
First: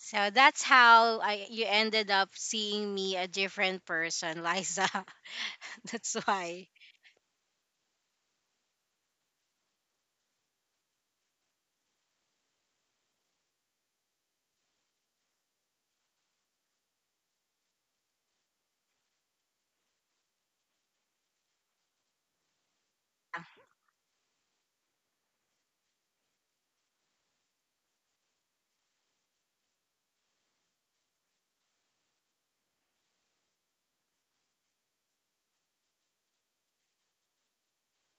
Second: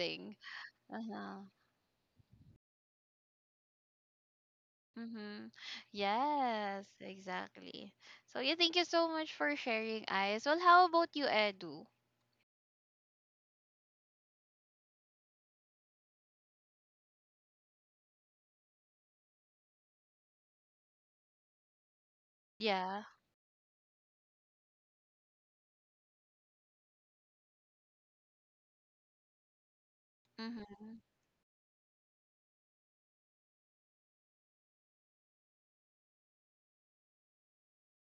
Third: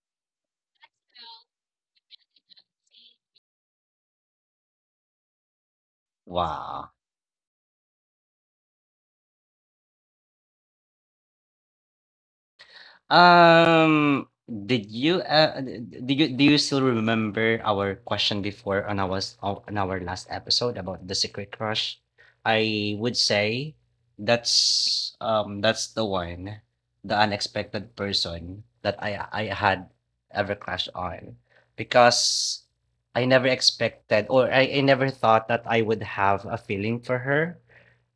Speaker 2: So that's how I
Speaker 1: Uh-huh.
Speaker 2: you ended up seeing me a different person, Liza.
Speaker 1: Mm-hmm.
Speaker 2: That's why.
Speaker 1: Yes,
Speaker 3: Wow.
Speaker 1: exactly. So yeah, thank you so much for sharing, Eyes. Well, how about you, Edu?
Speaker 3: Um, did you do you still remember our question before on our on our last episode about the secret crush? I
Speaker 1: Yeah.
Speaker 3: would say that's the one, the unexpected person that I had ever crushed
Speaker 1: Mm-hmm.
Speaker 3: on because I never expected or I never thought that I would have a feeling for her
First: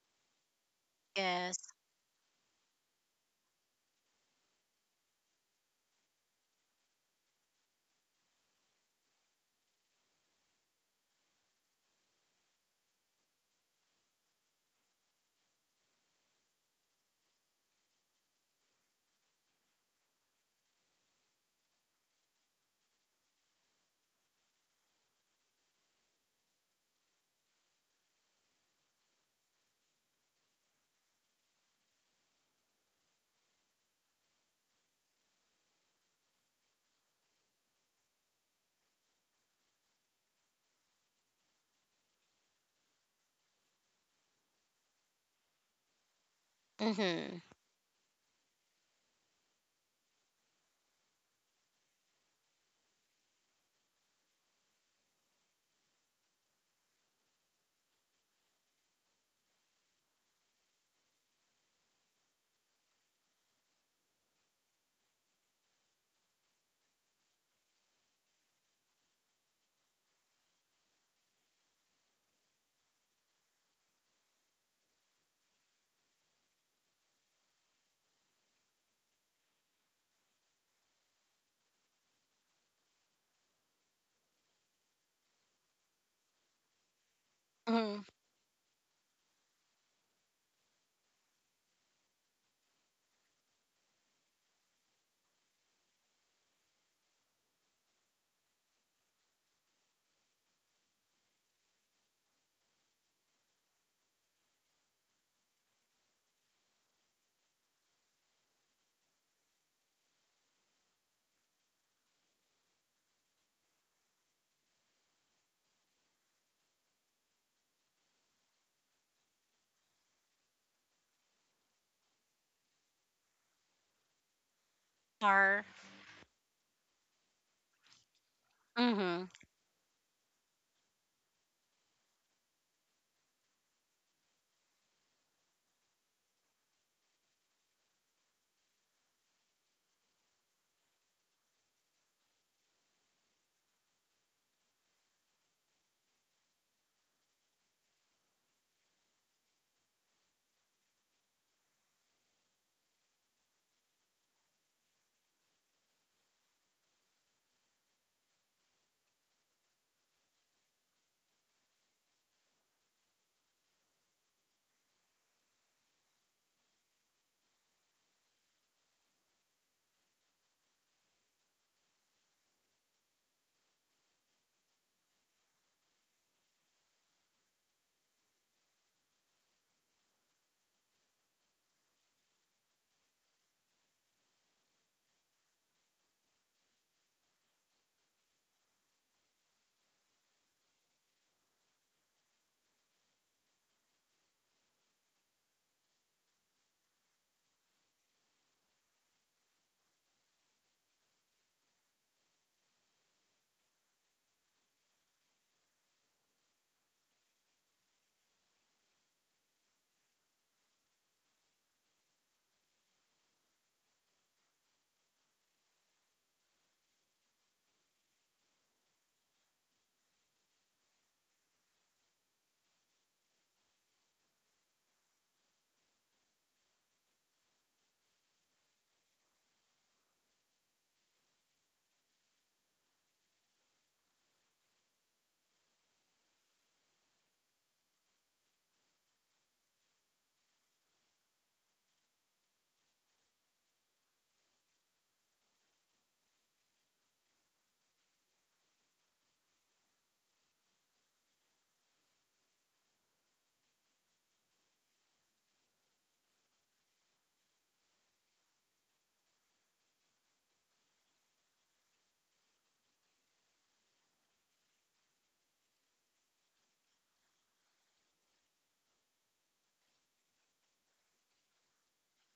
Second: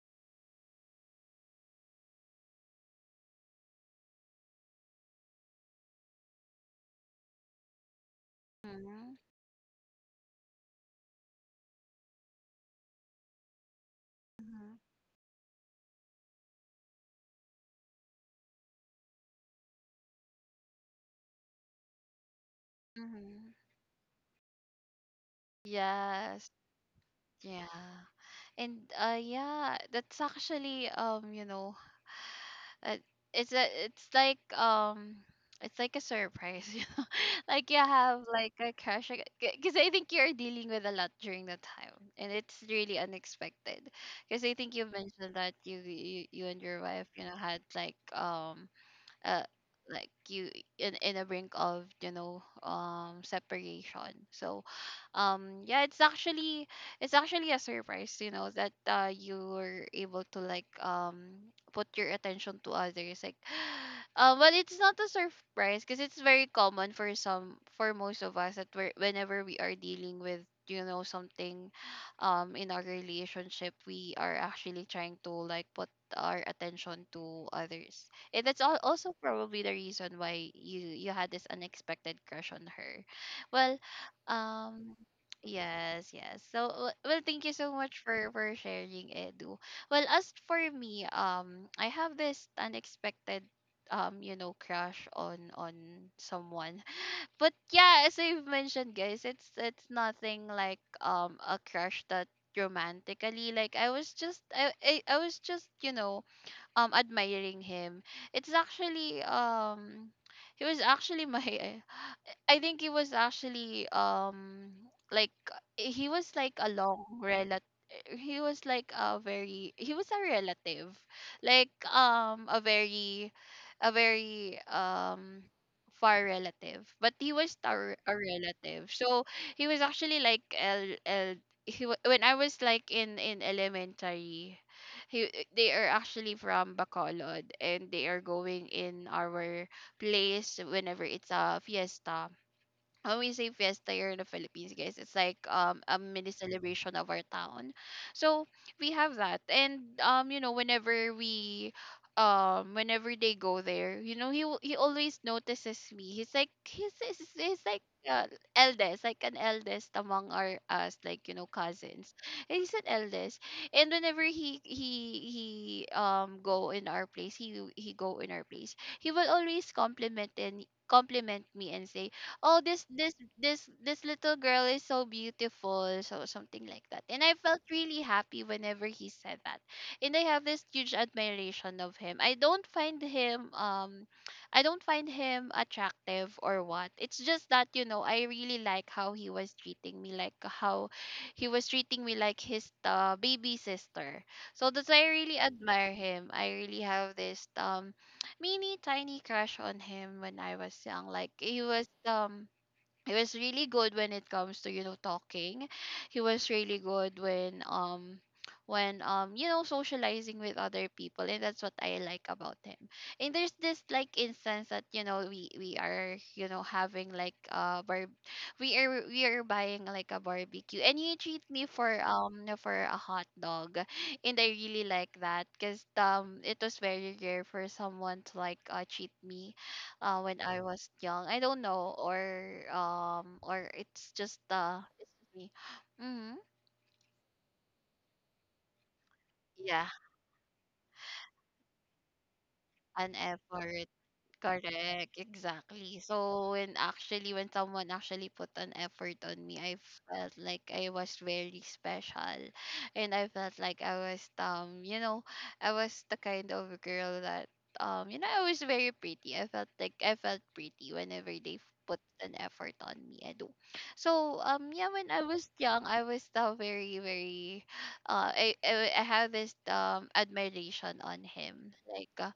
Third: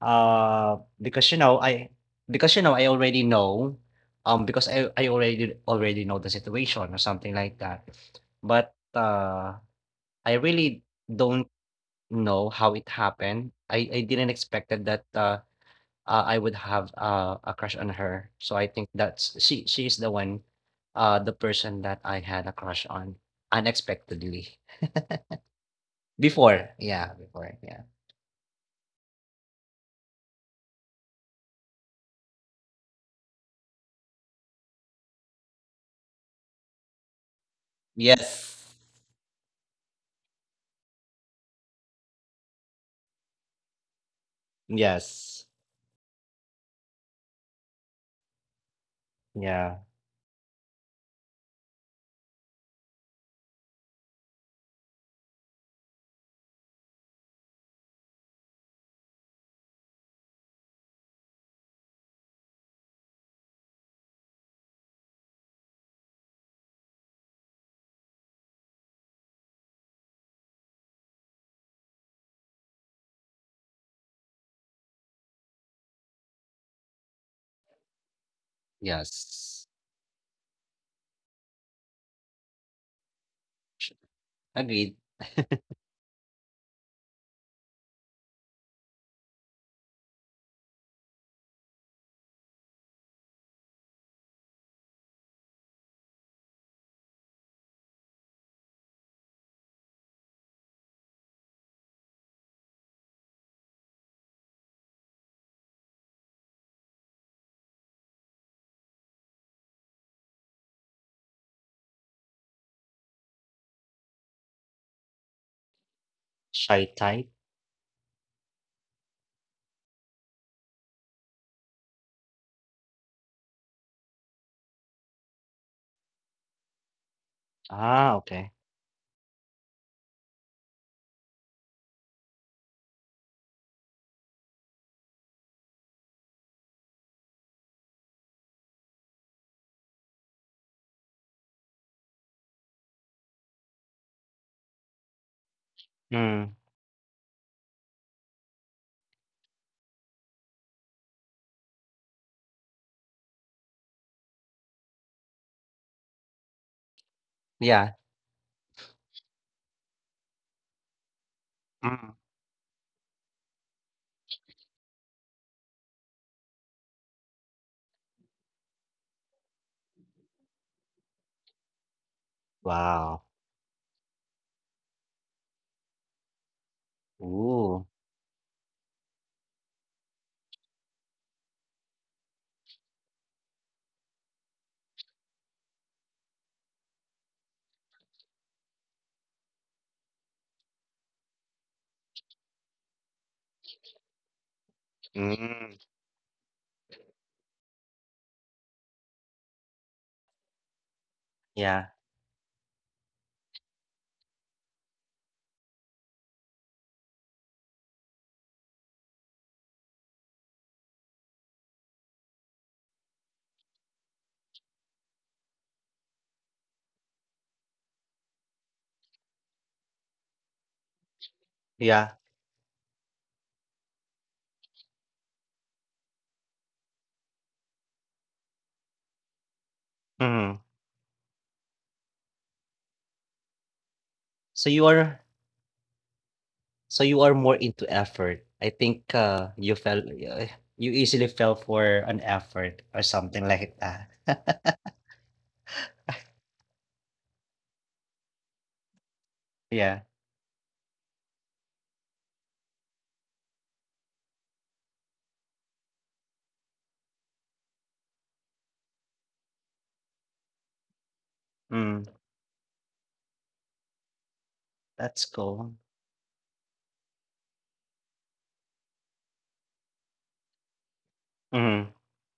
Speaker 3: uh, because, you
Speaker 2: Yes.
Speaker 3: know, I because, you know, I already know, because I already already know the situation or something like that. But,
Speaker 1: Mm-hmm.
Speaker 3: I really don't know how it happened. I didn't
Speaker 1: Mm-hmm.
Speaker 3: expected that, I would have, a crush on her. So I think that's she is the one, the person that I had a crush on
Speaker 1: Mm-hmm.
Speaker 3: unexpectedly.
Speaker 1: Yes.
Speaker 3: Before, yeah, before, yeah.
Speaker 1: Yeah. And yeah, that's actually, you know, uh, it's a, it's like a surprise, you know, like you have like a
Speaker 3: Yes.
Speaker 1: crush, because I think you're dealing with a lot during the time, and it's really unexpected. Because I think you mentioned
Speaker 3: Yes.
Speaker 1: that you, you and your wife, you know,
Speaker 2: Mhm.
Speaker 1: had uh
Speaker 3: Yeah.
Speaker 1: like you, in a brink of, you know, separation. So yeah, it's actually a surprise, you know, that you were able to like put your attention to others, like but it's not a surprise because it's very common for some for most of us that we're, whenever we are dealing with, you know, something in our relationship, we are actually trying to like put our attention to others. Eh, That's al- also probably
Speaker 3: Yes.
Speaker 1: the reason why you had this unexpected crush on her. Well,
Speaker 3: Agreed.
Speaker 1: um yes, yes. So well, thank you so much
Speaker 2: Mhm.
Speaker 1: for sharing, Edu. Well, as for me, I have this unexpected you know, crush on someone. But yeah, as I've mentioned, guys, it's nothing like a crush that, romantically, like I was just, I was just, you know, admiring him. It's actually he was actually my, I think he was actually like he was like a
Speaker 3: Shy
Speaker 1: long
Speaker 3: type?
Speaker 1: relative. He was a relative, like a very
Speaker 2: Par.
Speaker 1: far relative, but he was a
Speaker 3: Ah, okay.
Speaker 1: relative. So
Speaker 2: Mhm.
Speaker 1: he was actually like when I was like in elementary. He, they are actually from Bacolod, and they are going in our place whenever it's a fiesta. When we say fiesta here in the Philippines, guys, it's like a mini
Speaker 3: Mm.
Speaker 1: celebration of our town. So we have that, and you know, whenever we, whenever they go there, you know, he always notices me. He's like.
Speaker 3: Yeah.
Speaker 1: Eldest, like an eldest among our us, like, you know, cousins,
Speaker 3: Mm.
Speaker 1: and he's an eldest. And whenever he, go in our place he, go in our place, he will always compliment and compliment me and say, "Oh,
Speaker 3: Wow.
Speaker 1: this little girl is so beautiful," so something like that. And I felt
Speaker 3: Ooh.
Speaker 1: really happy whenever he said that. And I have this huge admiration of him. I don't find him I don't find him attractive or what. It's just that, you know, I really like how he was treating me, like how he was treating me like his, baby sister. So that's why I really
Speaker 3: Mm.
Speaker 1: admire him. I really have this mini tiny crush on him when I was young. Like,
Speaker 3: Yeah.
Speaker 1: he was really good when it comes to, you know, talking. He was really good when you know, socializing with other people, and that's what I like about him. And there's this like instance that, you know, we are you know, having like bar we are, buying like a barbecue, and he treat me
Speaker 3: Yeah.
Speaker 1: for a hot dog. And I really like that because it was very rare for someone to like treat me when
Speaker 3: Mhm.
Speaker 1: I was young. I don't know, or it's just
Speaker 3: So you are
Speaker 1: it's me. Mm-hmm.
Speaker 3: more into effort. I think, you
Speaker 1: Yeah,
Speaker 3: fell you easily fell for an effort or
Speaker 1: an
Speaker 3: something like
Speaker 1: effort.
Speaker 3: that.
Speaker 1: Correct, exactly. So when, actually, when someone actually put an effort on me, I
Speaker 3: Yeah.
Speaker 1: felt like I was very special, and I felt like I was, you know, I was the kind of girl that you know, I was very pretty. I felt like I felt pretty whenever they put
Speaker 3: Mm.
Speaker 1: an effort on me. I do. So yeah, when I
Speaker 3: That's
Speaker 1: was
Speaker 3: cool.
Speaker 1: young, I was the very, very I have this admiration on him,
Speaker 3: Mhm.
Speaker 1: like.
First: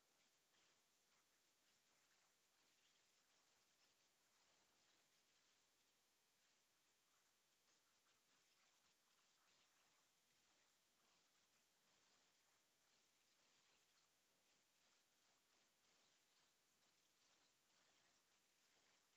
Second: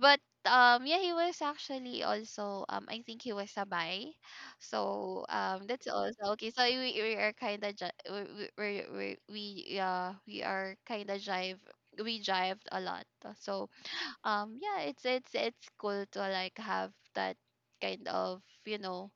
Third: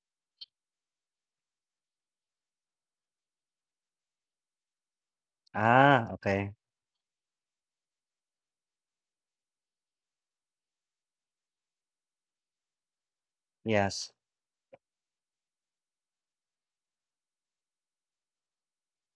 Speaker 1: But yeah, he was actually also I think he was a sabay. So that's
Speaker 3: Ah,
Speaker 1: also okay.
Speaker 3: okay.
Speaker 1: So we are kind of ju- we are kind of jive, we jived a lot. So
Speaker 3: Yes.
Speaker 1: yeah, it's, it's cool to like have that kind of, you know,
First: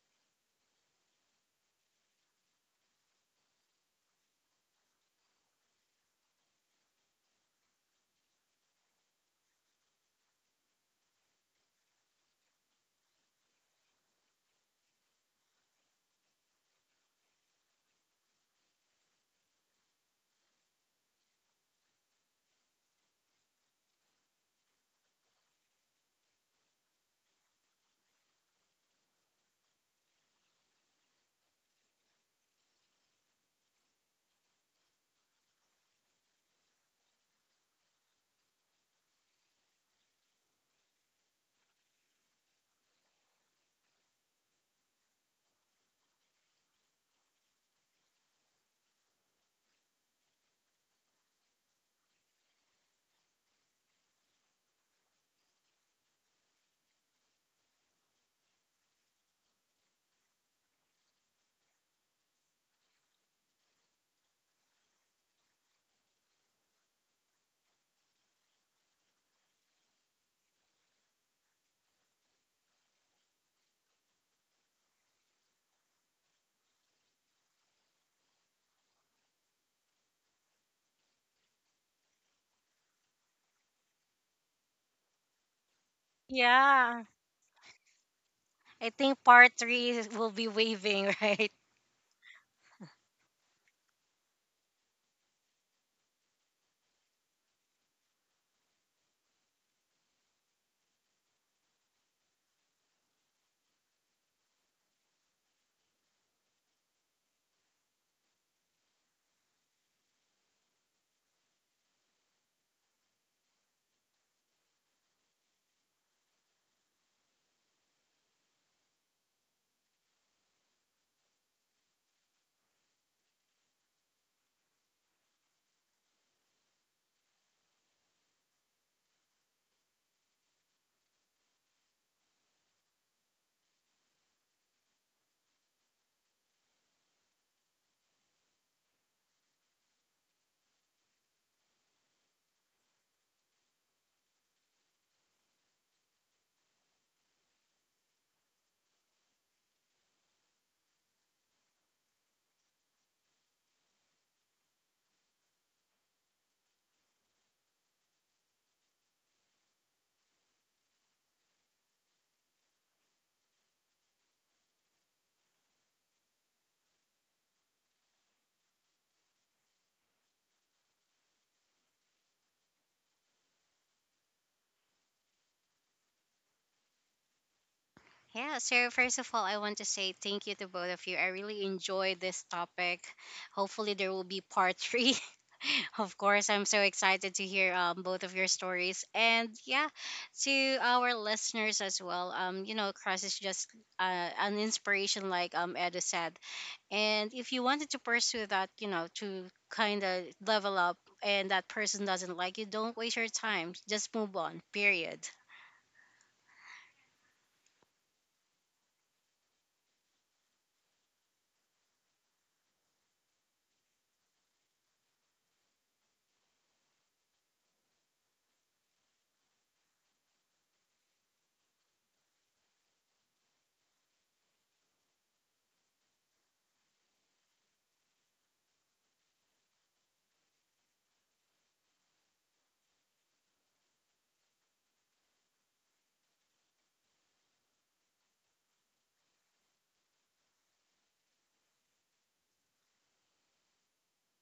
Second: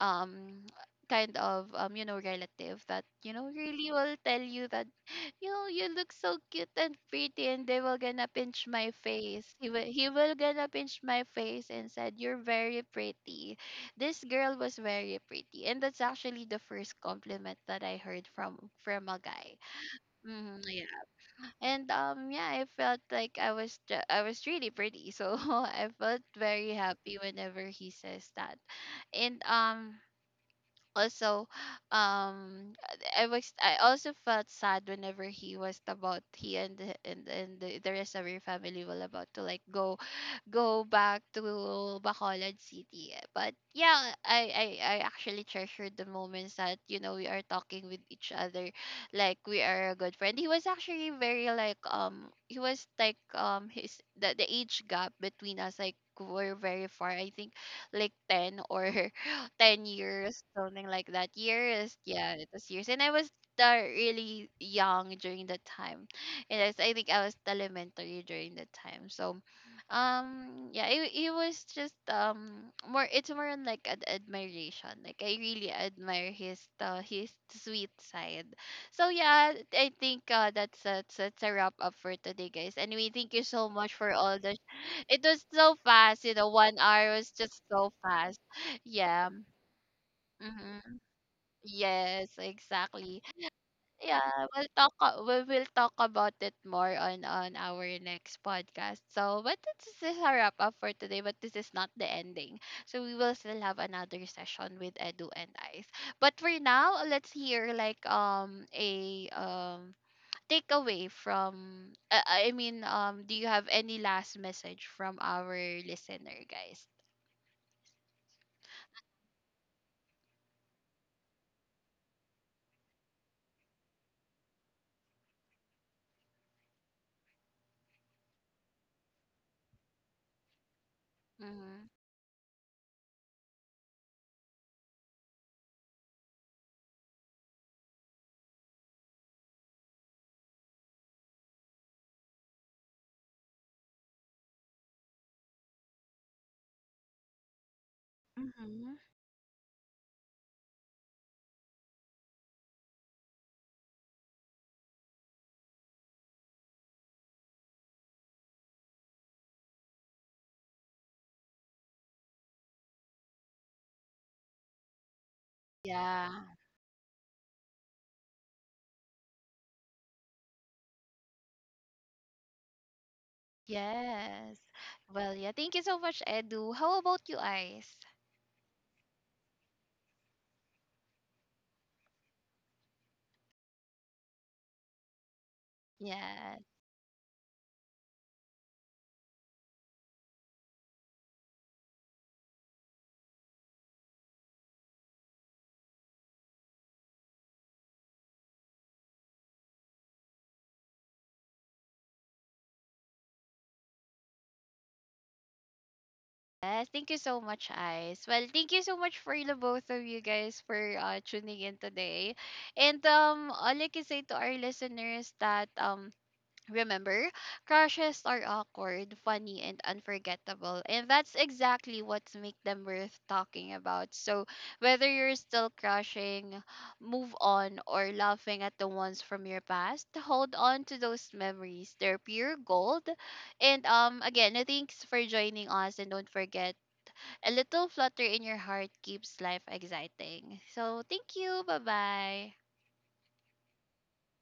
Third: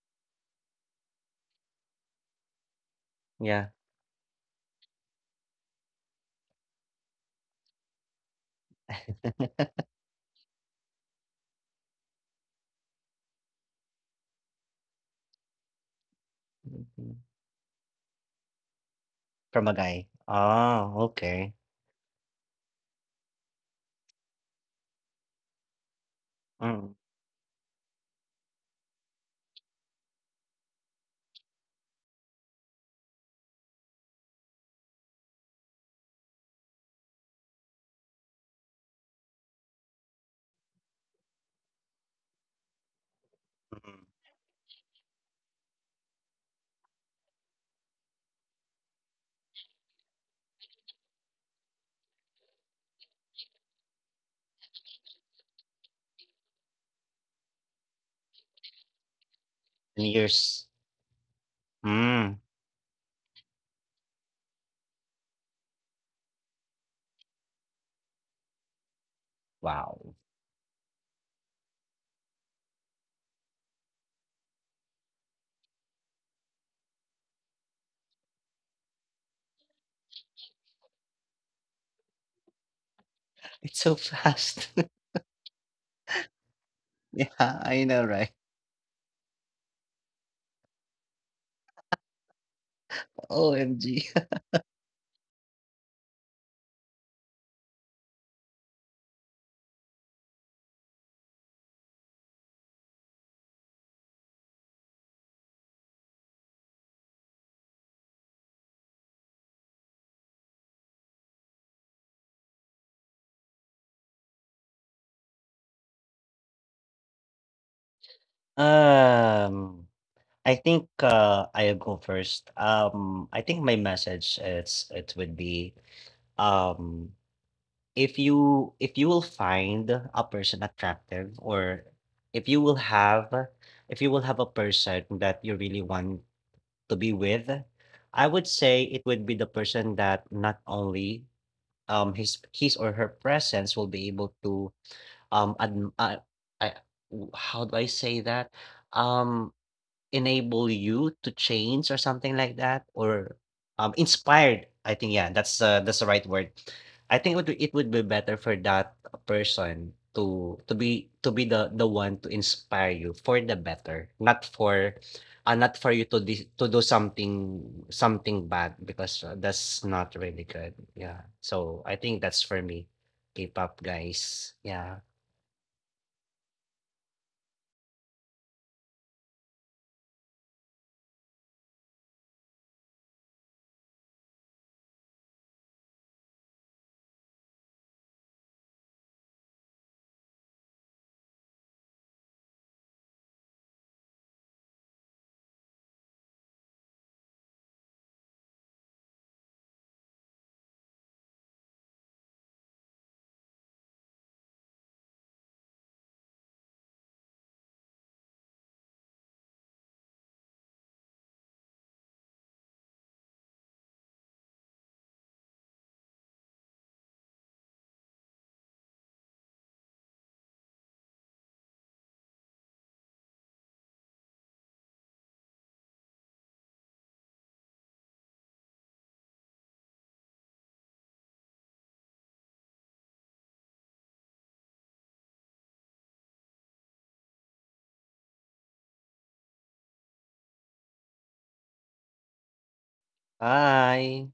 Speaker 1: um you know, relative that, you know,
Speaker 3: Yeah.
Speaker 1: really will tell you that, you know, you look so cute and pretty. And they will gonna pinch my face he will gonna pinch my face and said, "You're very pretty, this girl was very pretty." And that's actually the first
Speaker 3: Mhm.
Speaker 1: compliment that I heard from, a guy.
Speaker 3: From a guy.
Speaker 1: Hmm.
Speaker 3: Oh,
Speaker 1: Yeah.
Speaker 3: okay.
Speaker 1: And yeah, I felt like I was really pretty, so I felt very
Speaker 3: Mm.
Speaker 1: happy whenever he says that. And also, um I was, I also felt sad whenever he was about, he and the rest of your family will about to like go, go back to Bacolod City. Eh. But
Speaker 3: Mhm.
Speaker 1: yeah, I actually treasured the moments that, you know, we are talking with each other. Like, we are a good friend. He was actually very like he was like his the age gap between us, like, were very far. I think like ten or 10 years,
Speaker 3: Years.
Speaker 1: something like that. Years, yeah,
Speaker 3: Mm.
Speaker 1: it was years. And I was really young during that time. And I think I was elementary during that time. So
Speaker 3: Wow.
Speaker 1: yeah, it was just more. It's more on like an admiration. Like, I really admire his sweet side. So yeah, I think that's a wrap up for today, guys. Anyway, thank you so
Speaker 3: It's
Speaker 1: much
Speaker 3: so
Speaker 1: for all the.
Speaker 3: fast.
Speaker 1: It was so fast. You know, one
Speaker 2: Yeah.
Speaker 1: hour was
Speaker 3: Yeah,
Speaker 1: just
Speaker 3: I
Speaker 1: so
Speaker 3: know, right?
Speaker 1: fast.
Speaker 2: I think
Speaker 1: Yeah.
Speaker 2: part three will be
Speaker 1: Mm-hmm.
Speaker 2: waving, right?
Speaker 1: Yes, exactly.
Speaker 3: OMG.
Speaker 1: Yeah, we will talk about it more on our next podcast. So, but this is a wrap up for today. But this is not the ending. So we will still have another session with Edu and Ice. But for now, let's hear like a takeaway from. I mean, do you have any last message from our listener, guys?
Speaker 3: Um, I think I'll go first. I think my message is it would be um, if you will find a person attractive
Speaker 1: Mm-hmm.
Speaker 3: or if you will have a person that you really want to be with, I would say it would be the person that not only his or her presence will be able to adm ah, I w- how do I say that?
Speaker 1: Mm-hmm.
Speaker 3: Um, enable you to change or something like that, or, inspired, I think, yeah, that's the right word. I think it would be better for that person to to be the one to inspire you for the better, not for, not for you to
Speaker 1: Yeah.
Speaker 3: dis to do something bad because, that's not really good, yeah. So, I think that's for me, K-pop
Speaker 1: Yes.
Speaker 3: guys, yeah.
Speaker 1: Well, yeah. Thank you so much, Edu. How about you, Ice?
Speaker 2: Yeah, so first of all, I want to say thank you to both of you. I really enjoyed this topic. Hopefully, there will be part three. Of course,
Speaker 1: Yes.
Speaker 2: I'm so excited to hear both of your stories. And yeah, to our listeners as well, you know, Crush is just uh, an inspiration, like Edo said. And if you wanted to pursue that, you know, to kind of level up, and that person doesn't like you, don't waste your time. Just move on, period.
Speaker 1: Yes. Thank you so much, Ice. Well, thank you so much for the both of you guys for tuning in today. And all I can say to our listeners that, remember, crushes are awkward, funny, and unforgettable, and that's exactly what makes them worth talking about. So, whether you're still crushing, move on, or laughing at the ones from your past, hold on to those memories. They're pure gold. And again, thanks for joining us, and don't forget, a little flutter in your heart keeps life exciting. So, thank you. Bye bye.
Speaker 3: Bye.